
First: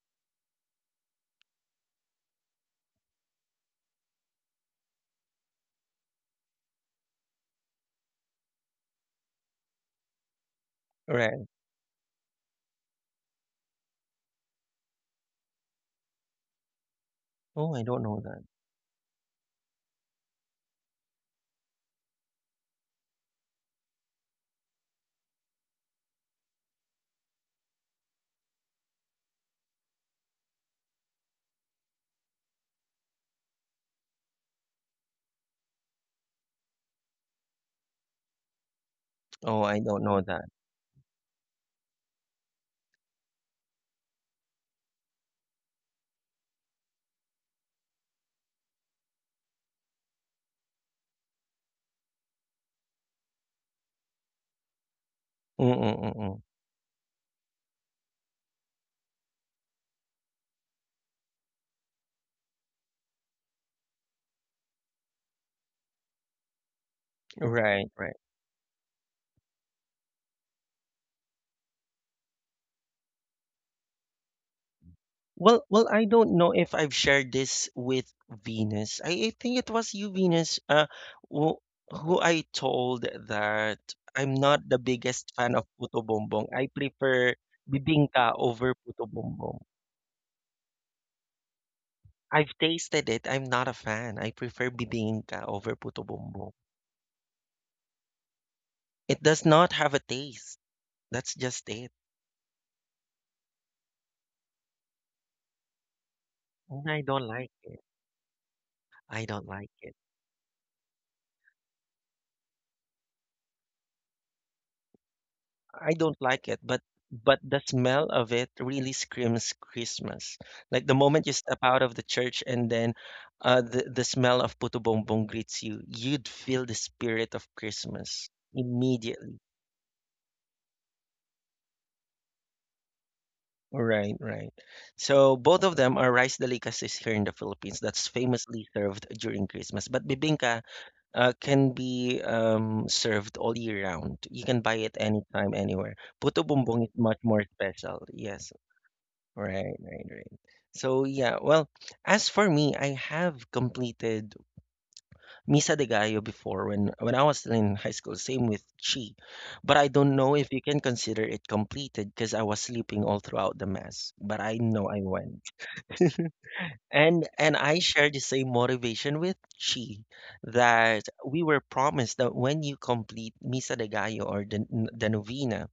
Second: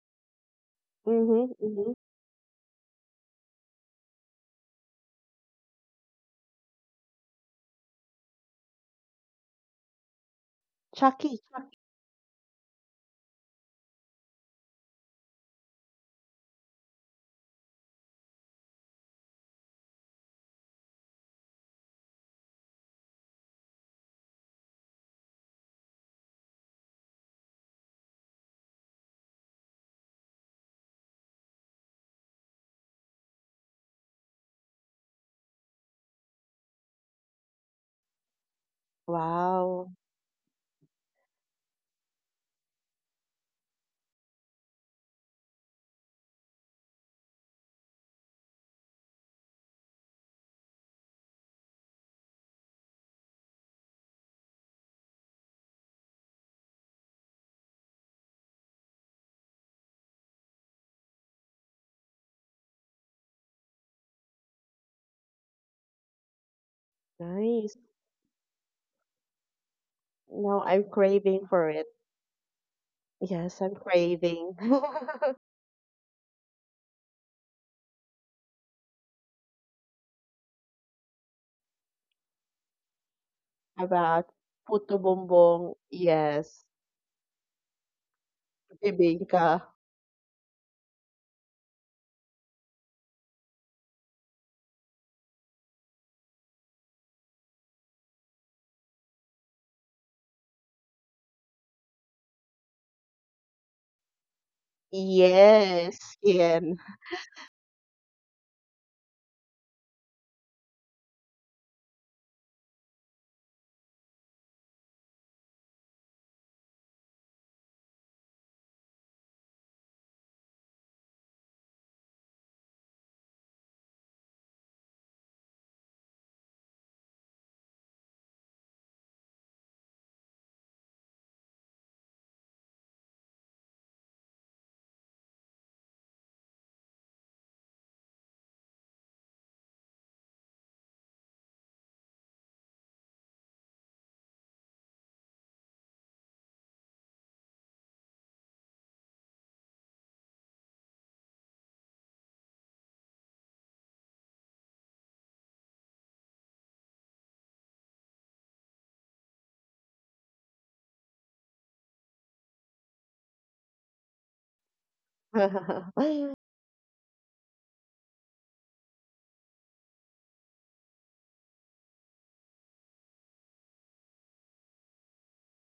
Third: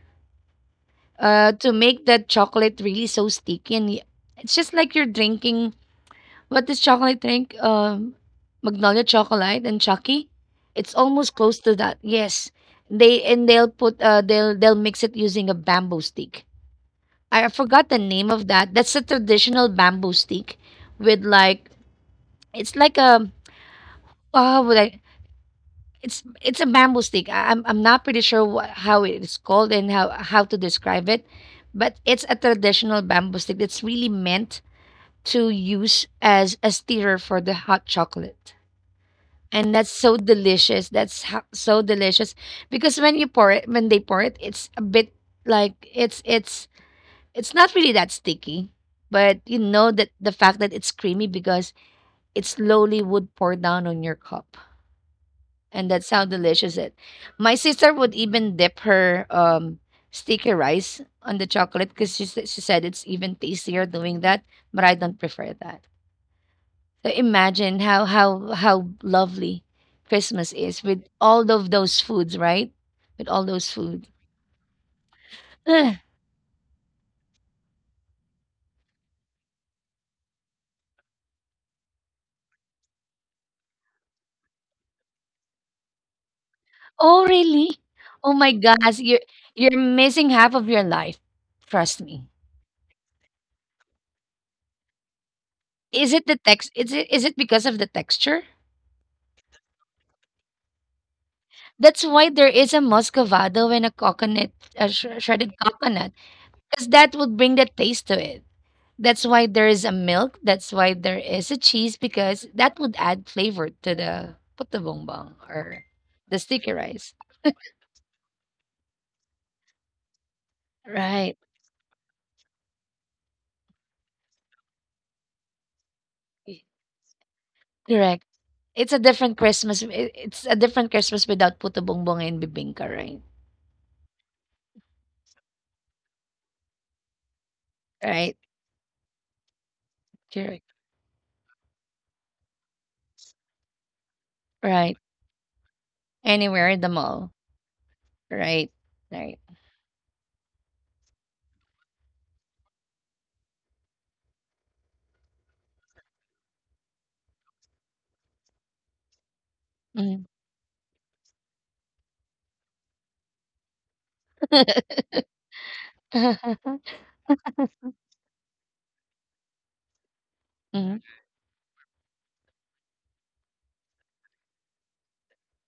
S3: Mm-hmm,
S2: to
S3: mm-hmm.
S2: make that chocolate really so sticky and it's just like you're drinking. What is chocolate drink? Magnolia Chocolate and Chucky. It's almost
S3: Chucky,
S1: Right.
S2: close to
S3: Chucky.
S2: that. Yes, they'll put they'll mix it using a bamboo stick. I
S1: Oh, I
S2: forgot the
S1: don't know
S2: name
S1: that.
S2: of that. That's a traditional bamboo stick with like, it's like a, oh would I, it's a bamboo stick. I'm not pretty sure what, how it is called and how to describe it, but it's a traditional bamboo stick that's really meant to use as a stirrer for the hot chocolate.
S1: Oh,
S2: And
S1: I
S2: that's
S3: Wow,
S1: don't
S2: so
S1: know that.
S2: delicious. That's so delicious because when you pour it, when they pour it, it's a bit like it's not really that sticky, but you know that the fact that it's creamy because it slowly would pour down on your cup,
S1: Mm.
S2: and
S1: Mm,
S2: that's
S1: mm,
S2: how
S1: mm.
S2: delicious it. My sister would even dip her sticky rice on the chocolate because she said it's even tastier doing that, but I don't prefer that.
S3: nice.
S2: Imagine
S1: Right,
S2: how
S1: right.
S2: lovely Christmas
S3: Now
S2: is
S3: I'm
S2: with
S3: craving
S2: all
S3: for
S2: of
S3: it.
S2: those foods, right? With all
S3: Yes,
S2: those
S3: I'm
S2: food.
S3: craving <laughs>
S1: Well,
S2: Ugh.
S1: well, I don't know if I've shared this with Venus. I think it was you, Venus, who, who I told that
S3: about
S1: I'm not the
S3: puto
S1: biggest fan of
S3: bumbong.
S1: puto bombong.
S3: Yes,
S1: I
S2: Oh,
S1: prefer
S2: really?
S1: bibingka
S2: Oh my
S1: over
S2: gosh,
S1: puto
S2: you're
S3: bibingka.
S1: bombong.
S2: you're missing half of your life. Trust me.
S1: I've tasted it. I'm not a fan. I prefer bibingka over puto
S2: Is it the
S1: bombong.
S2: text? Is it because of the texture?
S1: It does not have a taste. That's just it.
S2: That's why there is a muscovado and a coconut, a shredded
S3: Yes,
S2: coconut,
S3: yan.
S1: And
S2: because
S1: I
S3: <laughs>
S2: that
S1: don't
S2: would
S1: like
S2: bring the
S1: it.
S2: taste to it.
S1: I
S2: That's
S1: don't
S2: why
S1: like
S2: there is
S1: it.
S2: a milk. That's why there is a cheese, because that would add flavor to the puto or
S1: I don't
S2: the
S1: like it,
S2: sticky rice.
S1: but the smell of it really screams Christmas. Like the moment you
S2: Right.
S1: step out of the church and then the smell of puto bongbong greets you, you'd feel
S2: Y-
S1: the spirit of
S2: Correct.
S1: Christmas
S2: It's a
S1: immediately.
S2: different Christmas. It's a different Christmas without puto and bibingka, right?
S1: Right, right. So both of them are rice delicacies here in the Philippines that's
S2: Right.
S1: famously served during Christmas. But bibingka
S2: Correct.
S1: can be served all year round. You can buy it
S2: Right.
S1: anytime, anywhere. Puto
S2: Anywhere
S1: bongbong
S2: in
S1: is
S2: the
S1: much
S2: mall.
S1: more special. Yes.
S2: Right. Right.
S1: Right, right, right. So yeah, well, as for me, I have completed Misa de Gallo before when I was still in high school, same with Chi. But I don't
S2: Mm.
S1: know if you can consider it completed because I was sleeping all throughout the mass, but I know I went.
S2: <laughs>
S1: And I share the same motivation with Chi
S2: Mm.
S1: that we were promised that when you complete Misa de Gallo or the novena,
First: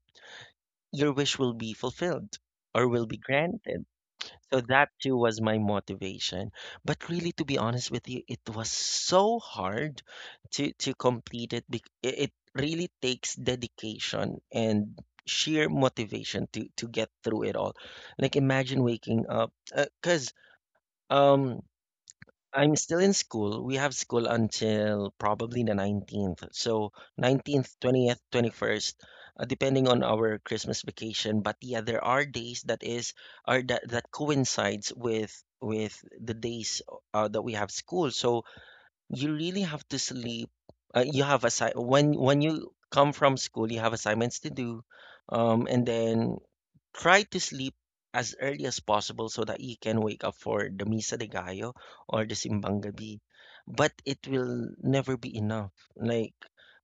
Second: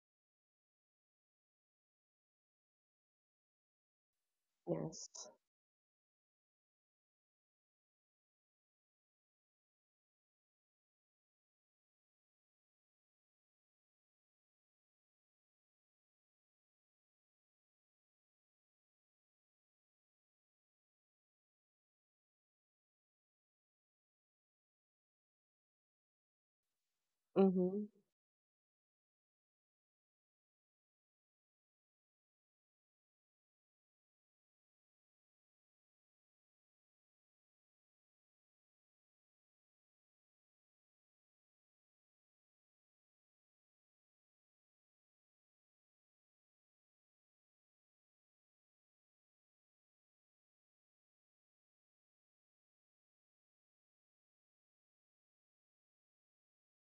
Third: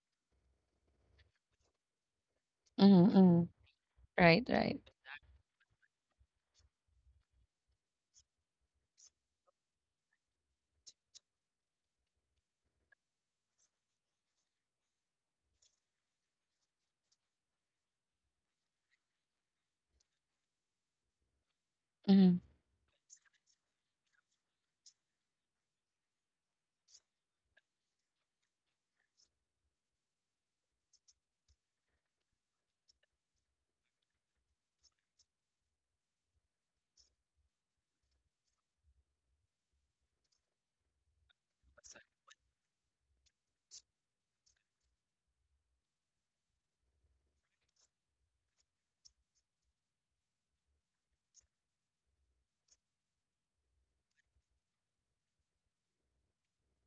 S1: your wish will be fulfilled or will
S2: Mm.
S1: be
S2: Mm. <laughs>
S1: granted.
S2: Right.
S1: So
S2: Right.
S1: that
S3: Yes.
S1: too was my motivation. But really, to be honest with you, it was so hard to complete it. It really takes dedication and sheer motivation to get through it all. Like imagine waking up, because um
S2: Mm.
S1: I'm still in school. We have school until probably the 19th. So 19th,
S3: Mm-hmm.
S1: 20th, 21st, depending on our Christmas vacation. But yeah, there are days that is are that that coincides with the days that we have school. So you really have to sleep. You have when you come from school, you have assignments to do, and then try to sleep as early as possible so that you can wake up for the Misa de Gallo or the Simbang Gabi. But it will never be enough. Like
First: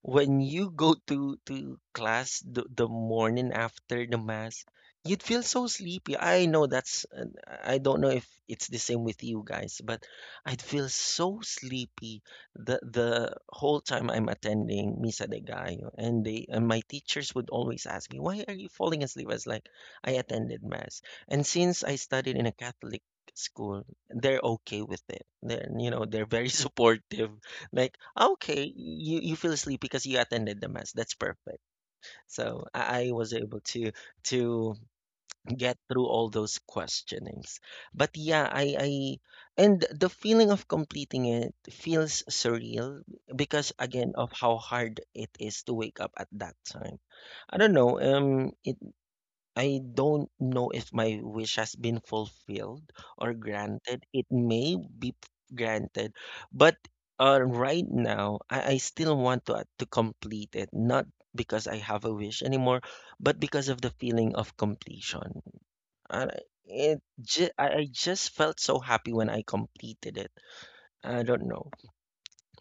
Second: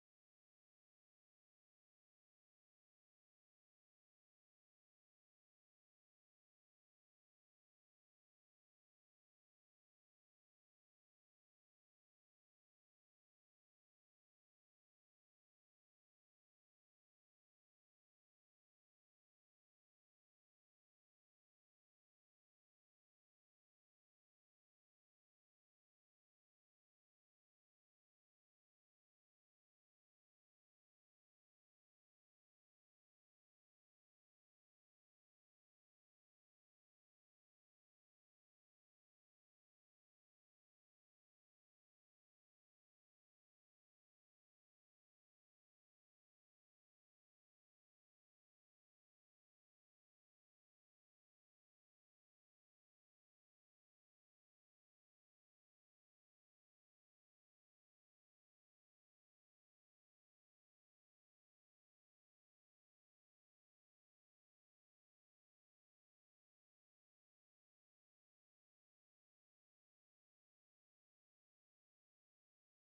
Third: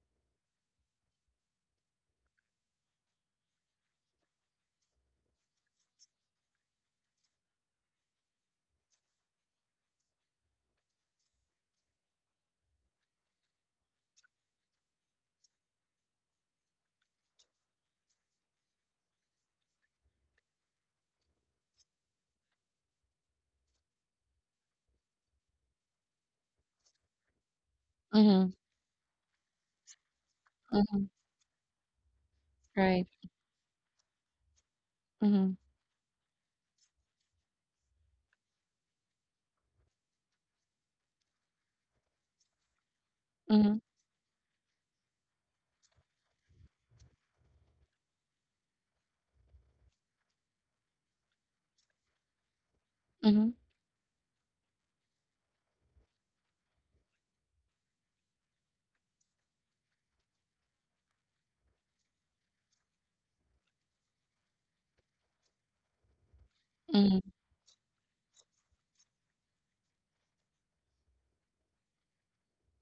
S1: when you go to class the morning after the mass, you'd feel so sleepy. I know that's I don't know if it's the same with you guys, but I'd feel so sleepy the whole time I'm attending Misa de Gallo, and they and my teachers would always ask me, "Why are you falling asleep?" I was like, "I attended mass," and since I studied in a Catholic school, they're okay with it. They're they're very <laughs> supportive. Like,
S2: Mm.
S1: okay, you feel sleepy because you attended the mass.
S2: Mm.
S1: That's perfect. So
S2: Right.
S1: I was able to
S2: Mm.
S1: get through all those questionings. But yeah, I and the feeling of completing it feels surreal because
S2: Mm.
S1: again of how hard it is to wake up at that time. I don't know. It I don't know if my wish has been fulfilled
S2: Mm.
S1: or granted. It may be granted, but right now I still want to complete it, not because I have a wish anymore, but because of the feeling of completion. And I- it
S2: Mm.
S1: ju I just felt so happy when I completed it. I don't know.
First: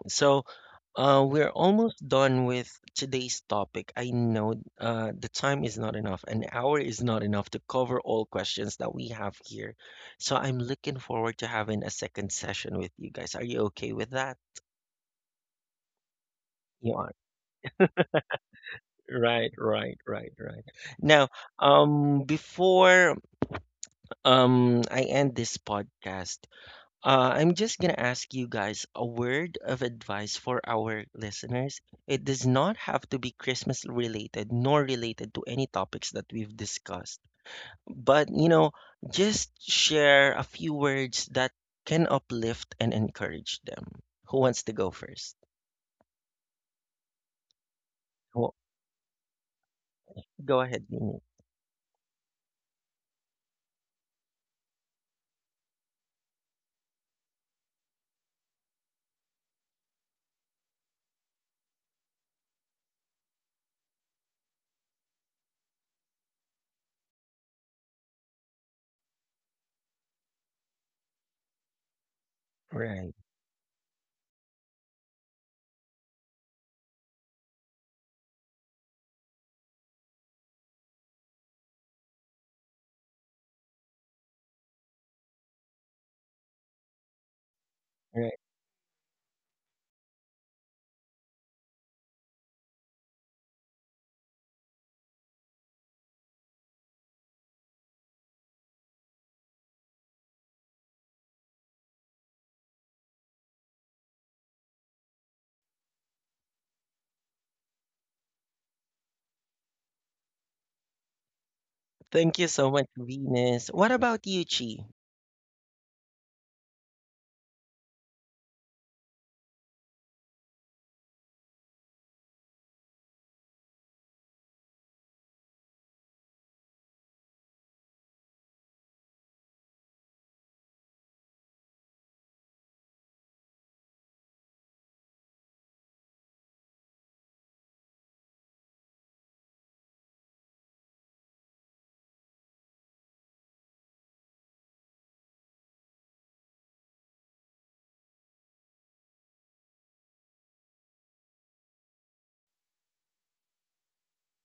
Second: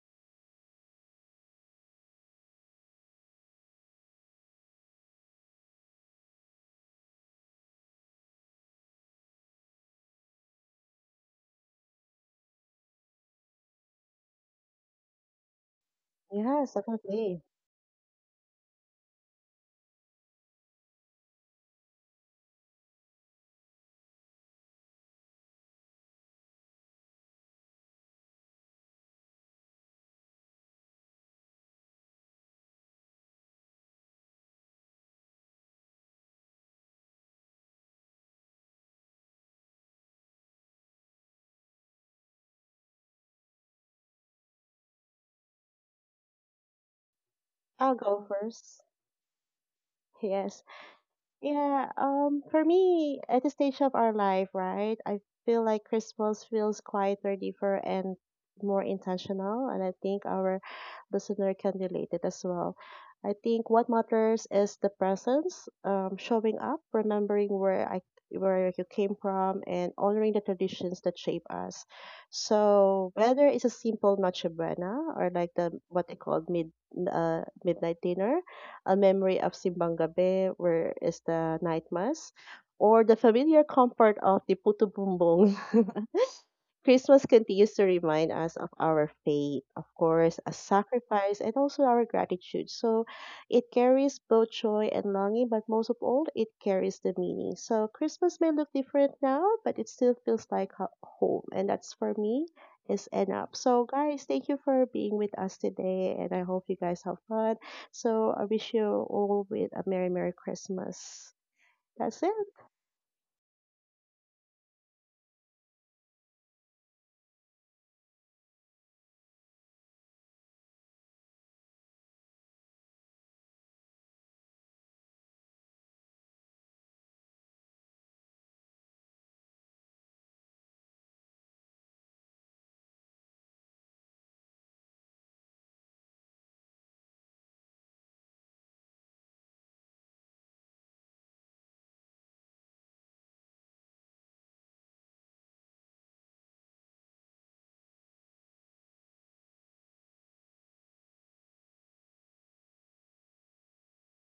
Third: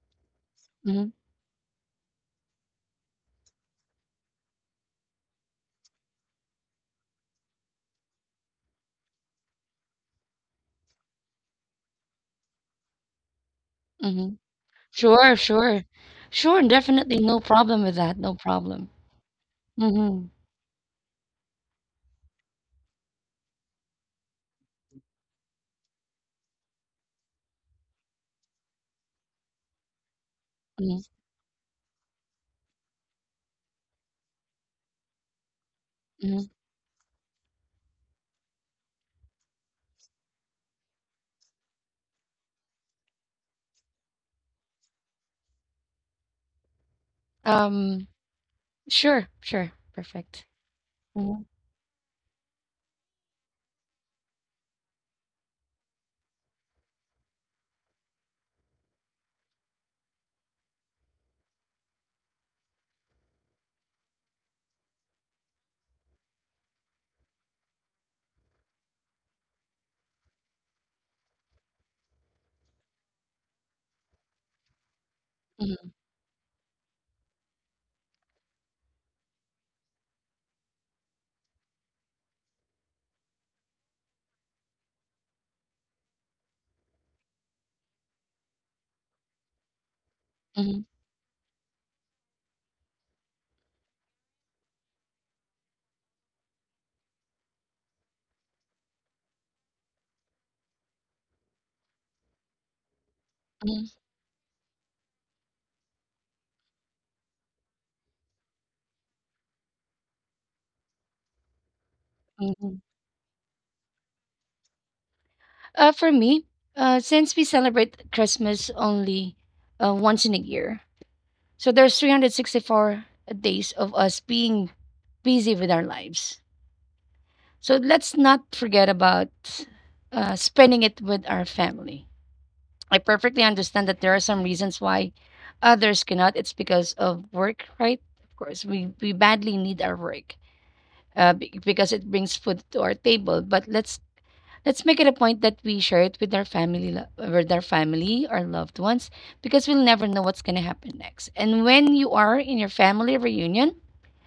S1: So,
S2: Mm.
S1: we're almost done with today's topic. I know the time is not enough. An hour is not enough to cover all questions that we have here. So I'm looking forward to having a second session with you guys. Are you okay with
S2: Mm.
S1: that?
S2: Sure, sure. Sure,
S3: Yes,
S1: You
S2: definitely
S1: are.
S2: no
S3: definitely.
S2: problem with that, no problem.
S1: Right, right,
S2: Mhm,
S1: right, right. Now, before I end this podcast, I'm just going to ask you guys a word of advice for
S2: mhm,
S1: our listeners. It does not have to be Christmas related nor related to any topics that
S2: mhm.
S1: we've discussed. But, you know, just share a few words that can uplift and encourage them. Who wants to go first?
S3: I'll
S2: Um,
S3: go
S1: Well,
S3: first.
S2: sure, sure, perfect.
S1: go
S3: Yes.
S1: ahead, Venus.
S2: Mhm,
S3: Yeah, for me, at the stage of our life, right, I feel like Christmas feels quieter, deeper, and more intentional. And I think our listener can relate it as well. I think what matters is the presence, showing up, remembering where you came from, and honoring the traditions that shape us.
S1: Right,
S3: So whether it's a simple noche buena, or like the
S2: mhm,
S3: what they call midnight dinner, a memory of Simbang Gabi, where is the night mass, or the familiar comfort of the puto bumbong, <laughs> Christmas continues to
S1: right.
S3: remind us of our faith, of course, a
S2: mhm,
S3: sacrifice, and also our gratitude. So it carries both joy and longing, but most of all, it carries the meaning. So Christmas may look different now, but it still feels like home. And that's for me is enough. So
S2: mhm,
S3: guys, thank you for being with us today, and I hope you guys have fun. So I wish you all with a Merry Merry Christmas. That's
S1: Thank you
S3: it.
S1: so much,
S2: mhm.
S1: Venus. What about you, Chi?
S2: For me, since we celebrate Christmas only once in a year, so there's 364 days of us being busy with our lives. So let's not forget about spending it with our family. I perfectly understand that there are some reasons why others cannot. It's because of work, right? Of course, we badly need our work, because it brings food to our table. But let's make it a point that we share it with our family, our loved ones, because we'll never know what's gonna happen next. And when you are in your family reunion,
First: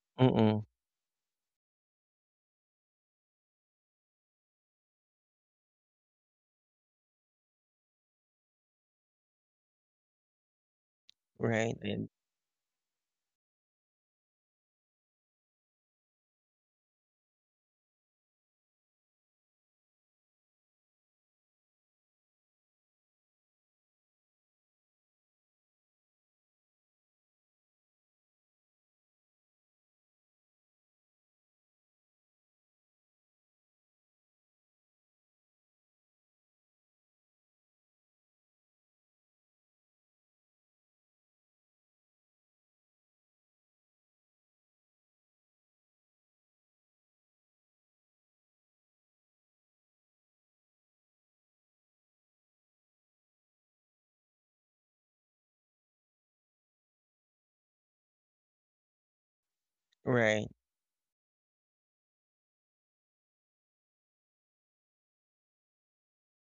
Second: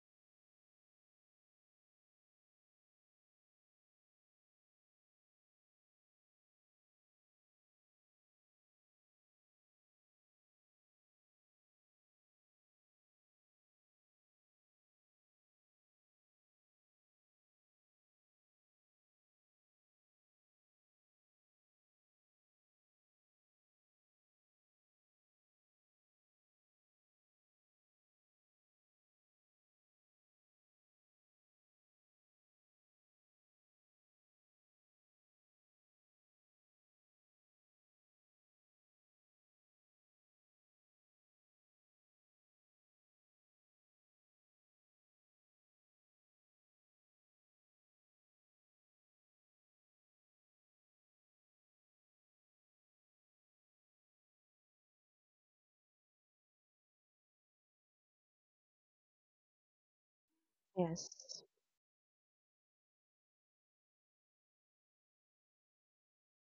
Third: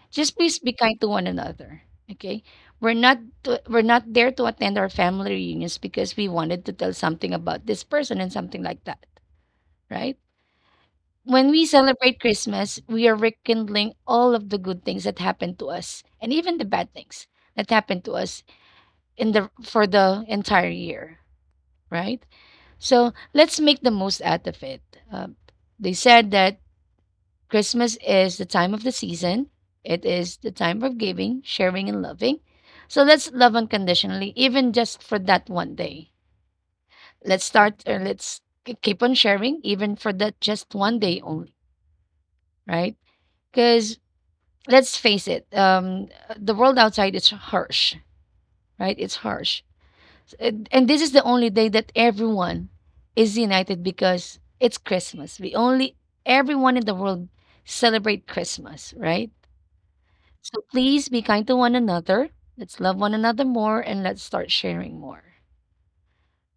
S2: just please
S1: Mm-mm.
S2: be kind to one another. Okay, we're not there to attend our family reunions because we wanted to tell something about this person and something like that, right? When we
S1: Right, and
S2: celebrate Christmas, we are rekindling all of the good things that happened to us and even the bad things that happened to us in the, for the entire year, right? So let's make the most out of it. Uh, they said that Christmas is the time of the season. It is the time of giving, sharing, and loving. So let's love unconditionally, even just for that one day. Let's start or keep on sharing, even for that just one day only, right? Because let's face it, the world outside is harsh, right? It's harsh. And this is the only day that everyone is united because it's Christmas. Everyone in the world celebrate Christmas, right?
S1: right,
S2: So
S3: Yes.
S2: please be kind to one another. Let's love one another more and let's start sharing more.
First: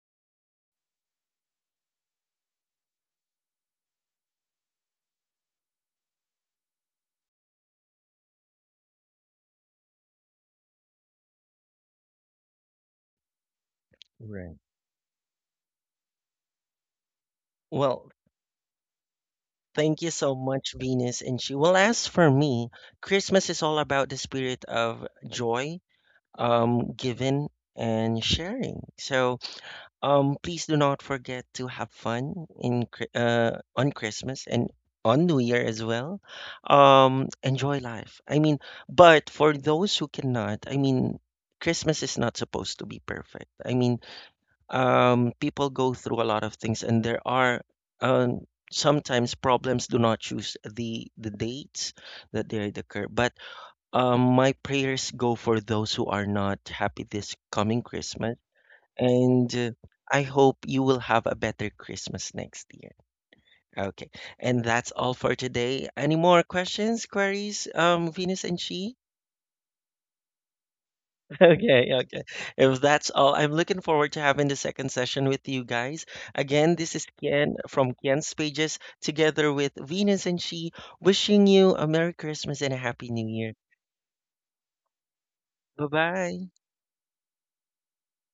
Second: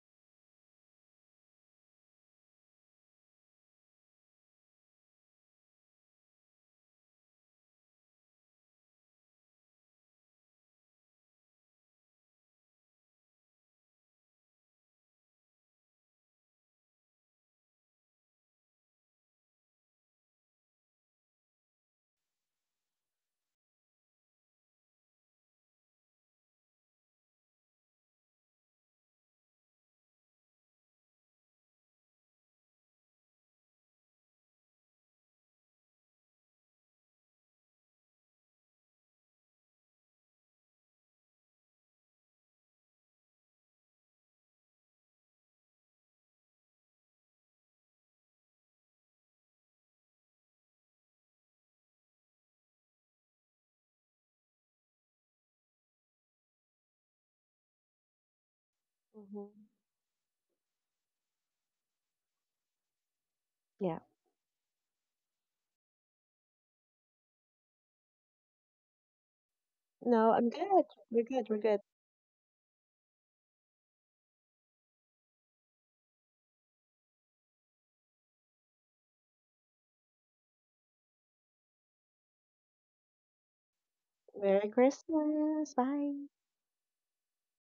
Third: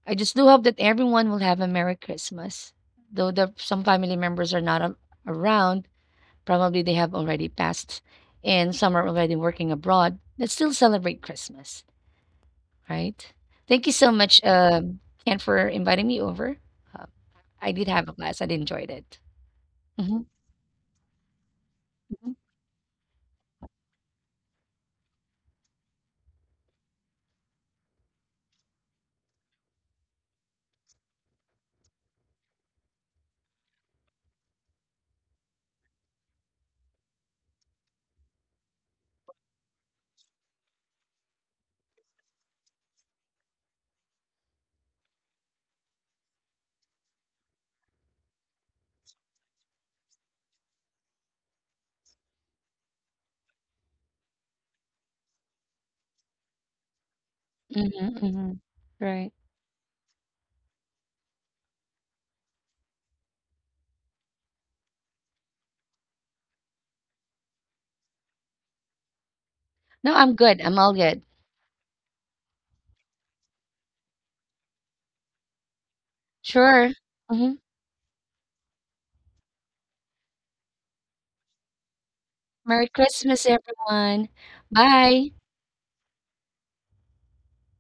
S2: I just do hope that everyone will have a Merry Christmas, though there, some family members are not around. Probably they have already passed, and some are already working abroad that still celebrate Christmas, right? Thank you so much,
S1: right.
S2: Ken, for inviting me over. Uh, I did have
S1: Well,
S2: a blast. I enjoyed it.
S1: thank you
S2: Hmm.
S1: so much, Venus. And she will ask for
S2: Hmm.
S1: me. Christmas is all about the spirit of joy, giving and sharing. So, please do not forget to have fun in on Christmas and on New Year as well. Enjoy life. I mean, but for those who cannot, I mean, Christmas is not supposed to be perfect. I mean, people go through a lot of things, and there are um, sometimes problems do not choose the dates that they occur. But my prayers go for those who are not happy this coming Christmas,
S2: Hmm. Right.
S3: Hmm.
S1: and I hope you will have a better Christmas next year.
S3: Yeah.
S1: Okay, and that's all for today. Any more questions, queries, Venus and She?
S2: No,
S3: No,
S2: I'm
S3: I'm
S2: good. I'm
S3: good.
S2: all good.
S3: We're good. We're good.
S1: Okay, okay. If that's all, I'm looking forward to having the second session with you guys. Again,
S2: Sure.
S1: this is
S2: Hmm.
S1: Ken from Ken's Pages, together with Venus and She, wishing you a Merry Christmas and a
S2: Merry
S1: Happy New
S2: Christmas,
S1: Year.
S2: everyone.
S3: Merry
S2: Bye.
S3: Christmas.
S1: Bye
S3: Bye.
S1: bye.